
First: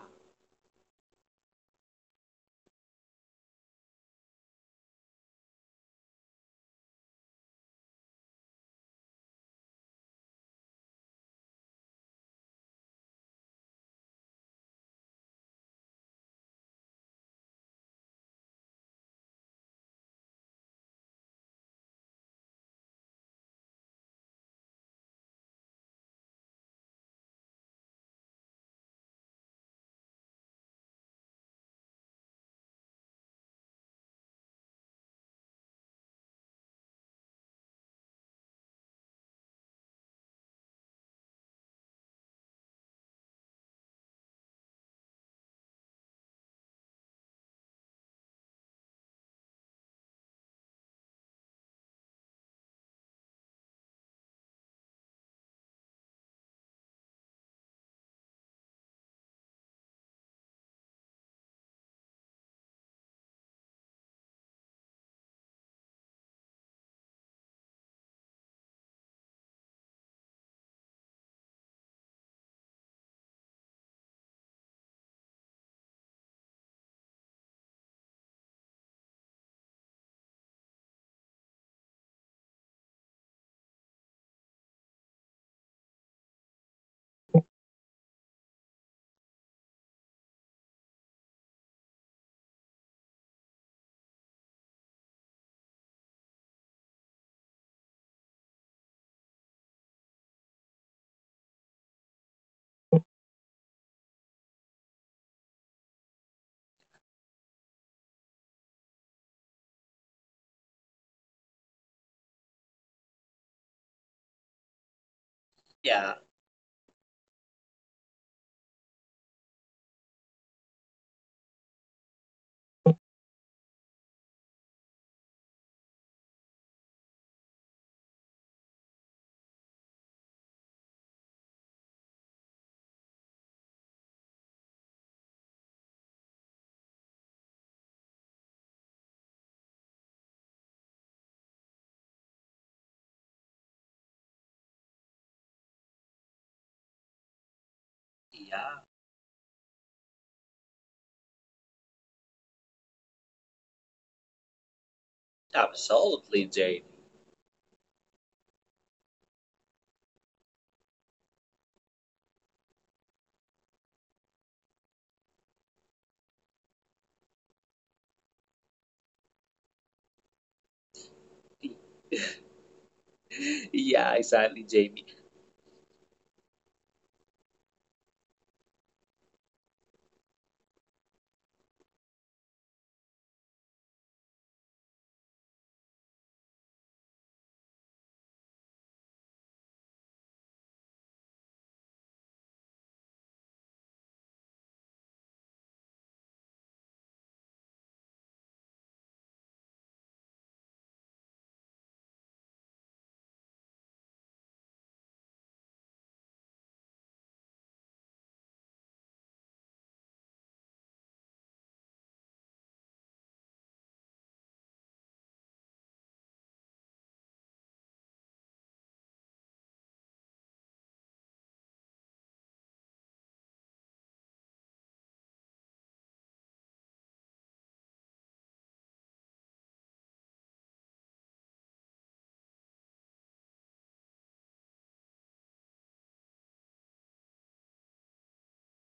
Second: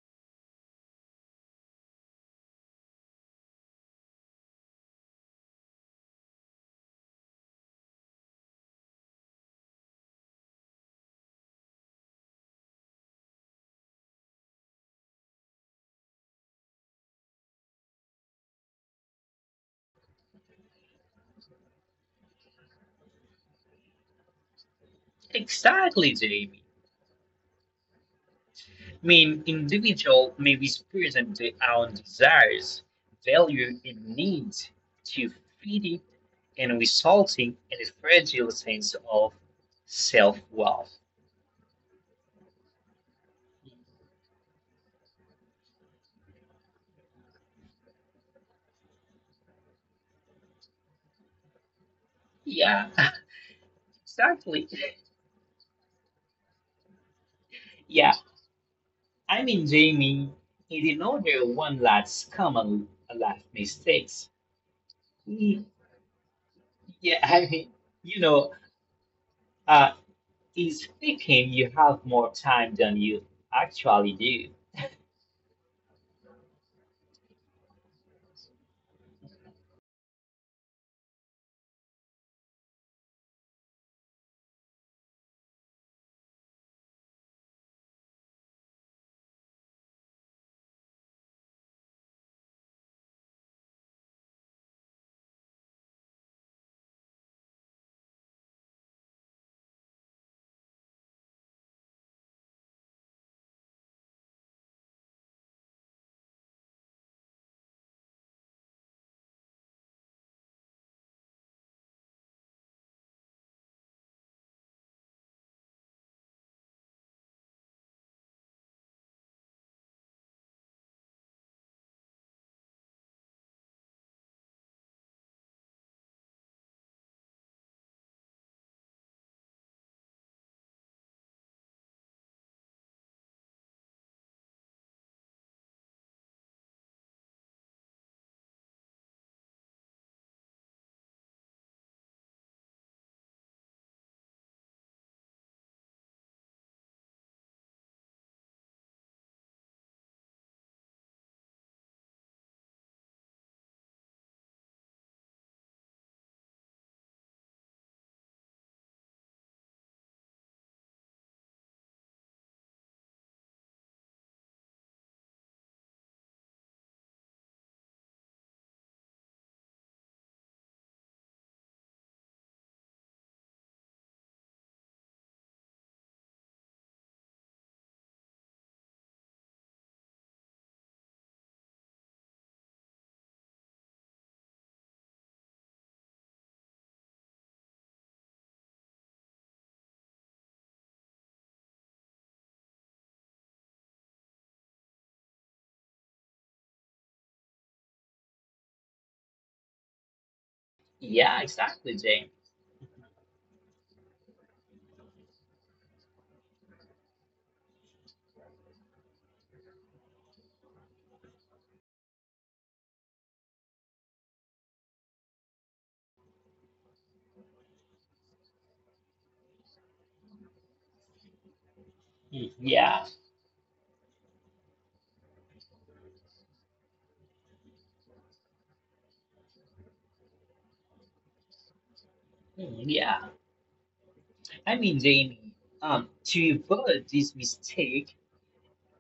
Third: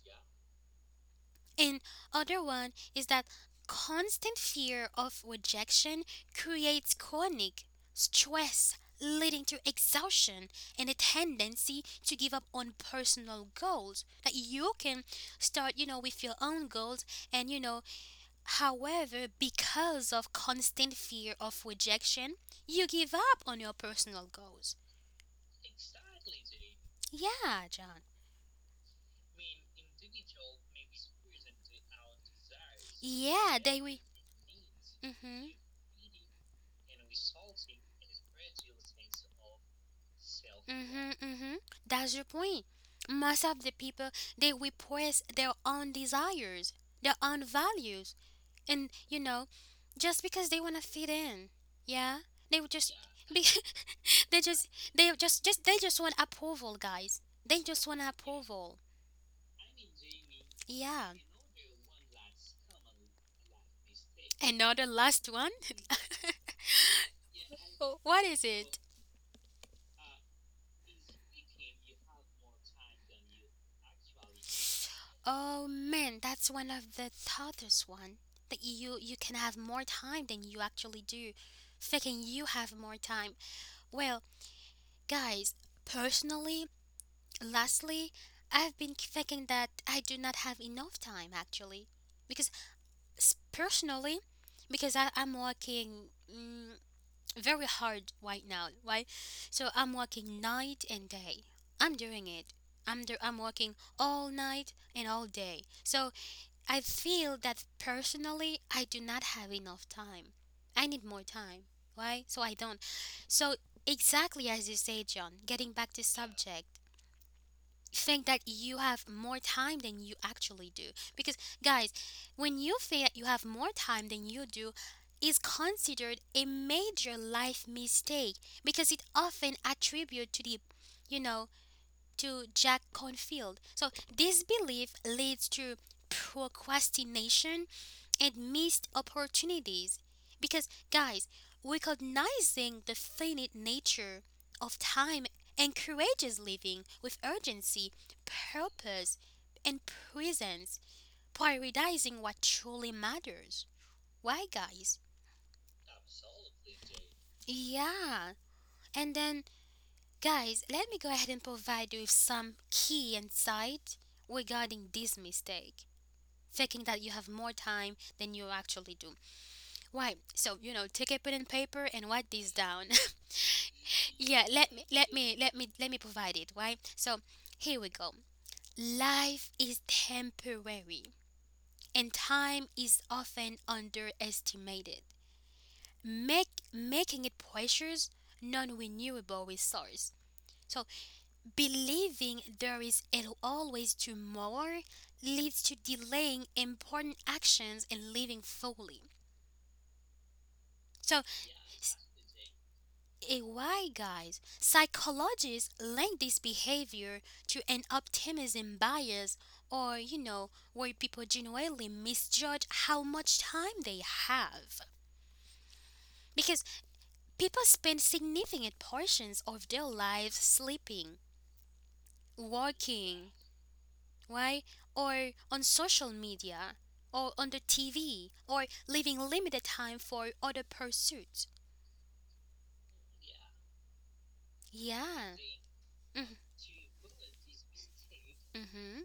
[SPEAKER 1] And other one is that constant fear of rejection creates chronic stress leading to exhaustion and a tendency to give up on personal goals, that you can start you know with your own goals, and you know however because of constant fear of rejection you give up on your personal goals.
[SPEAKER 2] Exactly, Jamie.
[SPEAKER 1] Yeah, John.
[SPEAKER 2] I mean, individual may be experiencing their own desires,
[SPEAKER 1] Yeah,
[SPEAKER 2] value,
[SPEAKER 1] they we.
[SPEAKER 2] and needs to
[SPEAKER 1] Mhm.
[SPEAKER 2] feeding and resulting in a fragile sense of self-worth.
[SPEAKER 1] Mm-hmm, mm-hmm. That's your point. Most of the people, they repress their own desires, their own values, and you know, just because they wanna fit in, yeah, they would
[SPEAKER 2] Yeah,
[SPEAKER 1] just be, they
[SPEAKER 2] exactly.
[SPEAKER 1] just they just just they just want approval, guys. They just want
[SPEAKER 2] Yeah,
[SPEAKER 1] approval.
[SPEAKER 2] I mean, Jamie, he did
[SPEAKER 1] Yeah.
[SPEAKER 2] not do one last common last mistakes.
[SPEAKER 1] Another last one.
[SPEAKER 2] He, yeah, I mean,
[SPEAKER 1] Oh,
[SPEAKER 2] you
[SPEAKER 1] what is
[SPEAKER 2] know,
[SPEAKER 1] it?
[SPEAKER 2] uh, in speaking, you have more time than you actually do.
[SPEAKER 1] Oh man, that's one of the toughest one. That you you can have more time than you actually do. Thinking you have more time. Well, guys, personally, lastly, I've been thinking that I do not have enough time actually. Because s- personally, because I, I'm working mm, very hard right now, right? So I'm working night and day. I'm doing it. I'm, do- I'm working all night and all day. So I feel that personally, I do not have enough time. I need more time. Why? So I don't. So, exactly as you say, John, getting back to
[SPEAKER 3] yeah,
[SPEAKER 1] subject, think that you have more time than you actually do. Because, guys, when you feel that you have more time than you do, is considered a major life mistake because it often attribute to the you know to Jack Confield. So this belief leads to procrastination and missed opportunities. Because guys, recognizing the finite nature of time encourages living with urgency,
[SPEAKER 3] yeah.
[SPEAKER 1] purpose, and presence, prioritizing what truly matters. Why guys?
[SPEAKER 3] Absolutely, Jamie.
[SPEAKER 1] Yeah. And then guys, let me go ahead and provide you with some key insight regarding this mistake. Faking that you have more time than you actually do. Why? So you know, take a pen and paper and write this down.
[SPEAKER 3] yeah,
[SPEAKER 1] Yeah,
[SPEAKER 3] exactly,
[SPEAKER 1] let me let
[SPEAKER 3] Jamie.
[SPEAKER 1] me let me let me provide it. Why? So here we go. Life is temporary and time is often underestimated. Make making it precious non-renewable resource. So believing there is al- always tomorrow leads to delaying important actions and living fully. So,
[SPEAKER 2] Yeah, exactly,
[SPEAKER 1] s-
[SPEAKER 2] Jamie.
[SPEAKER 1] eh, why, guys? Psychologists link this behavior to an optimism bias, or you know, where people genuinely misjudge how much time they have. Because people spend significant portions of their lives sleeping,
[SPEAKER 2] Mm, yeah,
[SPEAKER 1] working, why? Or on social media, or on the T V, or leaving limited time for other pursuits.
[SPEAKER 2] mm, yeah. I mean,
[SPEAKER 1] Yeah.
[SPEAKER 2] Jamie, um,
[SPEAKER 1] Mm-hmm.
[SPEAKER 2] to avoid this mistake,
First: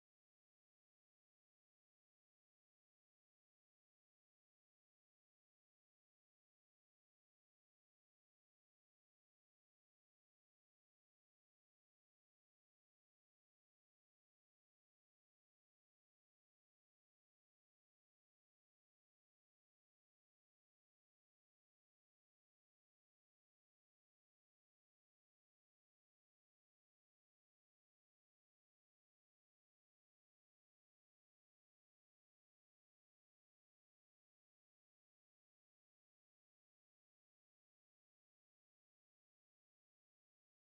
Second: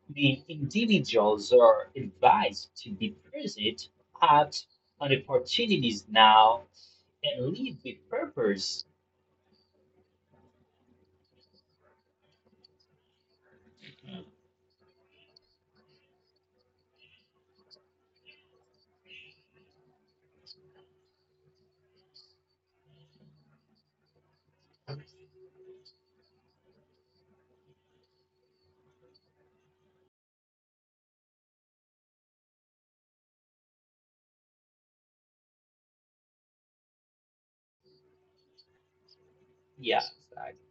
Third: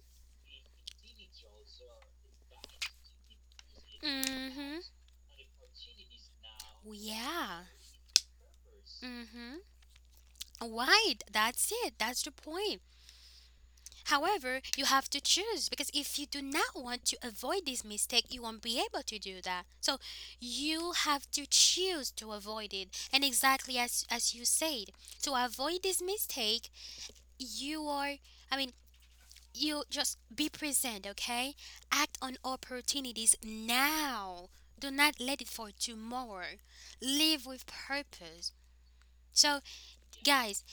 [SPEAKER 2] the individuals are advised to be present at
[SPEAKER 1] Mm-hmm.
[SPEAKER 2] on opportunities now and
[SPEAKER 1] Yeah.
[SPEAKER 2] lead with purpose.
[SPEAKER 1] Mm-hmm. Right. That's it. That's the point. However, you have to choose because if you do not want to avoid this mistake, you won't be able to do that. So you have to choose to avoid it. And exactly as as you said, to avoid this mistake, you are I mean, you just be present, okay? Act on opportunities now. Do not let it for tomorrow. Live with purpose. So,
[SPEAKER 2] Yeah, I-
[SPEAKER 1] guys,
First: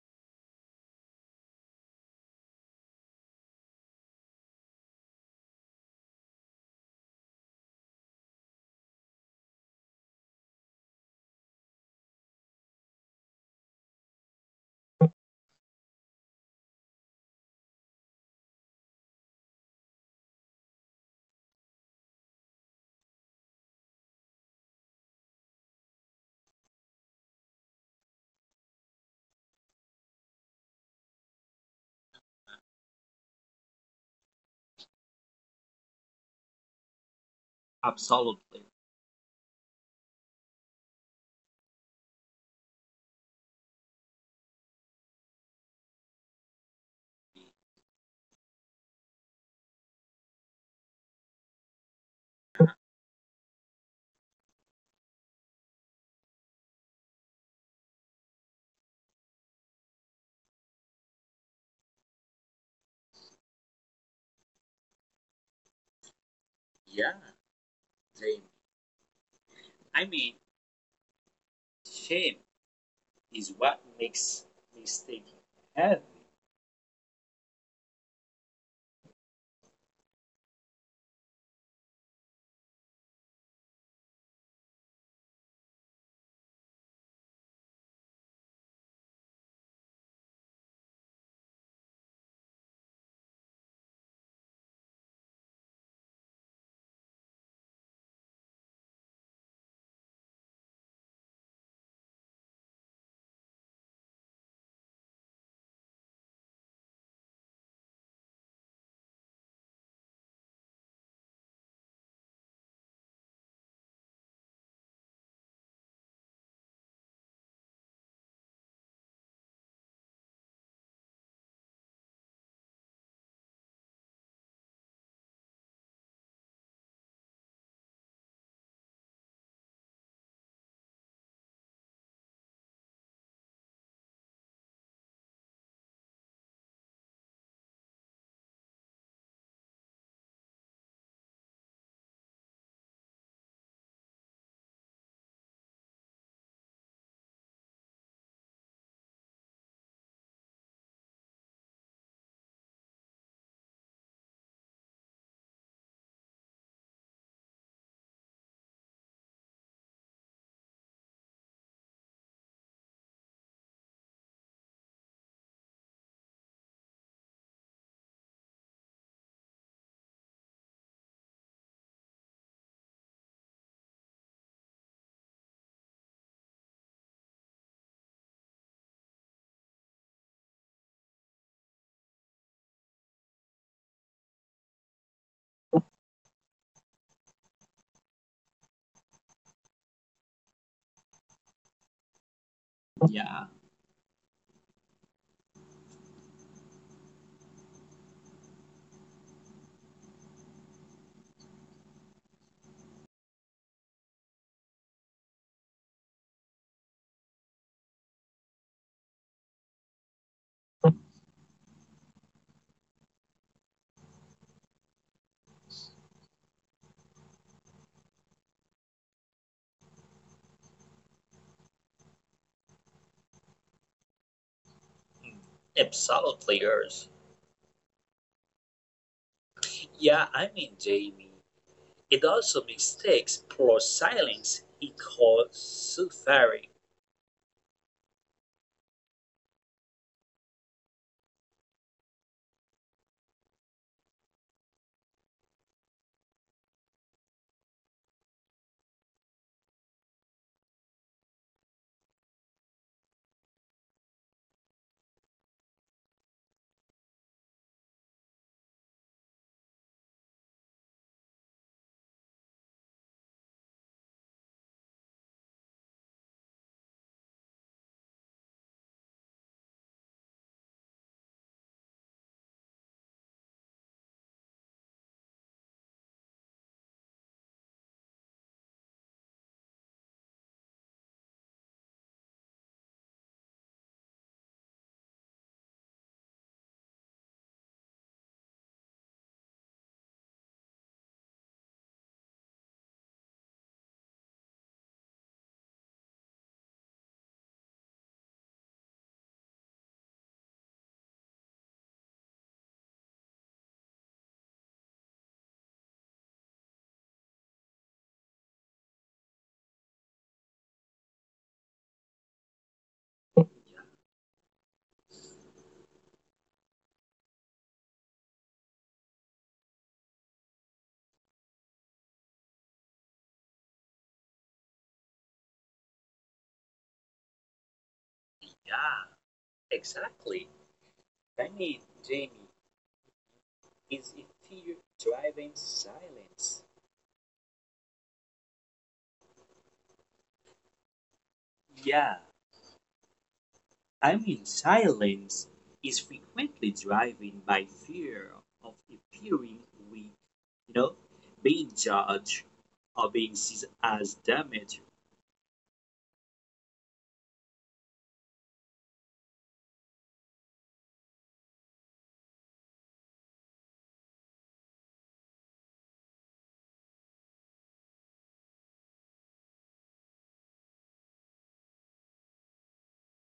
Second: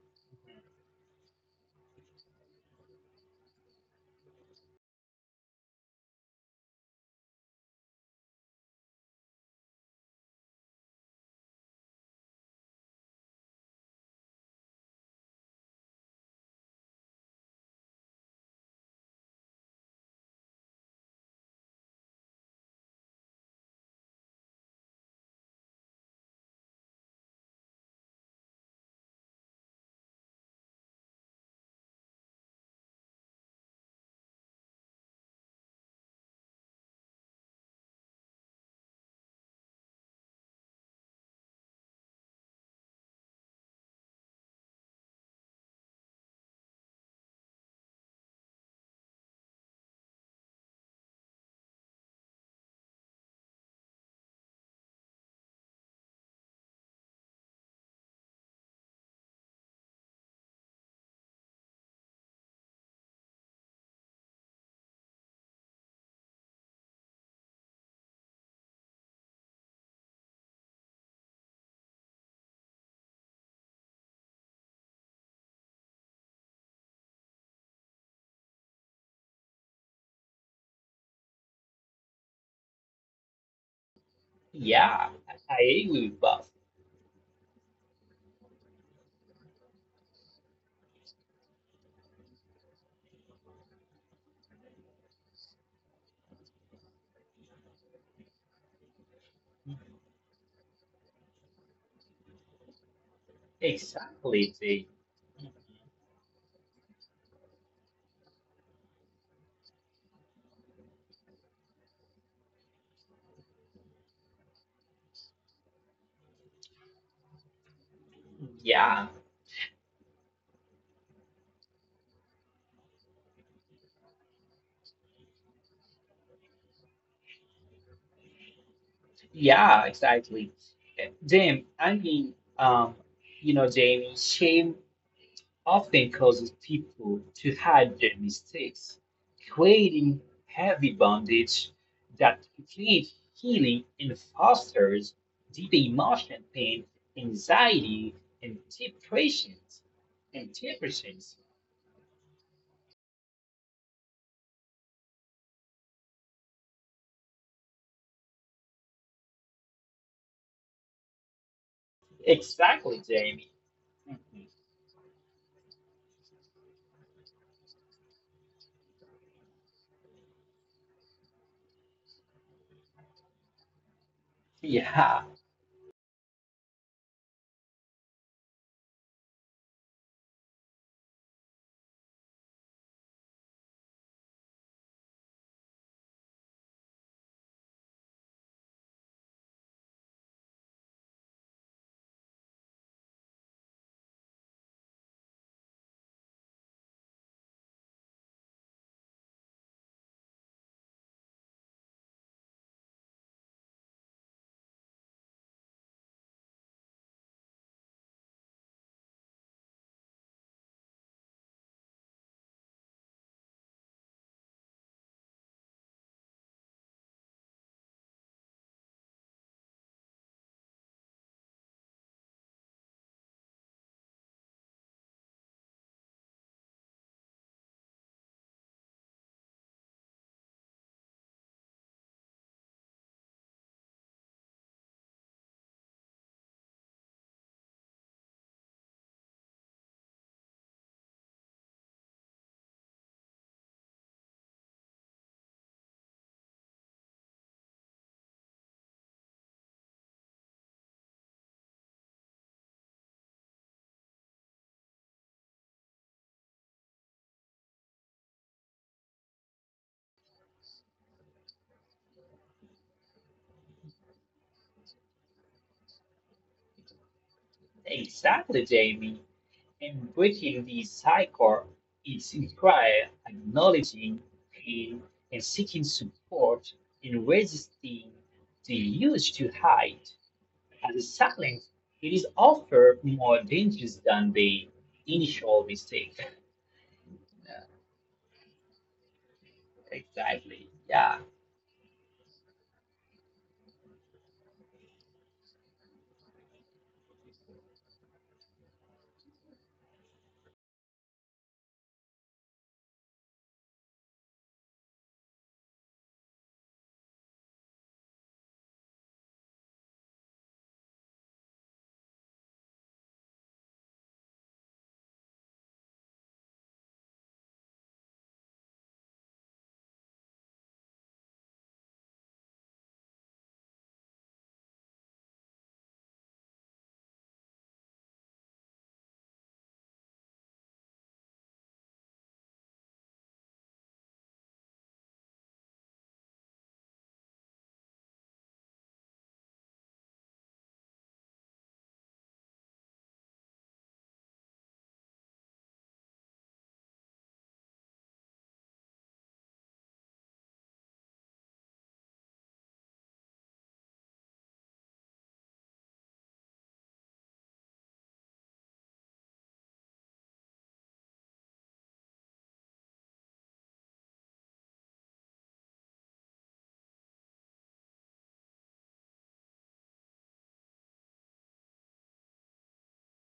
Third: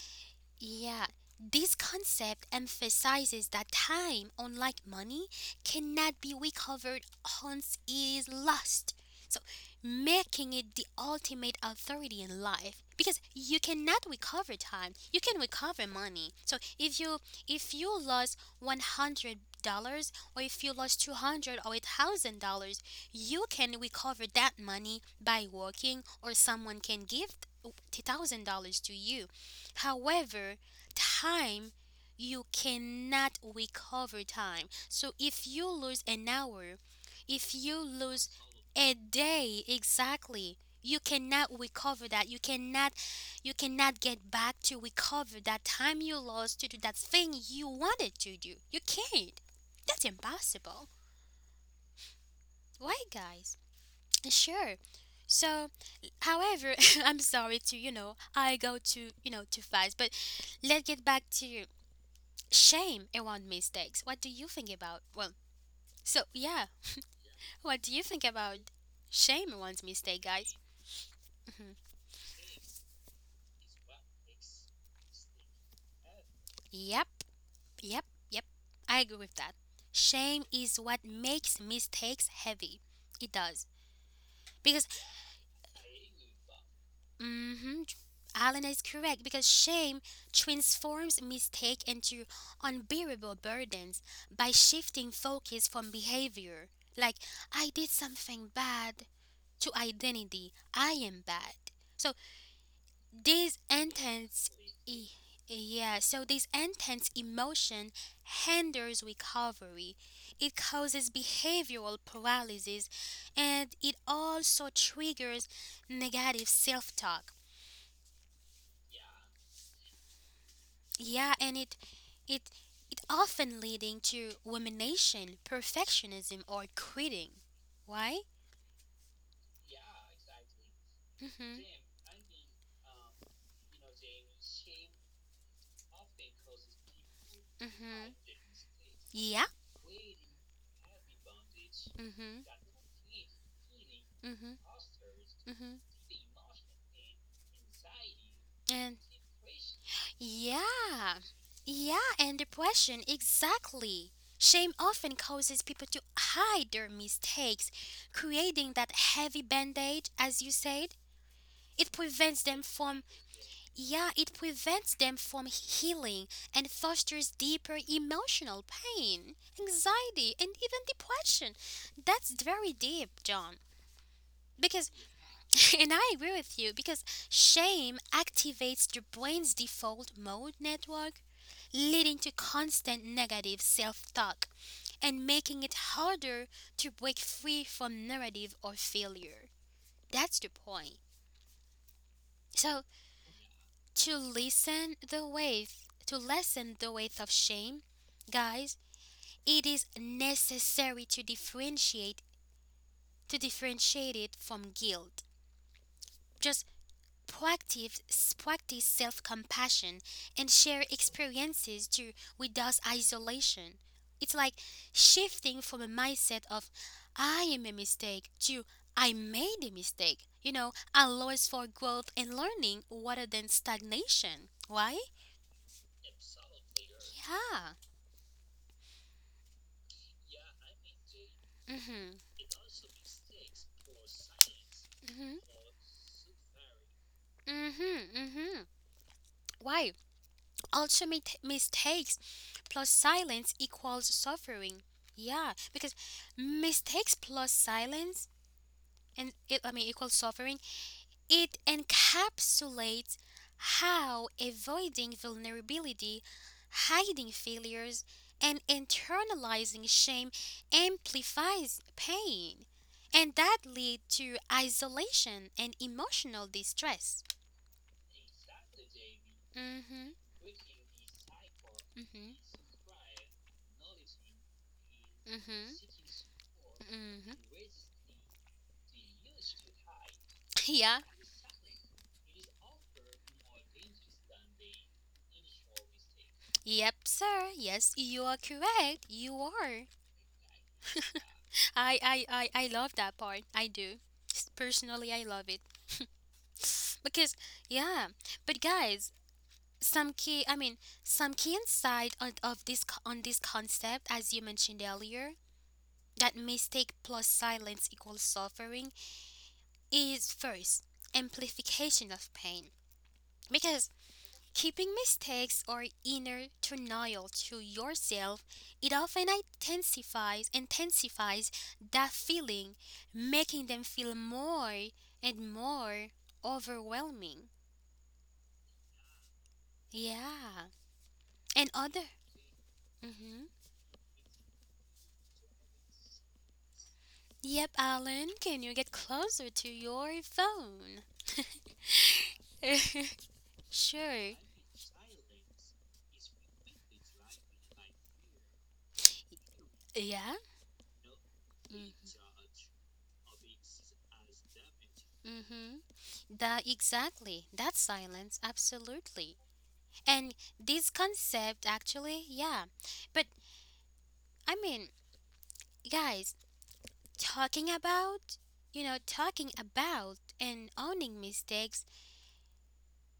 [SPEAKER 1] yeah, this concept emphasizes that time, unlike money, cannot be recovered once it is lost. So, making it the ultimate authority in life because you cannot recover time. You can recover money. So, if you if you lost one hundred dollars, or if you lost two hundred or a thousand dollars you can recover that money by working, or someone can give one thousand dollars to you. However, time, you cannot recover time. So if you lose an hour, if you lose
[SPEAKER 3] Absolutely.
[SPEAKER 1] a day, exactly, you cannot recover that. You cannot you cannot get back to recover that time you lost to do that thing you wanted to do. You can't. That's impossible. Why guys? Sure. So, however, I'm sorry to, you know, I go to, you know, too fast, but let's get back to shame around mistakes. What do you think about? Well, so yeah,
[SPEAKER 3] Yeah,
[SPEAKER 1] what do you think
[SPEAKER 3] Jamie.
[SPEAKER 1] about shame around
[SPEAKER 3] I mean,
[SPEAKER 1] mistake, guys? Mhm.
[SPEAKER 3] shame is what makes mistake heavy.
[SPEAKER 1] Yep, yep, yep. I agree with that. Shame is what makes mistakes heavy. It does because
[SPEAKER 2] yeah, I I agree with both.
[SPEAKER 1] mm-hmm, Alan is correct because shame transforms mistake into unbearable burdens by shifting focus from behavior like I did something bad to identity. I am bad. So this
[SPEAKER 2] Exactly.
[SPEAKER 1] intense,
[SPEAKER 2] They,
[SPEAKER 1] e- e, yeah, so this intense emotion hinders recovery. It causes behavioral paralysis and it also triggers negative self-talk.
[SPEAKER 2] yeah,
[SPEAKER 1] Yeah, and it it it often leading to rumination, perfectionism or quitting. Why?
[SPEAKER 2] yeah, exactly. Uh, Jamie,
[SPEAKER 1] Mhm.
[SPEAKER 2] I mean, um, you know, Jamie, shame often causes people to hide their
[SPEAKER 1] Mhm.
[SPEAKER 2] mistakes,
[SPEAKER 1] Yeah.
[SPEAKER 2] creating heavy bondage that
[SPEAKER 1] Mhm.
[SPEAKER 2] prevents healing and
[SPEAKER 1] Mhm.
[SPEAKER 2] fosters deep
[SPEAKER 1] Mhm.
[SPEAKER 2] emotional pain, anxiety, and
[SPEAKER 1] And
[SPEAKER 2] depression. And depression.
[SPEAKER 1] yeah, yeah, and depression, exactly. Shame often causes people to hide their mistakes, creating that heavy band aid, as you said. It prevents them
[SPEAKER 2] Exactly,
[SPEAKER 1] from,
[SPEAKER 2] Jamie.
[SPEAKER 1] yeah, it
[SPEAKER 2] Mhm.
[SPEAKER 1] prevents them from healing and fosters deeper emotional pain, anxiety, and even depression. That's very deep, John. Because
[SPEAKER 2] Yeah,
[SPEAKER 1] and I agree with you because shame activates your brain's default mode network, leading to constant negative self talk and making it harder to break free from narrative or failure. That's the point. So,
[SPEAKER 3] Yeah.
[SPEAKER 1] to lessen the weight, to lessen the weight of shame, guys, it is necessary to differentiate to differentiate it from guilt. Just Proactive, practice self compassion and share experiences to reduce isolation. It's like shifting from a mindset of I am a mistake to I made a mistake. You know, allows for growth and learning rather than stagnation. Why?
[SPEAKER 3] Absolutely, players.
[SPEAKER 1] Yeah.
[SPEAKER 3] Yeah, I mean, Jamie, it
[SPEAKER 1] Mhm.
[SPEAKER 3] also mistakes poor silence he
[SPEAKER 1] Mhm.
[SPEAKER 3] calls suffering.
[SPEAKER 1] Mhm. Mhm. Why? Ultimate mistakes plus silence equals suffering. Yeah, because mistakes plus silence and it, I mean equal suffering, it encapsulates how avoiding vulnerability, hiding failures, and internalizing shame amplifies pain, and that lead to isolation and emotional distress.
[SPEAKER 2] exactly, Jamie. And
[SPEAKER 1] Mhm.
[SPEAKER 2] breaking the cycle is
[SPEAKER 1] Mhm.
[SPEAKER 2] required acknowledging pain and seeking
[SPEAKER 1] Mhm.
[SPEAKER 2] support and
[SPEAKER 1] Mhm.
[SPEAKER 2] resisting the urge to hide.
[SPEAKER 1] Yeah.
[SPEAKER 2] As silence, it is often more dangerous than the initial mistake.
[SPEAKER 1] Yep, sir.
[SPEAKER 2] Yeah,
[SPEAKER 1] Yes, you are correct. You are.
[SPEAKER 2] exactly. Yeah,
[SPEAKER 1] I I I I love that part. I do. S- Personally, I love it. Because yeah, but guys, some key I mean some key insight on, of this co- on this concept as you mentioned earlier that mistake plus silence equals suffering is first amplification of pain because keeping mistakes or inner denial to yourself it often intensifies intensifies that feeling, making them feel more and more overwhelming.
[SPEAKER 3] Yeah, exactly.
[SPEAKER 1] Yeah
[SPEAKER 3] I
[SPEAKER 1] and
[SPEAKER 3] mean,
[SPEAKER 1] other
[SPEAKER 3] Jamie,
[SPEAKER 1] hmm
[SPEAKER 3] is it fear driving silence?
[SPEAKER 1] Yep, Alan, can you get closer to your phone?
[SPEAKER 3] Yeah, I
[SPEAKER 1] Sure.
[SPEAKER 3] mean, silence is frequently driven by fear of appearing weak,
[SPEAKER 1] Yeah.
[SPEAKER 3] you know, being
[SPEAKER 1] Mm-hmm.
[SPEAKER 3] judged or being seen as damaged.
[SPEAKER 1] That exactly. That silence, absolutely. And this concept, actually, yeah. But I mean, guys, talking about, you know, talking about and owning mistakes,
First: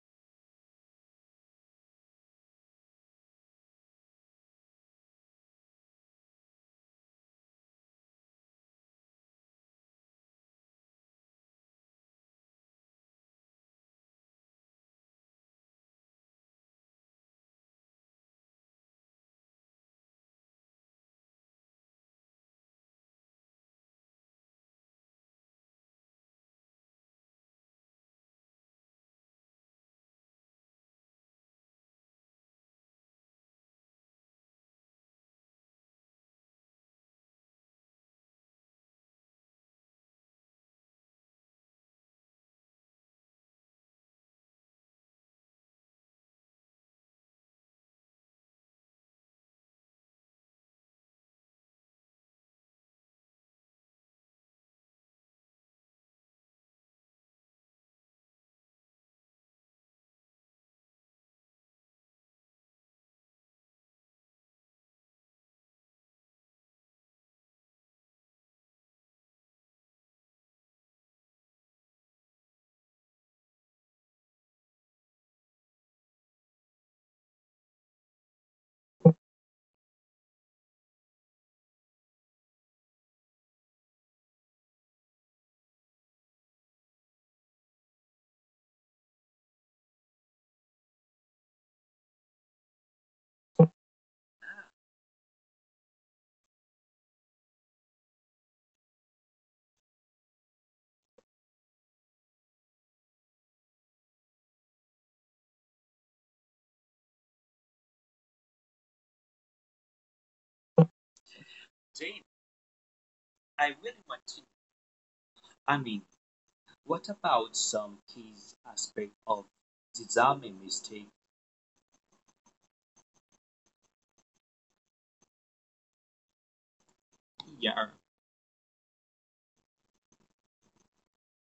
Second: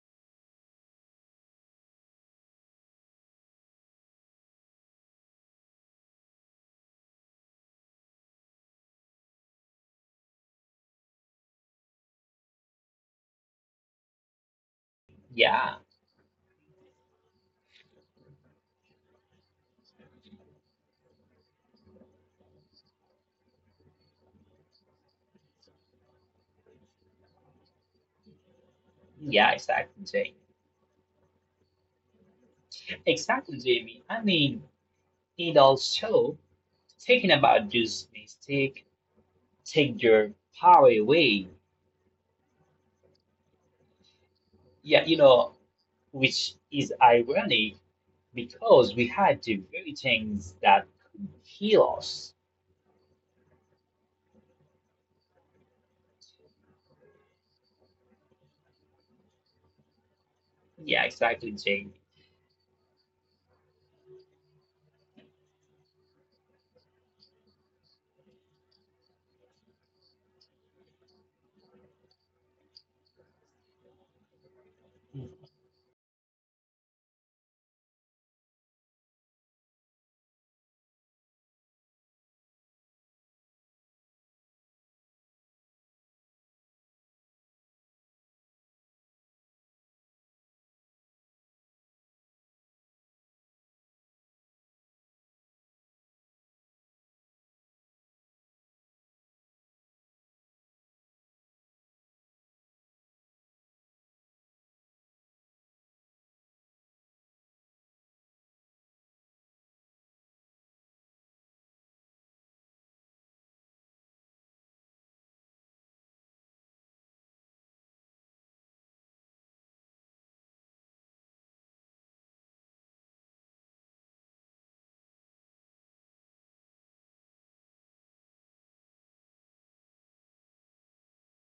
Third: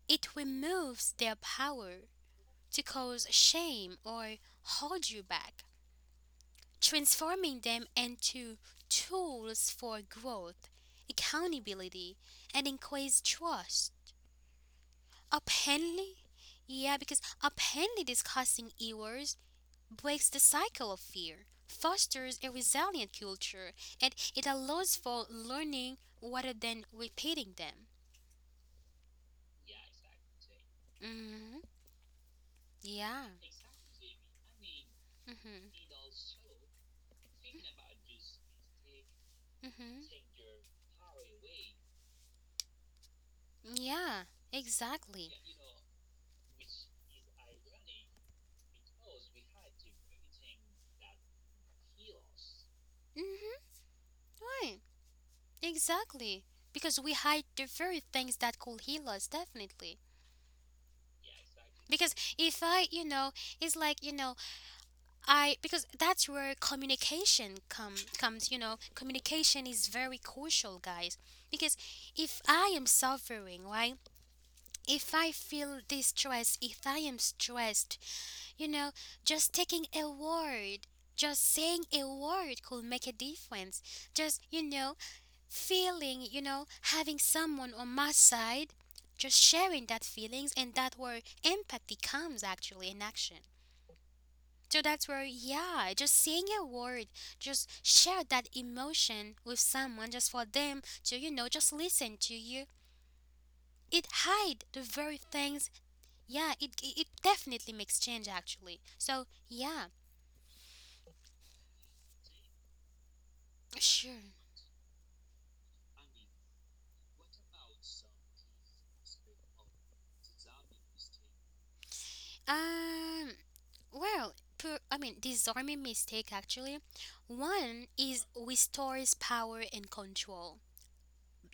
[SPEAKER 1] it removes their power to cause shame or hold you back, transforming them into tools for growth, accountability, and increased trust.
[SPEAKER 2] yeah,
[SPEAKER 1] Apparently, yeah, because apparently discussing errors breaks the cycle of fear, fosters a resilient culture, and it allows for learning rather than repeating them.
[SPEAKER 2] yeah, exactly, Jamie.
[SPEAKER 1] Hmm. Yeah.
[SPEAKER 2] Exactly, Jamie. I mean, it
[SPEAKER 1] Hmm.
[SPEAKER 2] also Speaking about those mistakes,
[SPEAKER 1] Hmm.
[SPEAKER 2] take your power away.
[SPEAKER 1] Yeah.
[SPEAKER 2] Yeah, you
[SPEAKER 1] Exactly.
[SPEAKER 2] know, which is ironic because we had to very things that could heal us.
[SPEAKER 1] Hmm. Right. Exactly. Because we hide the very things that could heal us, definitely.
[SPEAKER 2] Yeah, exactly, Jamie.
[SPEAKER 1] Because if I, you know, it's like, you know, I because that's where communication come comes, you know, communication is very crucial, guys. Because if I am suffering, right? If I
[SPEAKER 2] Mhm.
[SPEAKER 1] feel distress, if I am stressed, you know, just taking a word just saying a word could make a difference. Just, you know, feeling, you know, having someone on my side, just sharing that feelings, and that where empathy comes actually in action. So that's where, yeah, just saying a word, just share that emotion with someone just for them to, you know, just listen to you. It hide the very things. Yeah, it it it definitely makes change actually. So yeah,
[SPEAKER 3] Jamie, I really want
[SPEAKER 1] sure.
[SPEAKER 3] to. I mean, what about some key aspect of design mistake?
[SPEAKER 1] Um Well, per, I mean, disarming mistake actually.
[SPEAKER 3] Yeah.
[SPEAKER 1] One is restores power and control.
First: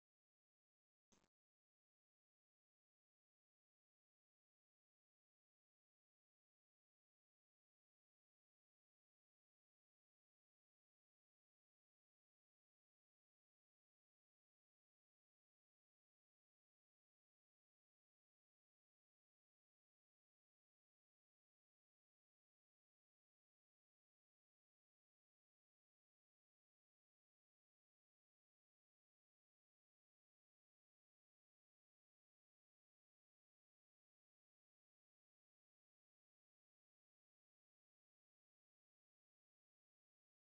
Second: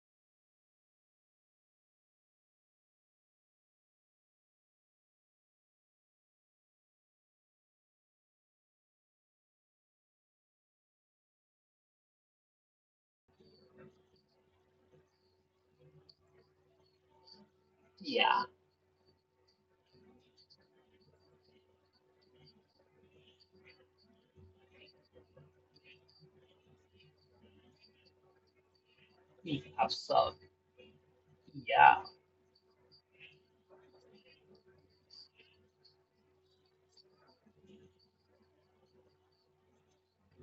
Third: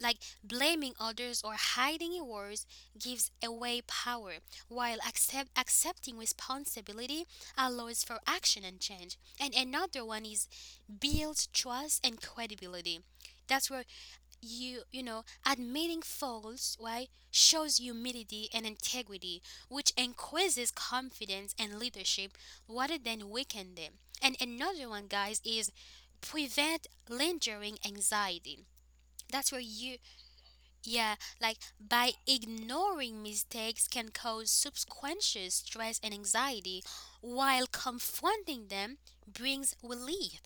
[SPEAKER 1] Like blaming others or hiding your words gives away power, while accept, accepting responsibility allows for action and change. And another one is builds trust and credibility. That's where you you know admitting faults, right, shows
[SPEAKER 2] Yeah,
[SPEAKER 1] humility and integrity, which increases confidence and leadership rather than weaken them. And another one, guys, is prevent lingering anxiety. That's where
[SPEAKER 2] we have
[SPEAKER 1] you,
[SPEAKER 2] some.
[SPEAKER 1] yeah, like
[SPEAKER 2] Yeah,
[SPEAKER 1] by ignoring mistakes can cause subsequent stress and anxiety, while confronting them brings relief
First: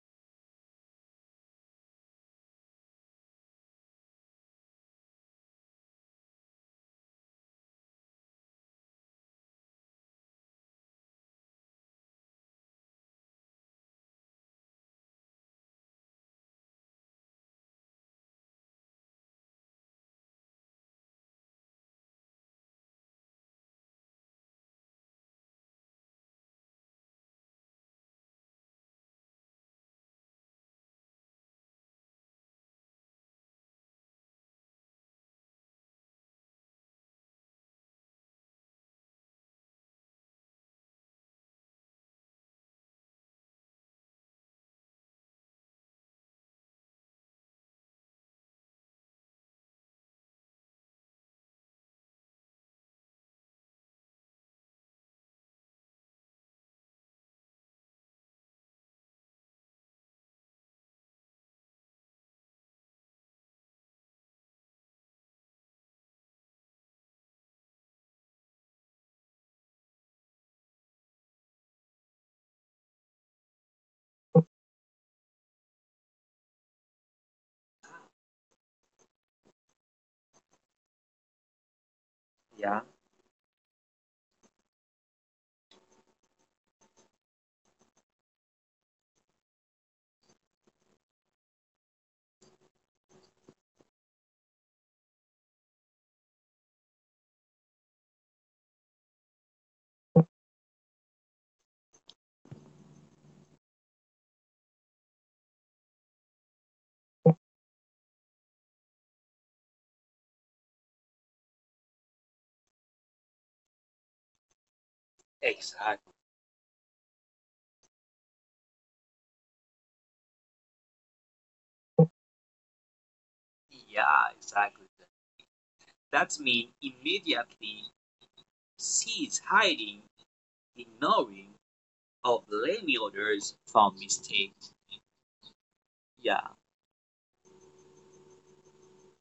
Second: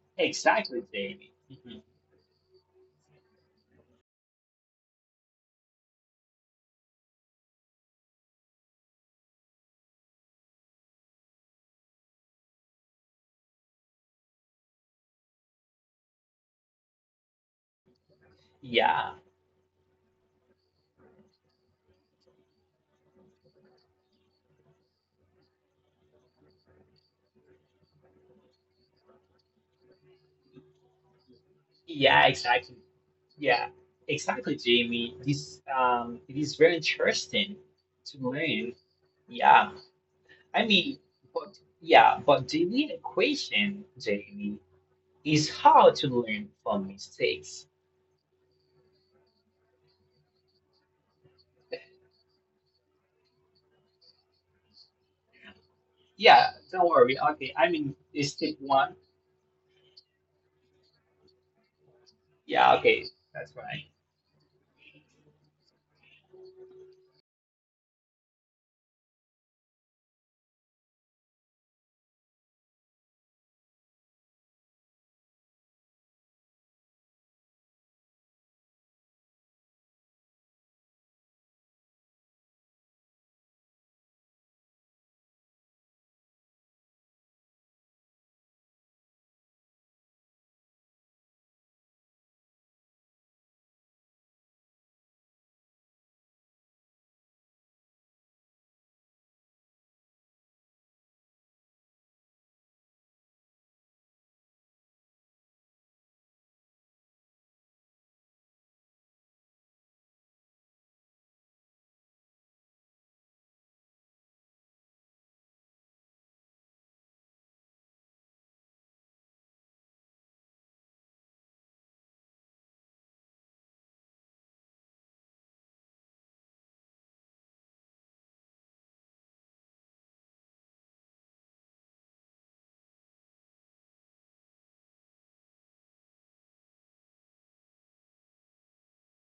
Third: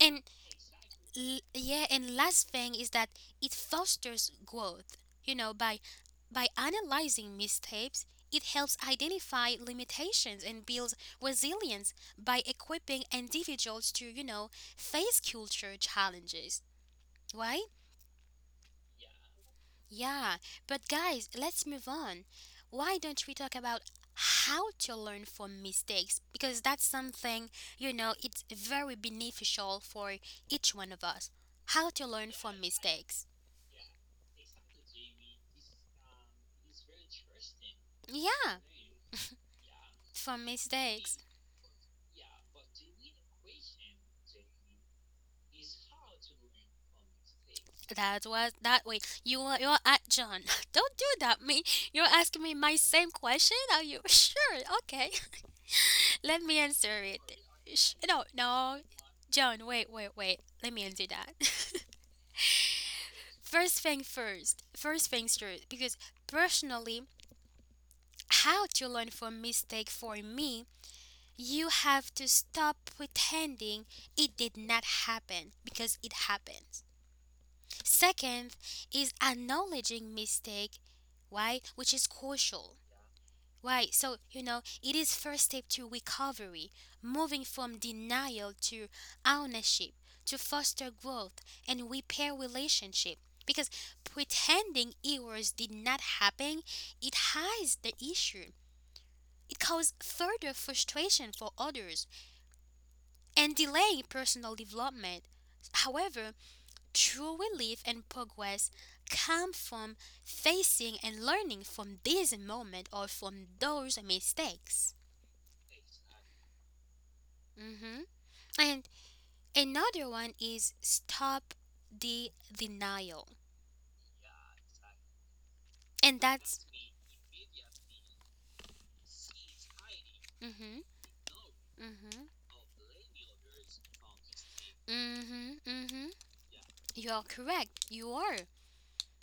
[SPEAKER 1] and
[SPEAKER 2] exactly, Jamie.
[SPEAKER 1] L-
[SPEAKER 2] Mhm.
[SPEAKER 1] yeah, and last thing is that it fosters growth. You know, by by analyzing mistakes, it helps identify limitations and builds resilience by equipping individuals to, you know, face culture challenges. Right?
[SPEAKER 2] Yeah,
[SPEAKER 1] Yeah. But guys, let's move on. Why don't we talk about how to learn from mistakes? Because that's something, you know, it's very beneficial for each one of us. How to
[SPEAKER 2] yeah,
[SPEAKER 1] learn from
[SPEAKER 2] exactly.
[SPEAKER 1] mistakes.
[SPEAKER 2] Yeah, exactly, Jamie. This um, It is very interesting to
[SPEAKER 1] Yeah,
[SPEAKER 2] learn. Yeah
[SPEAKER 1] from
[SPEAKER 2] I mean,
[SPEAKER 1] mistakes.
[SPEAKER 2] but yeah, but the real equation, Jamie, is how to learn from mistakes.
[SPEAKER 1] That was that way. You are you're at John. Don't do that. Me, you're asking me my same question. Are you sure? Okay, let
[SPEAKER 2] Yeah,
[SPEAKER 1] me
[SPEAKER 2] don't
[SPEAKER 1] answer
[SPEAKER 2] worry.
[SPEAKER 1] it.
[SPEAKER 2] Okay, I
[SPEAKER 1] Sh-
[SPEAKER 2] mean,
[SPEAKER 1] No,
[SPEAKER 2] it's step
[SPEAKER 1] no,
[SPEAKER 2] one.
[SPEAKER 1] John. Wait, wait, wait. Let me answer that.
[SPEAKER 2] Yeah, okay, that's
[SPEAKER 1] First
[SPEAKER 2] right.
[SPEAKER 1] thing first. First things first. Because personally, how to learn from mistake for me, you have to stop pretending it did not happen because it happens. Second is acknowledging mistake, why, which is crucial.
[SPEAKER 3] Yeah,
[SPEAKER 1] Why? So, you know, it is first step to recovery, moving from denial to ownership, to foster growth and repair relationship. Because pretending errors did not happen, it hides the issue. It causes further frustration for others and delaying personal development. However, true relief and progress come from facing and learning from this moment or from those mistakes.
[SPEAKER 3] exactly.
[SPEAKER 1] Hmm. And another one is stop the denial.
[SPEAKER 3] Yeah, exactly.
[SPEAKER 1] And
[SPEAKER 3] That
[SPEAKER 1] that's.
[SPEAKER 3] means immediately sees hiding,
[SPEAKER 1] Hmm.
[SPEAKER 3] ignoring,
[SPEAKER 1] Hmm.
[SPEAKER 3] or blaming others for mistakes.
[SPEAKER 1] Hmm. Hmm.
[SPEAKER 3] Yeah,
[SPEAKER 1] You are correct. You are.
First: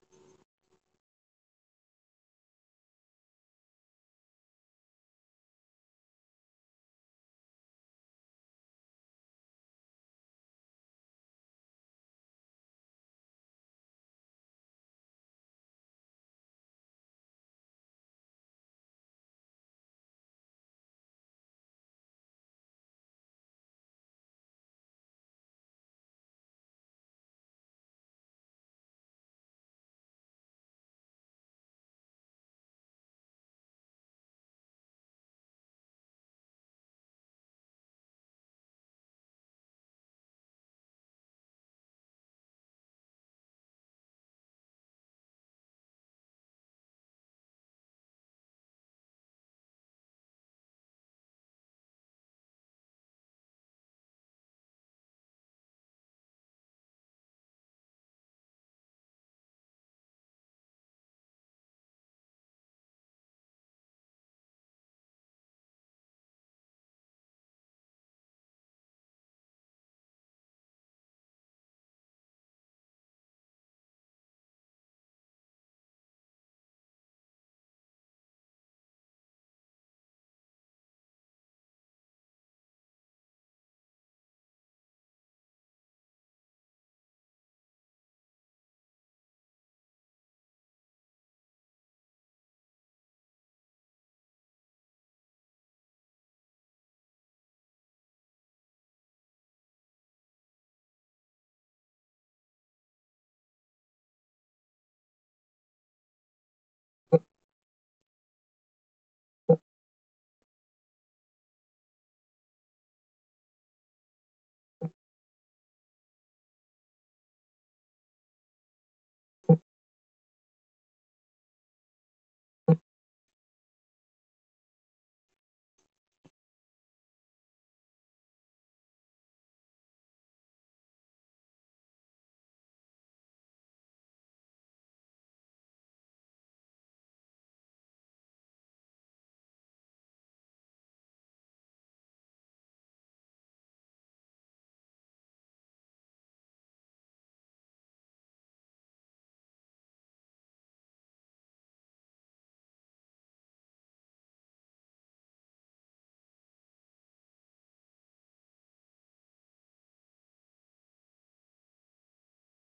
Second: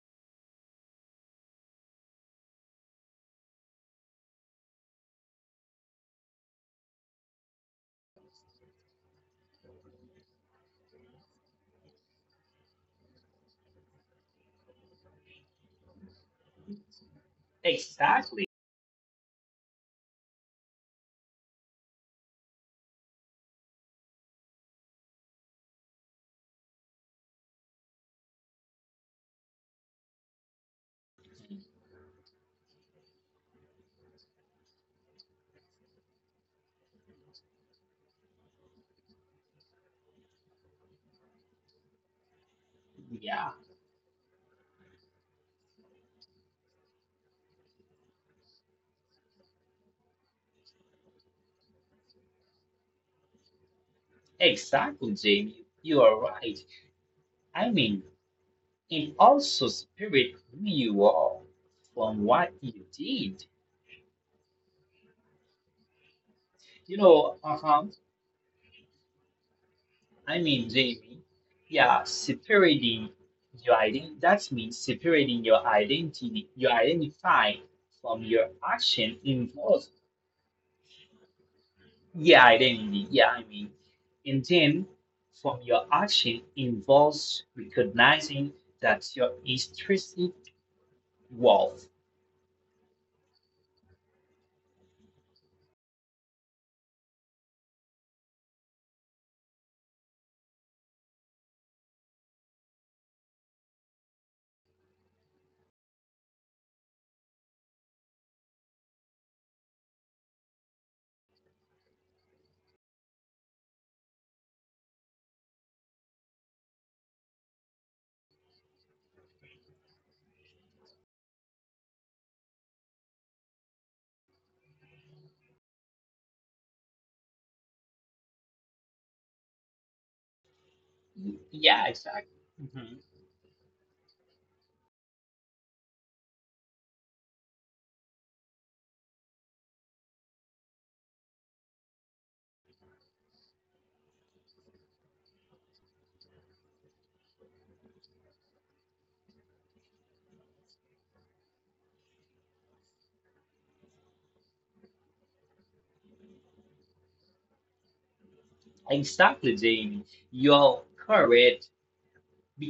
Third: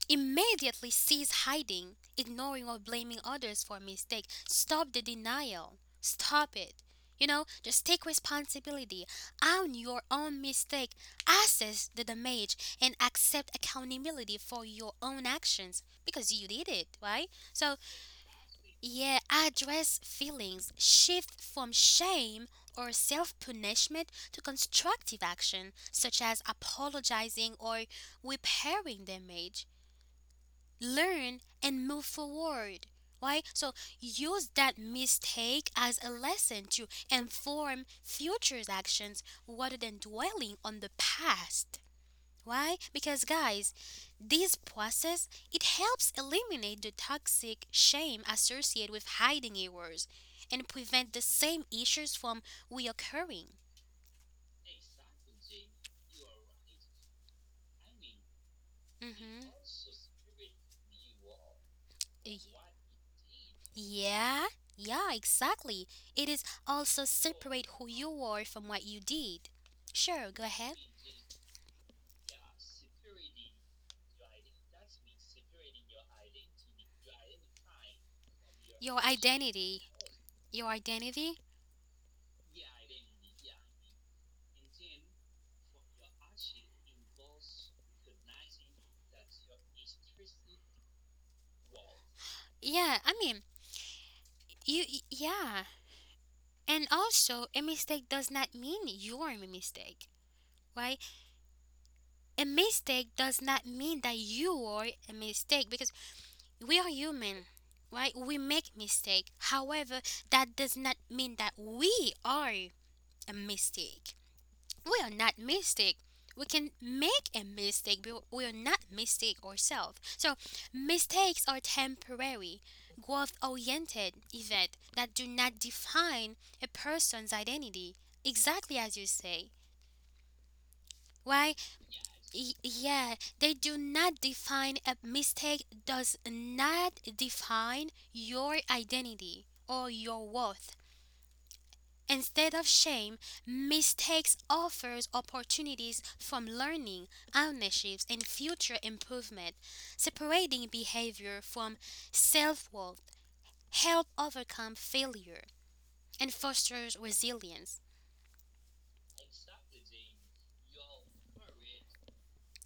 [SPEAKER 1] Immediately cease hiding, ignoring, or blaming others for a mistake. Stop the denial. Stop it. You know, just take responsibility, own your own mistake, assess the damage, and accept accountability for your own actions because you did it, right? So,
[SPEAKER 2] Exactly.
[SPEAKER 1] yeah, address feelings, shift from shame or self punishment to constructive action, such as apologizing or repairing damage, learn and move forward, right? So use that mistake as a lesson to inform future actions rather than dwelling on the past. Why? Because
[SPEAKER 2] Yeah,
[SPEAKER 1] guys, this process it helps eliminate the toxic shame associated with hiding errors and prevent the same issues from reoccurring.
[SPEAKER 2] exactly, Jamie. You are right. I mean, and
[SPEAKER 1] Hmm.
[SPEAKER 2] also spirit who you are from what you did.
[SPEAKER 1] Yeah, yeah, exactly. It is
[SPEAKER 2] You
[SPEAKER 1] also
[SPEAKER 2] know, uh
[SPEAKER 1] separate
[SPEAKER 2] huh.
[SPEAKER 1] who you are from what you did.
[SPEAKER 2] I
[SPEAKER 1] Sure, go
[SPEAKER 2] mean,
[SPEAKER 1] ahead.
[SPEAKER 2] Jamie, yeah, separating your ident that means separating your identity, your identify from your
[SPEAKER 1] Your
[SPEAKER 2] action involves
[SPEAKER 1] identity. Your identity?
[SPEAKER 2] yeah identity. Yeah, I mean, and then from your action involves recognizing that your intrinsic worth.
[SPEAKER 1] Yeah, I mean, you, y- yeah. And also, a mistake does not mean you're a mistake, right? A mistake does not mean that you are a mistake because we are human, right? We make mistake. However, that does not mean that we are a mistake. We are not mistake. We can make a mistake, but we are not mistake ourselves. So mistakes are temporary, growth-oriented event that do not define a person's identity. Exactly as you say. Why?
[SPEAKER 2] Yeah, exactly.
[SPEAKER 1] Y-
[SPEAKER 2] Mhm.
[SPEAKER 1] yeah, they do not define, a mistake does not define your identity or your worth. Instead of shame, mistakes offers opportunities from learning, ownerships, and future improvement. Separating behavior from self-worth help overcome failure and fosters resilience.
[SPEAKER 2] Exactly, Jamie. You're correct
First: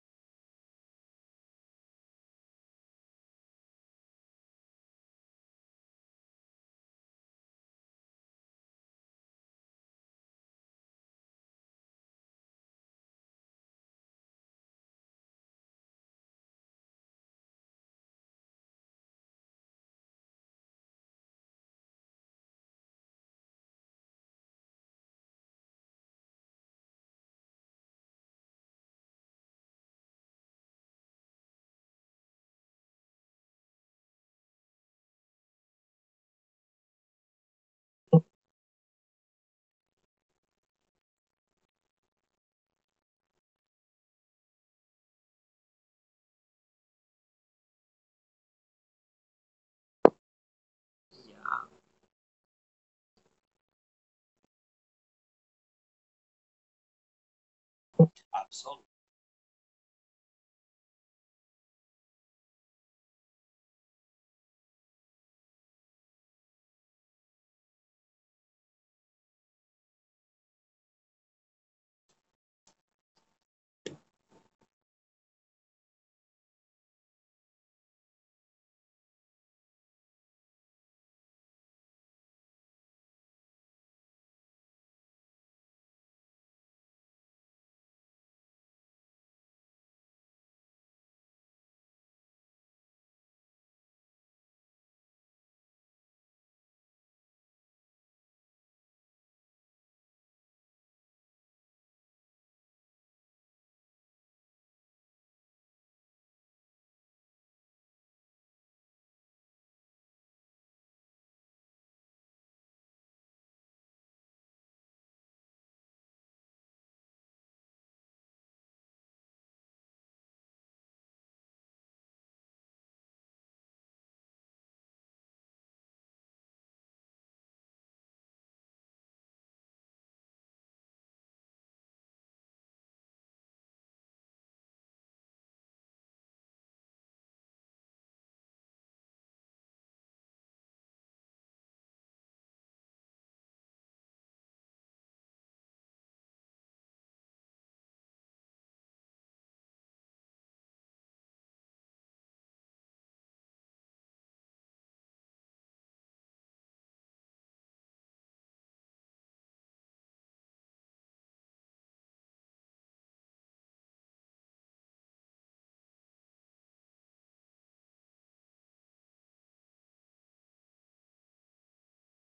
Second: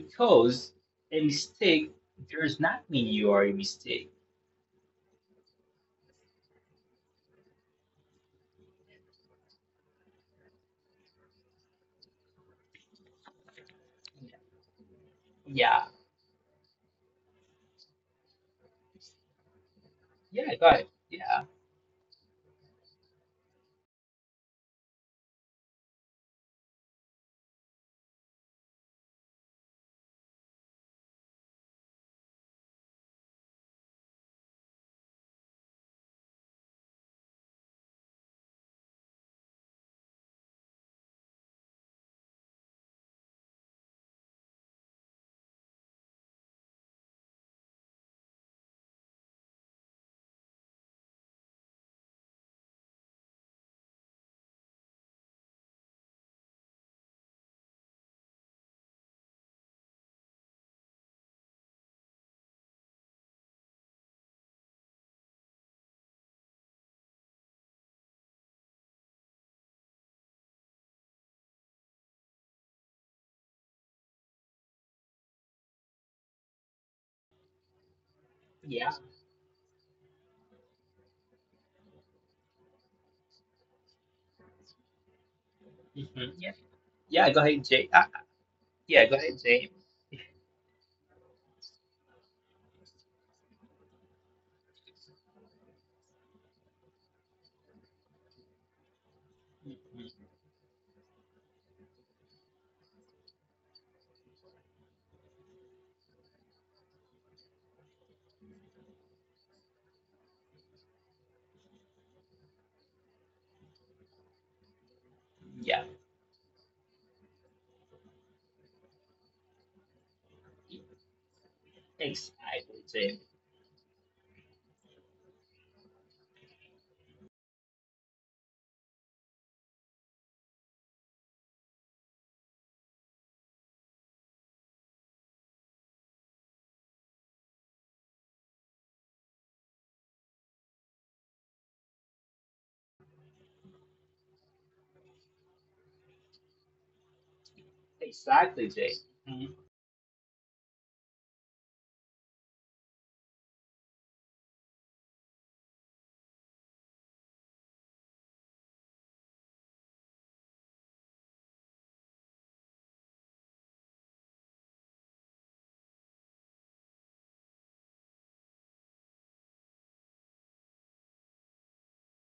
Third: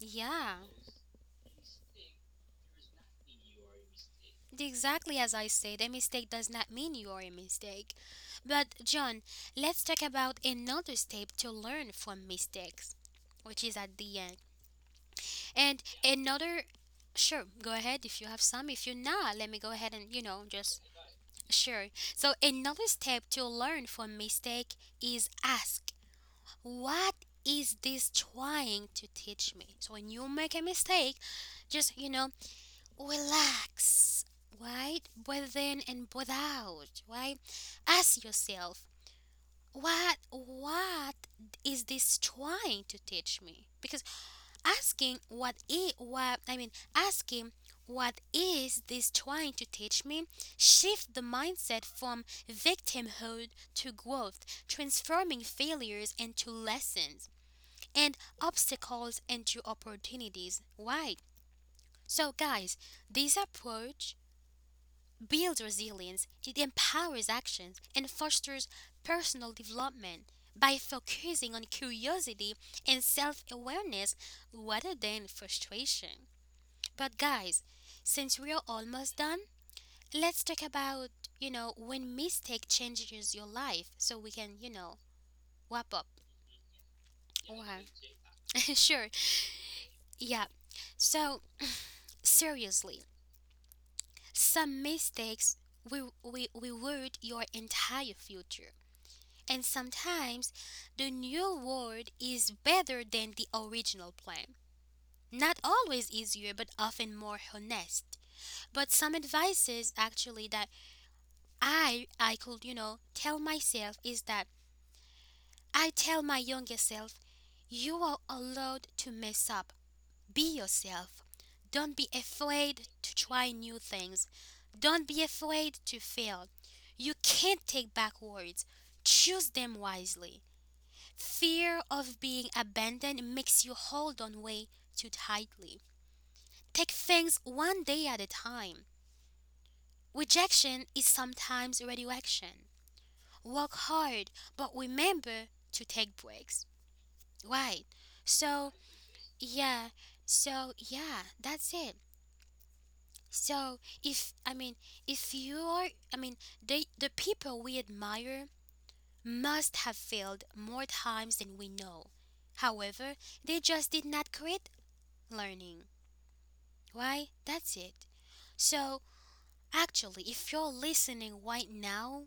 [SPEAKER 1] Yeah,
[SPEAKER 2] a mistake does not mean you are a mistake.
[SPEAKER 1] exactly as I said, a mistake does not mean you are a mistake. But John, let's talk about another step to learn from mistakes, which is at the end. And
[SPEAKER 2] Yeah,
[SPEAKER 1] another, sure, go ahead if you have some. If you're not, let me go ahead and, you know,
[SPEAKER 2] yeah, go
[SPEAKER 1] just
[SPEAKER 2] ahead. Yeah.
[SPEAKER 1] sure. So, another step to learn from mistake is ask, what is this trying to teach me? So, when you make a mistake, just, you know, relax, right? Breathe in and breathe out, right? Ask yourself, what what is this trying to teach me, because asking what i- what I mean asking what is this trying to teach me shift the mindset from victimhood to growth, transforming failures into lessons and
[SPEAKER 3] absolutely.
[SPEAKER 1] obstacles into opportunities. Why? So guys, this approach builds resilience, it empowers actions and fosters personal development by focusing on curiosity and self-awareness rather than frustration. But guys, since we are
[SPEAKER 2] Yeah.
[SPEAKER 1] almost done, let's talk about, you know, when mistake changes your life so we can, you know, wrap up.
[SPEAKER 2] Hmm. Yeah. Yeah, go ahead,
[SPEAKER 1] Wow.
[SPEAKER 2] Jay. Uh,
[SPEAKER 1] Sure.
[SPEAKER 2] yeah, go ahead, Jay.
[SPEAKER 1] Yeah. So, seriously, some mistakes will we reward your entire future. And
[SPEAKER 2] Mhm.
[SPEAKER 1] sometimes the new world is better than the original plan. Not always easier, but often more honest. But some advices actually that I I could, you know, tell myself is that
[SPEAKER 2] Yeah.
[SPEAKER 1] I tell my younger self, you are allowed to mess up. Be yourself. Don't be
[SPEAKER 2] Exactly,
[SPEAKER 1] afraid to
[SPEAKER 2] Jay.
[SPEAKER 1] try new things. Don't be afraid to fail. You can't take back words, choose them wisely. Fear of being abandoned makes you hold on way too tightly. Take things one day at a time. Rejection is sometimes redirection. Work hard, but remember to take breaks. Right.
[SPEAKER 2] Exactly,
[SPEAKER 1] So,
[SPEAKER 2] Jay.
[SPEAKER 1] yeah. So, yeah, that's it. So, if I mean, if you are, I mean, they, the people we admire must have failed more times than we know. However, they just did not quit learning. Why? That's it. So, actually, if you're listening right now,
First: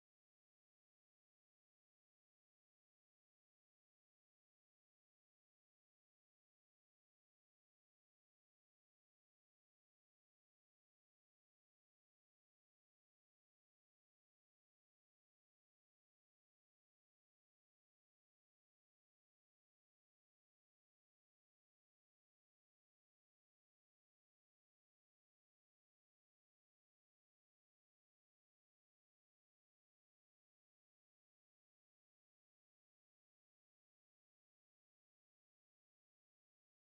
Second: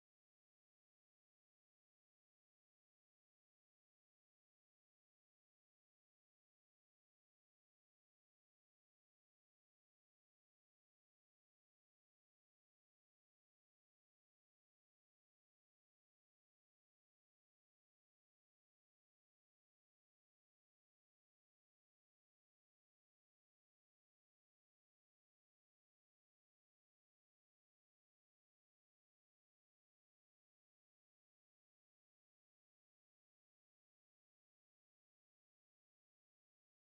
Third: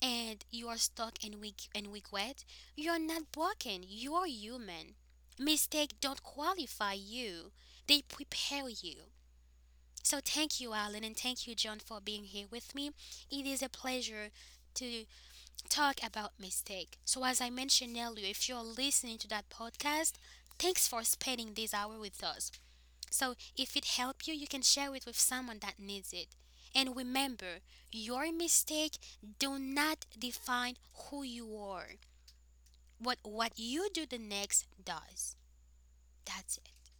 [SPEAKER 1] and you are stuck and weak and weak wet, you are not broken. You are human. Mistakes don't qualify you. They prepare you. So thank you, Alan, and thank you, John, for being here with me. It is a pleasure to talk about mistake. So as I mentioned earlier, if you're listening to that podcast, thanks for spending this hour with us. So if it helped you, you can share it with someone that needs it. And remember, your mistake do not define who you are. What what you do the next does. That's it.